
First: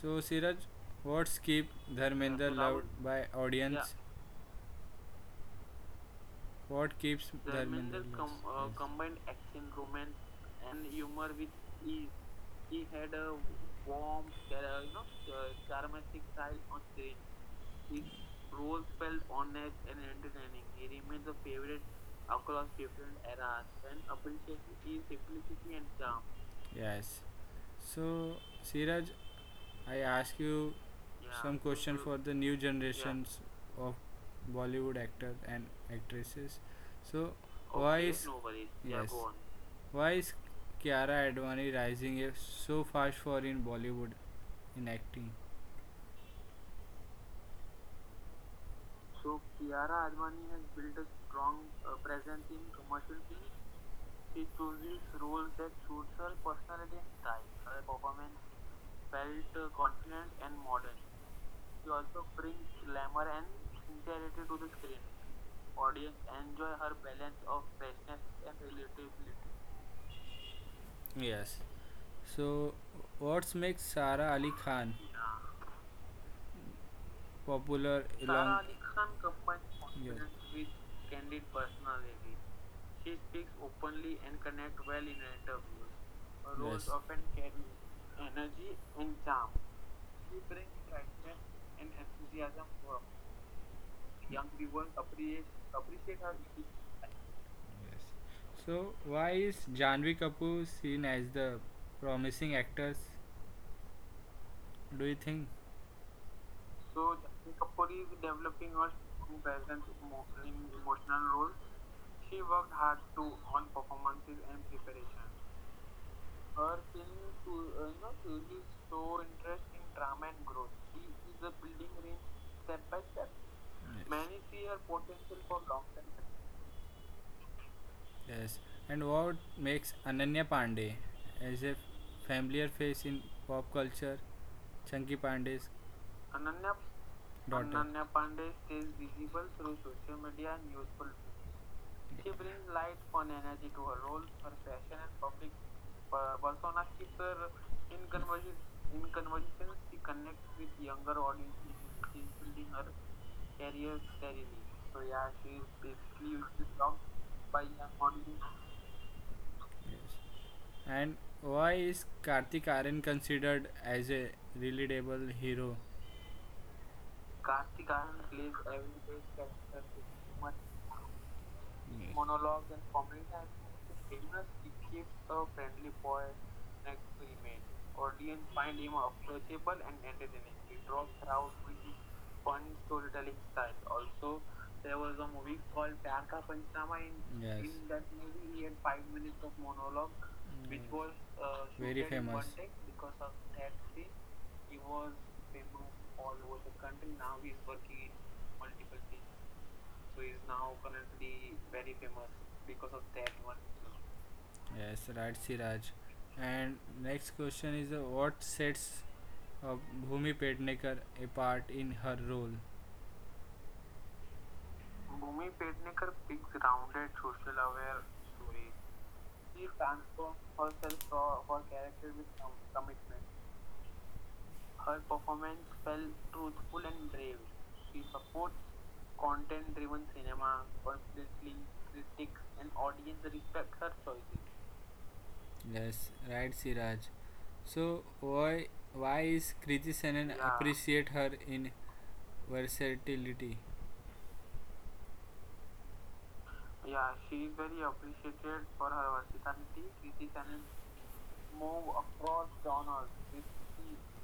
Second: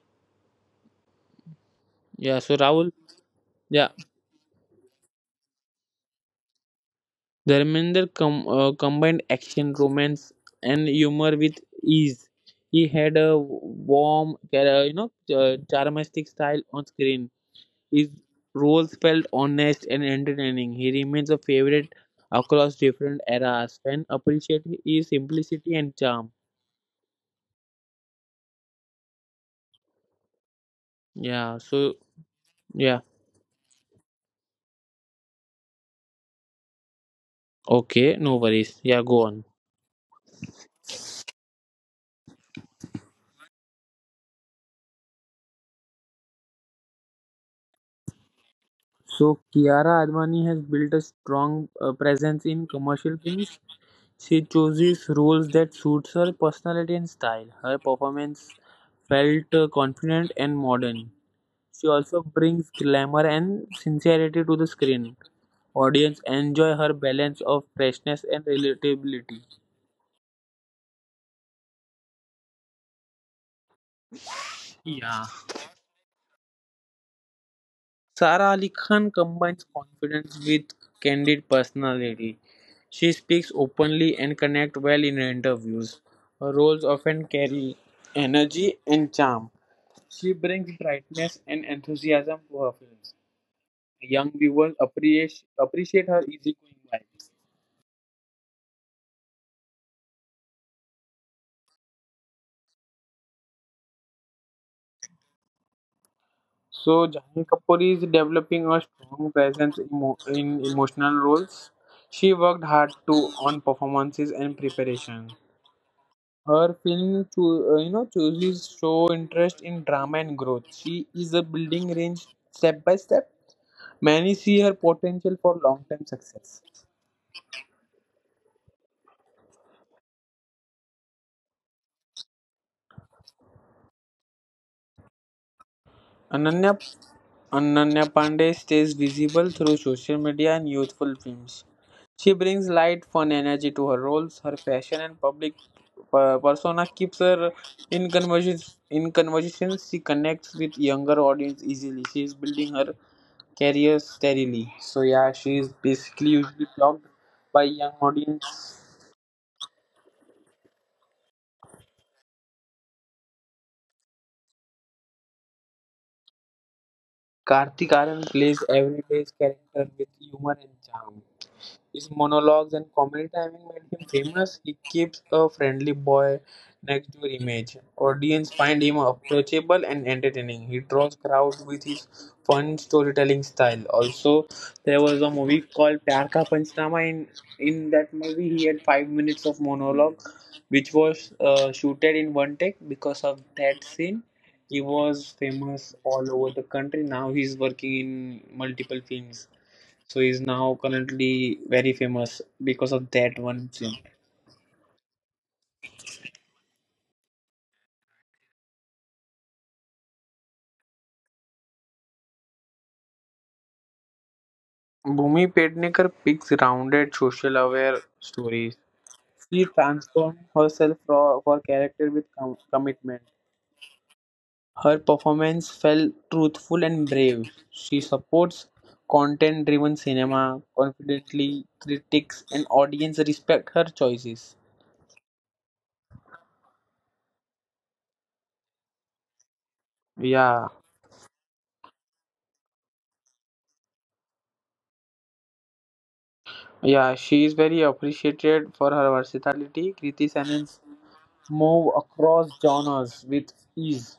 [SPEAKER 1] So Siraj, what keeps
[SPEAKER 2] Yeah,
[SPEAKER 1] Dharmendra, yeah, so
[SPEAKER 2] so
[SPEAKER 1] loved
[SPEAKER 2] Rahul,
[SPEAKER 1] by
[SPEAKER 2] yeah,
[SPEAKER 1] audience? Yeah. What keeps Dharmendra
[SPEAKER 2] Dharmender
[SPEAKER 1] com- loved?
[SPEAKER 2] combined action, romance, and
[SPEAKER 1] And
[SPEAKER 2] humor with
[SPEAKER 1] he,
[SPEAKER 2] ease. He
[SPEAKER 1] he
[SPEAKER 2] had
[SPEAKER 1] had
[SPEAKER 2] a
[SPEAKER 1] a
[SPEAKER 2] warm,
[SPEAKER 1] warm,
[SPEAKER 2] charismatic style
[SPEAKER 1] charismatic
[SPEAKER 2] on
[SPEAKER 1] style
[SPEAKER 2] screen.
[SPEAKER 1] on screen.
[SPEAKER 2] His roles
[SPEAKER 1] His
[SPEAKER 2] felt
[SPEAKER 1] roles
[SPEAKER 2] honest and
[SPEAKER 1] felt
[SPEAKER 2] entertaining.
[SPEAKER 1] honest
[SPEAKER 2] He
[SPEAKER 1] and
[SPEAKER 2] remains a favorite
[SPEAKER 1] entertaining. He remains a
[SPEAKER 2] across different
[SPEAKER 1] favorite
[SPEAKER 2] eras. Fan
[SPEAKER 1] across
[SPEAKER 2] appreciate
[SPEAKER 1] different
[SPEAKER 2] his
[SPEAKER 1] eras
[SPEAKER 2] simplicity
[SPEAKER 1] and
[SPEAKER 2] and charm.
[SPEAKER 1] appreciates his simplicity and charm. Yes. So,
[SPEAKER 2] Yeah,
[SPEAKER 1] Siraj,
[SPEAKER 2] so
[SPEAKER 1] I
[SPEAKER 2] yeah,
[SPEAKER 1] ask you, yeah, some question so- for the new, yeah, generations of Bollywood
[SPEAKER 2] okay, no
[SPEAKER 1] actors and
[SPEAKER 2] worries. Yeah, go on.
[SPEAKER 1] actresses. So, why, okay, is no worries. Yeah, yes, go on. Why is Kiara Advani rising eh, so fast for in Bollywood in acting?
[SPEAKER 2] So
[SPEAKER 1] So Kiara
[SPEAKER 2] Kiara Advani
[SPEAKER 1] Advani
[SPEAKER 2] has built a
[SPEAKER 1] strong
[SPEAKER 2] strong presence
[SPEAKER 1] presence.
[SPEAKER 2] in commercial films. She
[SPEAKER 1] She chooses
[SPEAKER 2] chooses
[SPEAKER 1] roles
[SPEAKER 2] roles
[SPEAKER 1] that
[SPEAKER 2] that
[SPEAKER 1] suits
[SPEAKER 2] suits
[SPEAKER 1] her
[SPEAKER 2] her
[SPEAKER 1] personality
[SPEAKER 2] personality
[SPEAKER 1] and
[SPEAKER 2] and
[SPEAKER 1] style.
[SPEAKER 2] style. Her
[SPEAKER 1] Her performance
[SPEAKER 2] performance
[SPEAKER 1] felt
[SPEAKER 2] felt
[SPEAKER 1] confident
[SPEAKER 2] confident
[SPEAKER 1] and
[SPEAKER 2] and
[SPEAKER 1] modern.
[SPEAKER 2] modern.
[SPEAKER 1] She
[SPEAKER 2] She
[SPEAKER 1] also
[SPEAKER 2] also
[SPEAKER 1] brings
[SPEAKER 2] brings
[SPEAKER 1] glamour
[SPEAKER 2] glamour
[SPEAKER 1] and
[SPEAKER 2] and sincerity to the screen.
[SPEAKER 1] audience
[SPEAKER 2] Audience
[SPEAKER 1] enjoy
[SPEAKER 2] enjoy her
[SPEAKER 1] her blend
[SPEAKER 2] balance
[SPEAKER 1] of
[SPEAKER 2] of
[SPEAKER 1] freshness
[SPEAKER 2] freshness and
[SPEAKER 1] and relatability.
[SPEAKER 2] relatability.
[SPEAKER 1] Yes. So, what makes Sara Ali Khan, yeah,
[SPEAKER 2] Yeah.
[SPEAKER 1] popular Sara
[SPEAKER 2] Sara
[SPEAKER 1] along
[SPEAKER 2] Ali
[SPEAKER 1] Ali Khan
[SPEAKER 2] Khan combines
[SPEAKER 1] combines confidence,
[SPEAKER 2] confidence
[SPEAKER 1] yes,
[SPEAKER 2] with
[SPEAKER 1] with candid
[SPEAKER 2] candid
[SPEAKER 1] personality.
[SPEAKER 2] personality.
[SPEAKER 1] She
[SPEAKER 2] She
[SPEAKER 1] speaks
[SPEAKER 2] speaks
[SPEAKER 1] openly
[SPEAKER 2] openly
[SPEAKER 1] and
[SPEAKER 2] and
[SPEAKER 1] connects
[SPEAKER 2] connects
[SPEAKER 1] well
[SPEAKER 2] well
[SPEAKER 1] in
[SPEAKER 2] in
[SPEAKER 1] interviews.
[SPEAKER 2] interviews.
[SPEAKER 1] Her
[SPEAKER 2] Her
[SPEAKER 1] roles,
[SPEAKER 2] roles
[SPEAKER 1] yes, often
[SPEAKER 2] often
[SPEAKER 1] carry
[SPEAKER 2] carry
[SPEAKER 1] energy
[SPEAKER 2] energy
[SPEAKER 1] and
[SPEAKER 2] and
[SPEAKER 1] charm.
[SPEAKER 2] charm.
[SPEAKER 1] She
[SPEAKER 2] She
[SPEAKER 1] brings
[SPEAKER 2] brings
[SPEAKER 1] brightness
[SPEAKER 2] brightness and
[SPEAKER 1] and
[SPEAKER 2] enthusiasm
[SPEAKER 1] enthusiasm
[SPEAKER 2] to her
[SPEAKER 1] for
[SPEAKER 2] films. Young
[SPEAKER 1] young
[SPEAKER 2] viewers
[SPEAKER 1] viewers appreciate
[SPEAKER 2] appreciate
[SPEAKER 1] appreciate
[SPEAKER 2] her
[SPEAKER 1] her unique
[SPEAKER 2] easygoing
[SPEAKER 1] style.
[SPEAKER 2] vibe.
[SPEAKER 1] Yes. So why is Janvi Kapoor seen as the promising actress? Do you think? So
[SPEAKER 2] So
[SPEAKER 1] Janvi
[SPEAKER 2] Janhvi
[SPEAKER 1] Kapoor
[SPEAKER 2] Kapoor
[SPEAKER 1] is
[SPEAKER 2] is
[SPEAKER 1] developing
[SPEAKER 2] developing
[SPEAKER 1] her
[SPEAKER 2] a strong presence in
[SPEAKER 1] emotional
[SPEAKER 2] emotional
[SPEAKER 1] role.
[SPEAKER 2] roles.
[SPEAKER 1] She
[SPEAKER 2] She
[SPEAKER 1] worked
[SPEAKER 2] worked
[SPEAKER 1] hard
[SPEAKER 2] hard to
[SPEAKER 1] to on
[SPEAKER 2] on performances and
[SPEAKER 1] position.
[SPEAKER 2] preparation.
[SPEAKER 1] Her
[SPEAKER 2] Her
[SPEAKER 1] film
[SPEAKER 2] film,
[SPEAKER 1] to uses
[SPEAKER 2] chooses show
[SPEAKER 1] so
[SPEAKER 2] interest
[SPEAKER 1] interesting
[SPEAKER 2] in drama
[SPEAKER 1] drama and
[SPEAKER 2] and growth.
[SPEAKER 1] growth,
[SPEAKER 2] She is a
[SPEAKER 1] building
[SPEAKER 2] building
[SPEAKER 1] range
[SPEAKER 2] range
[SPEAKER 1] step
[SPEAKER 2] step
[SPEAKER 1] by
[SPEAKER 2] by
[SPEAKER 1] step.
[SPEAKER 2] step.
[SPEAKER 1] Yes. Many
[SPEAKER 2] Many see
[SPEAKER 1] see her
[SPEAKER 2] her
[SPEAKER 1] potential
[SPEAKER 2] potential
[SPEAKER 1] for
[SPEAKER 2] for
[SPEAKER 1] long term
[SPEAKER 2] long-term
[SPEAKER 1] success.
[SPEAKER 2] success.
[SPEAKER 1] Yes, and what makes Ananya Pandey as a familiar face in pop culture? Chunky Pandey's
[SPEAKER 2] Ananya,
[SPEAKER 1] Ananya daughter. Ananya
[SPEAKER 2] Ananya Pandey
[SPEAKER 1] Pandey
[SPEAKER 2] stays visible through social
[SPEAKER 1] comedy
[SPEAKER 2] media and youthful films. She brings
[SPEAKER 1] light
[SPEAKER 2] light, fun,
[SPEAKER 1] fun
[SPEAKER 2] energy
[SPEAKER 1] energy to
[SPEAKER 2] to her
[SPEAKER 1] her role
[SPEAKER 2] roles. Her fashion and
[SPEAKER 1] and
[SPEAKER 2] public
[SPEAKER 1] Ba-
[SPEAKER 2] persona
[SPEAKER 1] Barcelona
[SPEAKER 2] keeps
[SPEAKER 1] sir
[SPEAKER 2] her
[SPEAKER 1] in
[SPEAKER 2] in
[SPEAKER 1] conversion
[SPEAKER 2] conversations. In conversations,
[SPEAKER 1] the
[SPEAKER 2] she
[SPEAKER 1] connect
[SPEAKER 2] connects with younger
[SPEAKER 1] younger
[SPEAKER 2] audience
[SPEAKER 1] audience.
[SPEAKER 2] easily. She is building her
[SPEAKER 1] And
[SPEAKER 2] career steadily. So
[SPEAKER 1] so
[SPEAKER 2] yeah, she
[SPEAKER 1] yeah,
[SPEAKER 2] is basically usually
[SPEAKER 1] this long
[SPEAKER 2] blocked by
[SPEAKER 1] by
[SPEAKER 2] young
[SPEAKER 1] young audience.
[SPEAKER 2] audience.
[SPEAKER 1] Yes. And why is Kartik Aryan considered as a relatable hero? Kartik
[SPEAKER 2] Kartik
[SPEAKER 1] Aaryan
[SPEAKER 2] Aran
[SPEAKER 1] plays
[SPEAKER 2] plays
[SPEAKER 1] every
[SPEAKER 2] everyday's character with
[SPEAKER 1] much.
[SPEAKER 2] humor and
[SPEAKER 1] Yes.
[SPEAKER 2] charm. His
[SPEAKER 1] Monologue
[SPEAKER 2] monologues and
[SPEAKER 1] and comedy
[SPEAKER 2] comedy
[SPEAKER 1] and
[SPEAKER 2] timing made him
[SPEAKER 1] famous
[SPEAKER 2] famous. He keeps a
[SPEAKER 1] so
[SPEAKER 2] friendly
[SPEAKER 1] pretty boy.
[SPEAKER 2] boy next door image.
[SPEAKER 1] Audience
[SPEAKER 2] Audience
[SPEAKER 1] find
[SPEAKER 2] find
[SPEAKER 1] him
[SPEAKER 2] him
[SPEAKER 1] up.
[SPEAKER 2] approachable and entertaining.
[SPEAKER 1] He
[SPEAKER 2] He
[SPEAKER 1] draws
[SPEAKER 2] draws
[SPEAKER 1] crowds
[SPEAKER 2] crowds with his
[SPEAKER 1] fun
[SPEAKER 2] fun storytelling
[SPEAKER 1] style
[SPEAKER 2] style.
[SPEAKER 1] also.
[SPEAKER 2] Also, there
[SPEAKER 1] They
[SPEAKER 2] was a movie
[SPEAKER 1] called
[SPEAKER 2] called
[SPEAKER 1] प्यार
[SPEAKER 2] Pyar
[SPEAKER 1] Ka
[SPEAKER 2] Ka
[SPEAKER 1] Panchnama
[SPEAKER 2] Panchnaama. In
[SPEAKER 1] in, yes,
[SPEAKER 2] in that movie, he
[SPEAKER 1] in
[SPEAKER 2] had
[SPEAKER 1] five
[SPEAKER 2] 5 minutes of
[SPEAKER 1] monologue.
[SPEAKER 2] monologue,
[SPEAKER 1] Mm. Which
[SPEAKER 2] which
[SPEAKER 1] was
[SPEAKER 2] was
[SPEAKER 1] very shooted in
[SPEAKER 2] shooted in one
[SPEAKER 1] famous one-
[SPEAKER 2] take. Because of that scene, he
[SPEAKER 1] was
[SPEAKER 2] was
[SPEAKER 1] famous
[SPEAKER 2] famous all
[SPEAKER 1] all
[SPEAKER 2] over
[SPEAKER 1] over
[SPEAKER 2] the
[SPEAKER 1] the
[SPEAKER 2] country.
[SPEAKER 1] country.
[SPEAKER 2] Now
[SPEAKER 1] Now
[SPEAKER 2] he's
[SPEAKER 1] he's
[SPEAKER 2] working
[SPEAKER 1] working in
[SPEAKER 2] in
[SPEAKER 1] multiple
[SPEAKER 2] multiple
[SPEAKER 1] things.
[SPEAKER 2] films. So
[SPEAKER 1] So
[SPEAKER 2] he's
[SPEAKER 1] he's
[SPEAKER 2] now
[SPEAKER 1] now currently
[SPEAKER 2] currently very
[SPEAKER 1] very famous
[SPEAKER 2] famous because
[SPEAKER 1] because of
[SPEAKER 2] of
[SPEAKER 1] that
[SPEAKER 2] that
[SPEAKER 1] one.
[SPEAKER 2] one film.
[SPEAKER 1] Yes, right, Siraj. And next question is what sets uh, Bhumi Pednekar apart in her role?
[SPEAKER 2] Bhumi
[SPEAKER 1] Bhumi
[SPEAKER 2] Pednekar
[SPEAKER 1] Pednekar picks
[SPEAKER 2] picks
[SPEAKER 1] rounded,
[SPEAKER 2] rounded,
[SPEAKER 1] social
[SPEAKER 2] social aware
[SPEAKER 1] aware
[SPEAKER 2] stories. She
[SPEAKER 1] fans
[SPEAKER 2] transformed
[SPEAKER 1] herself
[SPEAKER 2] herself for
[SPEAKER 1] for
[SPEAKER 2] character with commitment. Her
[SPEAKER 1] her performance,
[SPEAKER 2] performance felt
[SPEAKER 1] truth,
[SPEAKER 2] truthful and brave. She supports content
[SPEAKER 1] content
[SPEAKER 2] driven
[SPEAKER 1] driven cinema,
[SPEAKER 2] cinema
[SPEAKER 1] constantly
[SPEAKER 2] confidently.
[SPEAKER 1] critics
[SPEAKER 2] Critics and
[SPEAKER 1] and
[SPEAKER 2] audience
[SPEAKER 1] audience respect
[SPEAKER 2] respect her
[SPEAKER 1] her choices.
[SPEAKER 2] choices.
[SPEAKER 1] Yes, right, Siraj. So why why is Kriti Senon, yeah,
[SPEAKER 2] Yeah,
[SPEAKER 1] Appreciate her in versatility? Yeah,
[SPEAKER 2] yeah,
[SPEAKER 1] she
[SPEAKER 2] she
[SPEAKER 1] is
[SPEAKER 2] is
[SPEAKER 1] very
[SPEAKER 2] very
[SPEAKER 1] appreciated
[SPEAKER 2] appreciated
[SPEAKER 1] for
[SPEAKER 2] for her
[SPEAKER 1] her versatility.
[SPEAKER 2] versatility.
[SPEAKER 1] Kriti
[SPEAKER 2] Kriti
[SPEAKER 1] Sanon
[SPEAKER 2] Senan's
[SPEAKER 1] move
[SPEAKER 2] move
[SPEAKER 1] across
[SPEAKER 2] across
[SPEAKER 1] Donald
[SPEAKER 2] genres
[SPEAKER 1] with
[SPEAKER 2] with
[SPEAKER 1] him
[SPEAKER 2] ease.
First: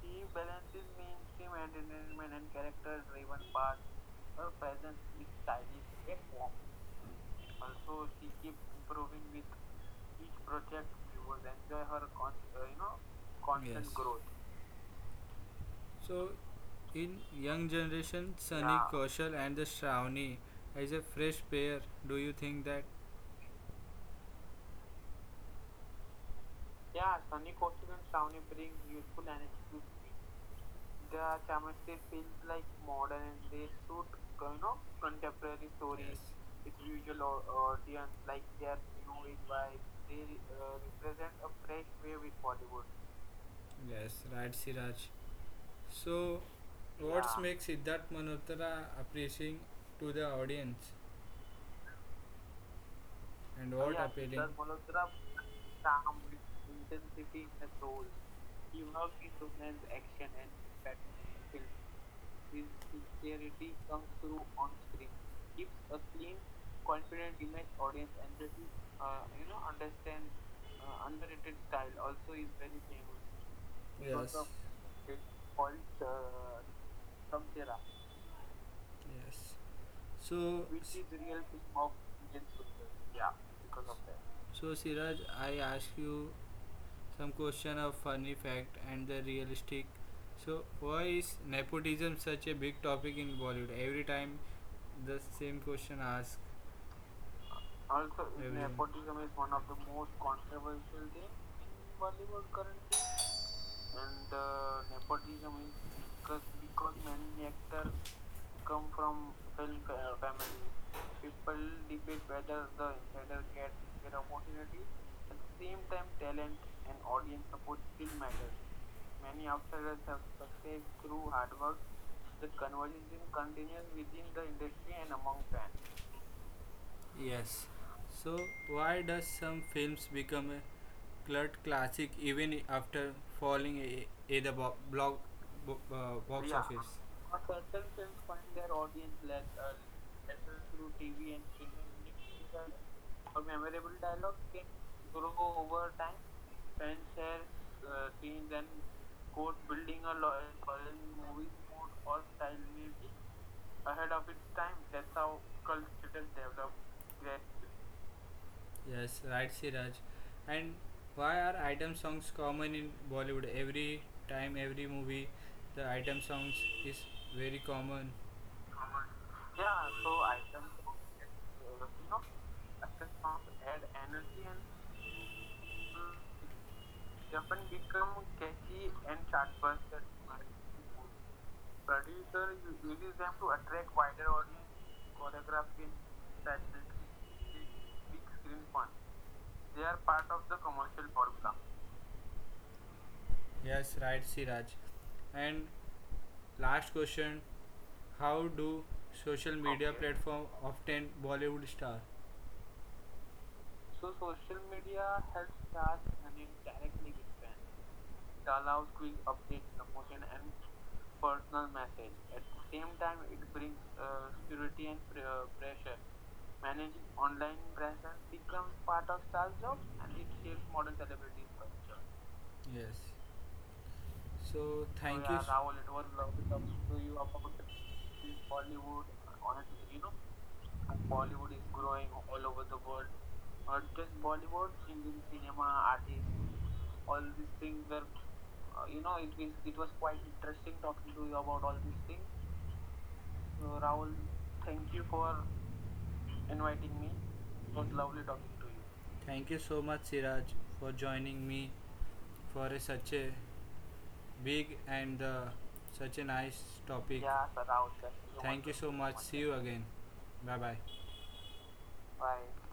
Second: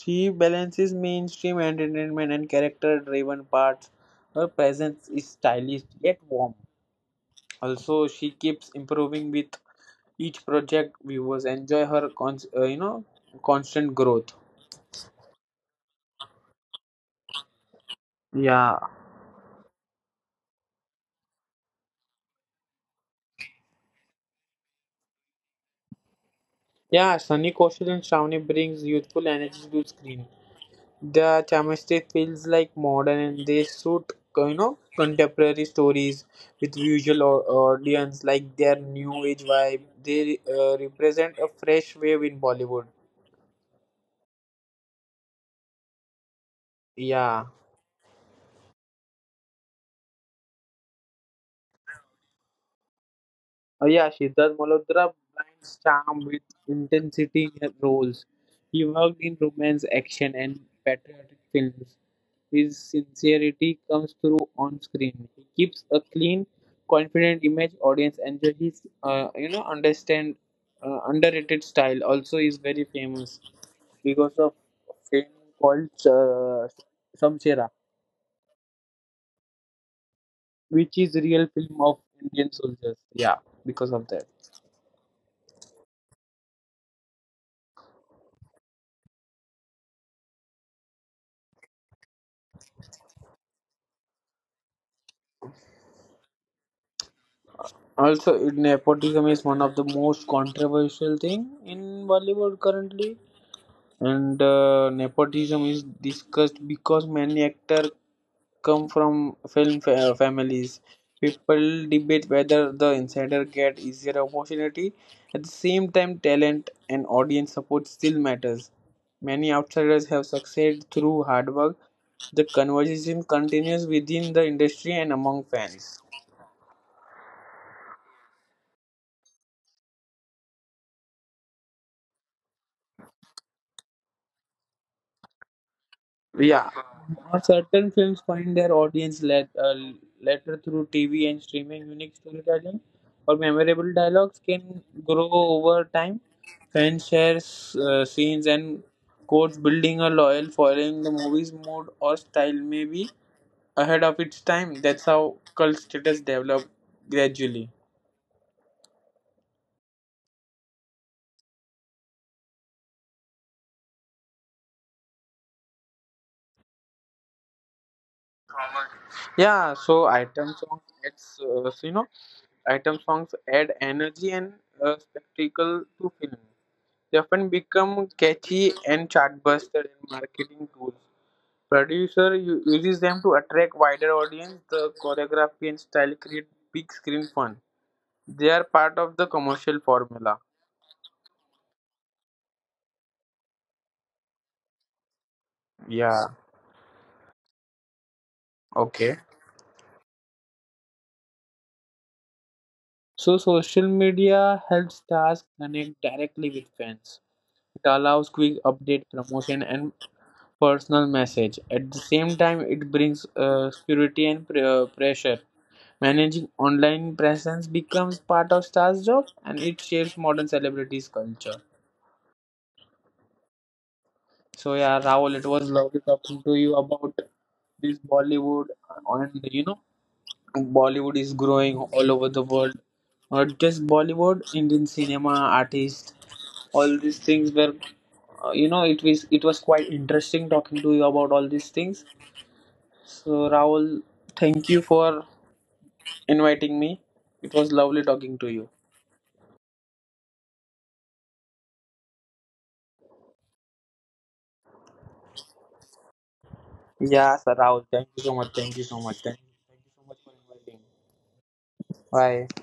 [SPEAKER 2] She balances
[SPEAKER 1] him
[SPEAKER 2] mainstream
[SPEAKER 1] and
[SPEAKER 2] entertainment and character
[SPEAKER 1] Raven
[SPEAKER 2] driven
[SPEAKER 1] Park
[SPEAKER 2] parts. Her presence is stylish
[SPEAKER 1] stylish,
[SPEAKER 2] yet warm. Also, she keeps improving
[SPEAKER 1] improving
[SPEAKER 2] with
[SPEAKER 1] each
[SPEAKER 2] each
[SPEAKER 1] project
[SPEAKER 2] project. Viewers
[SPEAKER 1] by
[SPEAKER 2] enjoy
[SPEAKER 1] her
[SPEAKER 2] her
[SPEAKER 1] you know, constant,
[SPEAKER 2] constant
[SPEAKER 1] yes, growth.
[SPEAKER 2] growth.
[SPEAKER 1] So, in young generation, Sunny,
[SPEAKER 2] Yeah.
[SPEAKER 1] yeah, Kaushal and the Shravani as a fresh pair, do you think that? Yeah,
[SPEAKER 2] Yeah, Sunny Kaushal and Shravani
[SPEAKER 1] Shravani is
[SPEAKER 2] brings
[SPEAKER 1] useful
[SPEAKER 2] youthful
[SPEAKER 1] and
[SPEAKER 2] energy
[SPEAKER 1] it's
[SPEAKER 2] to screen.
[SPEAKER 1] the
[SPEAKER 2] The
[SPEAKER 1] chemistry
[SPEAKER 2] chemistry
[SPEAKER 1] feels
[SPEAKER 2] feels
[SPEAKER 1] like
[SPEAKER 2] like modern,
[SPEAKER 1] modern and
[SPEAKER 2] and they
[SPEAKER 1] they suit,
[SPEAKER 2] suit
[SPEAKER 1] you know,
[SPEAKER 2] contemporary
[SPEAKER 1] contemporary stories,
[SPEAKER 2] stories
[SPEAKER 1] yes, with
[SPEAKER 2] with
[SPEAKER 1] audience
[SPEAKER 2] audience,
[SPEAKER 1] like
[SPEAKER 2] like
[SPEAKER 1] their
[SPEAKER 2] their new
[SPEAKER 1] new
[SPEAKER 2] age
[SPEAKER 1] age vibe.
[SPEAKER 2] vibe.
[SPEAKER 1] They
[SPEAKER 2] They
[SPEAKER 1] represent
[SPEAKER 2] represent
[SPEAKER 1] a
[SPEAKER 2] a
[SPEAKER 1] fresh
[SPEAKER 2] fresh
[SPEAKER 1] wave
[SPEAKER 2] wave
[SPEAKER 1] in
[SPEAKER 2] in
[SPEAKER 1] Bollywood.
[SPEAKER 2] Bollywood.
[SPEAKER 1] Yes, right, Siraj. So, what, yeah,
[SPEAKER 2] Yeah.
[SPEAKER 1] makes Siddharth Malhotra appealing to the audience? And
[SPEAKER 2] Uh,
[SPEAKER 1] what, oh, yeah,
[SPEAKER 2] yeah,
[SPEAKER 1] appealing? Sir
[SPEAKER 2] Siddharth
[SPEAKER 1] Malhotra
[SPEAKER 2] Malhotra blends
[SPEAKER 1] calm
[SPEAKER 2] charm with intensity
[SPEAKER 1] intensity
[SPEAKER 2] in
[SPEAKER 1] in the
[SPEAKER 2] his
[SPEAKER 1] soul.
[SPEAKER 2] roles. He
[SPEAKER 1] He worked
[SPEAKER 2] worked
[SPEAKER 1] in
[SPEAKER 2] in romance,
[SPEAKER 1] Sunil's action
[SPEAKER 2] action,
[SPEAKER 1] and
[SPEAKER 2] and patriotic
[SPEAKER 1] film.
[SPEAKER 2] films.
[SPEAKER 1] His
[SPEAKER 2] His
[SPEAKER 1] sincerity
[SPEAKER 2] sincerity
[SPEAKER 1] comes
[SPEAKER 2] comes through
[SPEAKER 1] through on
[SPEAKER 2] on
[SPEAKER 1] screen,
[SPEAKER 2] screen. He
[SPEAKER 1] gives
[SPEAKER 2] keeps a
[SPEAKER 1] a clean,
[SPEAKER 2] clean,
[SPEAKER 1] confident
[SPEAKER 2] confident
[SPEAKER 1] image
[SPEAKER 2] image.
[SPEAKER 1] audience
[SPEAKER 2] Audience
[SPEAKER 1] and
[SPEAKER 2] enjoy
[SPEAKER 1] this is,
[SPEAKER 2] his, you
[SPEAKER 1] you
[SPEAKER 2] know,
[SPEAKER 1] know, understand
[SPEAKER 2] understand
[SPEAKER 1] underrated
[SPEAKER 2] underrated
[SPEAKER 1] style.
[SPEAKER 2] style. Also, is very famous
[SPEAKER 1] Yes.
[SPEAKER 2] because of a film
[SPEAKER 1] Sort of,
[SPEAKER 2] called
[SPEAKER 1] uh, from
[SPEAKER 2] Samshera,
[SPEAKER 1] Tera. Yes. So,
[SPEAKER 2] which is
[SPEAKER 1] which
[SPEAKER 2] real
[SPEAKER 1] is
[SPEAKER 2] film
[SPEAKER 1] real
[SPEAKER 2] of
[SPEAKER 1] thing of
[SPEAKER 2] Indian soldiers.
[SPEAKER 1] Indian
[SPEAKER 2] Yeah,
[SPEAKER 1] football.
[SPEAKER 2] because
[SPEAKER 1] Yeah,
[SPEAKER 2] of that.
[SPEAKER 1] because of that. So Siraj, I ask you some question of funny fact and the realistic. So, why is nepotism such a big topic in Bollywood? Every time the same question asked. Earth
[SPEAKER 2] Also, nepotism is one
[SPEAKER 1] one of
[SPEAKER 2] of the
[SPEAKER 1] the most
[SPEAKER 2] most
[SPEAKER 1] constant
[SPEAKER 2] controversial thing in Bollywood currently,
[SPEAKER 1] and
[SPEAKER 2] and nepotism is
[SPEAKER 1] because
[SPEAKER 2] discussed
[SPEAKER 1] because
[SPEAKER 2] because many
[SPEAKER 1] many
[SPEAKER 2] actors
[SPEAKER 1] actors
[SPEAKER 2] come
[SPEAKER 1] come
[SPEAKER 2] from
[SPEAKER 1] from family.
[SPEAKER 2] families.
[SPEAKER 1] People
[SPEAKER 2] People debate
[SPEAKER 1] debate
[SPEAKER 2] whether
[SPEAKER 1] whether
[SPEAKER 2] the
[SPEAKER 1] the
[SPEAKER 2] insider
[SPEAKER 1] insider
[SPEAKER 2] get
[SPEAKER 1] gets
[SPEAKER 2] easier
[SPEAKER 1] their own
[SPEAKER 2] opportunity. At the same time, talent
[SPEAKER 1] and
[SPEAKER 2] and
[SPEAKER 1] audience
[SPEAKER 2] audience support still
[SPEAKER 1] matters.
[SPEAKER 2] matters.
[SPEAKER 1] Many
[SPEAKER 2] Many
[SPEAKER 1] of
[SPEAKER 2] outsiders have
[SPEAKER 1] success
[SPEAKER 2] succeeded through
[SPEAKER 1] through hard
[SPEAKER 2] hard work.
[SPEAKER 1] work,
[SPEAKER 2] The conversation
[SPEAKER 1] conversations,
[SPEAKER 2] continues within the industry and
[SPEAKER 1] and
[SPEAKER 2] among
[SPEAKER 1] among fans.
[SPEAKER 2] fans.
[SPEAKER 1] Yes. So why does some films become a cult classic even after falling a the box, yeah,
[SPEAKER 2] Yeah.
[SPEAKER 1] office? Because
[SPEAKER 2] Certain films find
[SPEAKER 1] their
[SPEAKER 2] their
[SPEAKER 1] audience
[SPEAKER 2] audience let,
[SPEAKER 1] uh,
[SPEAKER 2] later
[SPEAKER 1] lessons
[SPEAKER 2] through
[SPEAKER 1] through
[SPEAKER 2] TV
[SPEAKER 1] TV
[SPEAKER 2] and
[SPEAKER 1] and
[SPEAKER 2] streaming. Unique
[SPEAKER 1] streaming are
[SPEAKER 2] storytelling or
[SPEAKER 1] a memorable
[SPEAKER 2] memorable
[SPEAKER 1] dialogue
[SPEAKER 2] dialogues
[SPEAKER 1] can
[SPEAKER 2] can grow
[SPEAKER 1] grow
[SPEAKER 2] over
[SPEAKER 1] over time.
[SPEAKER 2] time.
[SPEAKER 1] Fans
[SPEAKER 2] Fans share
[SPEAKER 1] share scenes
[SPEAKER 2] scenes
[SPEAKER 1] and
[SPEAKER 2] and
[SPEAKER 1] quote
[SPEAKER 2] quotes,
[SPEAKER 1] building
[SPEAKER 2] building a
[SPEAKER 1] a loyal
[SPEAKER 2] loyal
[SPEAKER 1] foreign
[SPEAKER 2] following. The
[SPEAKER 1] movie
[SPEAKER 2] movie's
[SPEAKER 1] mode
[SPEAKER 2] mood
[SPEAKER 1] or
[SPEAKER 2] or
[SPEAKER 1] style
[SPEAKER 2] style may
[SPEAKER 1] music
[SPEAKER 2] be ahead
[SPEAKER 1] ahead of
[SPEAKER 2] of its
[SPEAKER 1] its time.
[SPEAKER 2] time. That's
[SPEAKER 1] That's
[SPEAKER 2] how
[SPEAKER 1] how
[SPEAKER 2] cult
[SPEAKER 1] culture
[SPEAKER 2] status develop
[SPEAKER 1] developed gracefully.
[SPEAKER 2] gradually.
[SPEAKER 1] Yes, right, Siraj. And why are item songs common in Bollywood? Every time, every movie, the item songs is very common. Yeah,
[SPEAKER 2] Yeah,
[SPEAKER 1] so
[SPEAKER 2] so item
[SPEAKER 1] item
[SPEAKER 2] songs
[SPEAKER 1] songs,
[SPEAKER 2] adds,
[SPEAKER 1] you know, item
[SPEAKER 2] item songs
[SPEAKER 1] songs add
[SPEAKER 2] add energy
[SPEAKER 1] energy and
[SPEAKER 2] and spectacle
[SPEAKER 1] mm,
[SPEAKER 2] to film. They
[SPEAKER 1] they often
[SPEAKER 2] often
[SPEAKER 1] become
[SPEAKER 2] become catchy
[SPEAKER 1] catchy and
[SPEAKER 2] and chartbuster
[SPEAKER 1] chartbusters.
[SPEAKER 2] in marketing tools.
[SPEAKER 1] Particular is
[SPEAKER 2] Uses
[SPEAKER 1] them
[SPEAKER 2] them
[SPEAKER 1] to
[SPEAKER 2] to
[SPEAKER 1] attract
[SPEAKER 2] attract wider
[SPEAKER 1] wider audience,
[SPEAKER 2] audience. The
[SPEAKER 1] choreographed
[SPEAKER 2] choreography
[SPEAKER 1] in
[SPEAKER 2] and style create
[SPEAKER 1] statutory
[SPEAKER 2] big screen fun.
[SPEAKER 1] big screen
[SPEAKER 2] They are
[SPEAKER 1] fun.
[SPEAKER 2] part of the
[SPEAKER 1] They are
[SPEAKER 2] commercial
[SPEAKER 1] part of
[SPEAKER 2] formula.
[SPEAKER 1] the commercial formula. Yes, right, Siraj. And
[SPEAKER 2] Yeah.
[SPEAKER 1] last question: how do
[SPEAKER 2] Okay.
[SPEAKER 1] social media, okay, platform obtain Bollywood star?
[SPEAKER 2] So social
[SPEAKER 1] So social
[SPEAKER 2] media
[SPEAKER 1] media
[SPEAKER 2] helps
[SPEAKER 1] helps
[SPEAKER 2] stars
[SPEAKER 1] that
[SPEAKER 2] connect
[SPEAKER 1] and it
[SPEAKER 2] directly with
[SPEAKER 1] directly
[SPEAKER 2] fans.
[SPEAKER 1] expand.
[SPEAKER 2] It
[SPEAKER 1] It
[SPEAKER 2] allows
[SPEAKER 1] allows
[SPEAKER 2] quick
[SPEAKER 1] quick
[SPEAKER 2] update,
[SPEAKER 1] updates,
[SPEAKER 2] promotion, and
[SPEAKER 1] promotion, and
[SPEAKER 2] personal
[SPEAKER 1] personal
[SPEAKER 2] message.
[SPEAKER 1] message.
[SPEAKER 2] At the
[SPEAKER 1] At the
[SPEAKER 2] same time,
[SPEAKER 1] same
[SPEAKER 2] it
[SPEAKER 1] time, it
[SPEAKER 2] brings
[SPEAKER 1] brings
[SPEAKER 2] security and
[SPEAKER 1] security and
[SPEAKER 2] pressure.
[SPEAKER 1] pressure.
[SPEAKER 2] Managing
[SPEAKER 1] Managing
[SPEAKER 2] online
[SPEAKER 1] online
[SPEAKER 2] presence
[SPEAKER 1] presence
[SPEAKER 2] becomes
[SPEAKER 1] becomes
[SPEAKER 2] part of
[SPEAKER 1] part of
[SPEAKER 2] Star's
[SPEAKER 1] style
[SPEAKER 2] job,
[SPEAKER 1] jobs,
[SPEAKER 2] and it
[SPEAKER 1] and it
[SPEAKER 2] shapes
[SPEAKER 1] shapes
[SPEAKER 2] modern
[SPEAKER 1] modern
[SPEAKER 2] celebrities'
[SPEAKER 1] celebrity
[SPEAKER 2] culture.
[SPEAKER 1] culture. Yes. So so
[SPEAKER 2] So,
[SPEAKER 1] thank
[SPEAKER 2] yeah,
[SPEAKER 1] you, yeah,
[SPEAKER 2] Rahul, it
[SPEAKER 1] Rahul, it
[SPEAKER 2] was
[SPEAKER 1] was
[SPEAKER 2] lovely
[SPEAKER 1] lovely
[SPEAKER 2] talking
[SPEAKER 1] talking
[SPEAKER 2] to
[SPEAKER 1] to
[SPEAKER 2] you
[SPEAKER 1] you
[SPEAKER 2] about
[SPEAKER 1] about
[SPEAKER 2] this
[SPEAKER 1] this
[SPEAKER 2] Bollywood,
[SPEAKER 1] Bollywood.
[SPEAKER 2] and,
[SPEAKER 1] Honestly, you know,
[SPEAKER 2] Bollywood
[SPEAKER 1] Bollywood is
[SPEAKER 2] is
[SPEAKER 1] growing
[SPEAKER 2] growing
[SPEAKER 1] all
[SPEAKER 2] all over
[SPEAKER 1] over
[SPEAKER 2] the
[SPEAKER 1] the
[SPEAKER 2] world.
[SPEAKER 1] world. Not
[SPEAKER 2] Not
[SPEAKER 1] just
[SPEAKER 2] just
[SPEAKER 1] Bollywood,
[SPEAKER 2] Bollywood, Indian cinema,
[SPEAKER 1] cinema,
[SPEAKER 2] artists,
[SPEAKER 1] artists,
[SPEAKER 2] all
[SPEAKER 1] all.
[SPEAKER 2] these things were,
[SPEAKER 1] You know, it was
[SPEAKER 2] it
[SPEAKER 1] it was
[SPEAKER 2] was
[SPEAKER 1] quite
[SPEAKER 2] quite
[SPEAKER 1] interesting
[SPEAKER 2] interesting talking
[SPEAKER 1] talking to
[SPEAKER 2] to you
[SPEAKER 1] you
[SPEAKER 2] about
[SPEAKER 1] about all
[SPEAKER 2] all these
[SPEAKER 1] these
[SPEAKER 2] things.
[SPEAKER 1] things. So
[SPEAKER 2] So,
[SPEAKER 1] Rahul,
[SPEAKER 2] Rahul,
[SPEAKER 1] thank
[SPEAKER 2] thank
[SPEAKER 1] you
[SPEAKER 2] you
[SPEAKER 1] for
[SPEAKER 2] for
[SPEAKER 1] inviting
[SPEAKER 2] inviting
[SPEAKER 1] me.
[SPEAKER 2] me.
[SPEAKER 1] It
[SPEAKER 2] It
[SPEAKER 1] was
[SPEAKER 2] was
[SPEAKER 1] lovely
[SPEAKER 2] lovely
[SPEAKER 1] talking
[SPEAKER 2] talking
[SPEAKER 1] to
[SPEAKER 2] to
[SPEAKER 1] you.
[SPEAKER 2] you.
[SPEAKER 1] Thank you so much, Siraj, for joining me for a, such a big and such a nice topic. Yeah,
[SPEAKER 2] Yeah, sir, Rahul, thank you so much.
[SPEAKER 1] thank you
[SPEAKER 2] Thank
[SPEAKER 1] so
[SPEAKER 2] you so
[SPEAKER 1] much.
[SPEAKER 2] much.
[SPEAKER 1] See
[SPEAKER 2] Thank
[SPEAKER 1] you again.
[SPEAKER 2] you
[SPEAKER 1] Bye
[SPEAKER 2] for
[SPEAKER 1] bye.
[SPEAKER 2] inviting me. Bye.
[SPEAKER 1] Bye.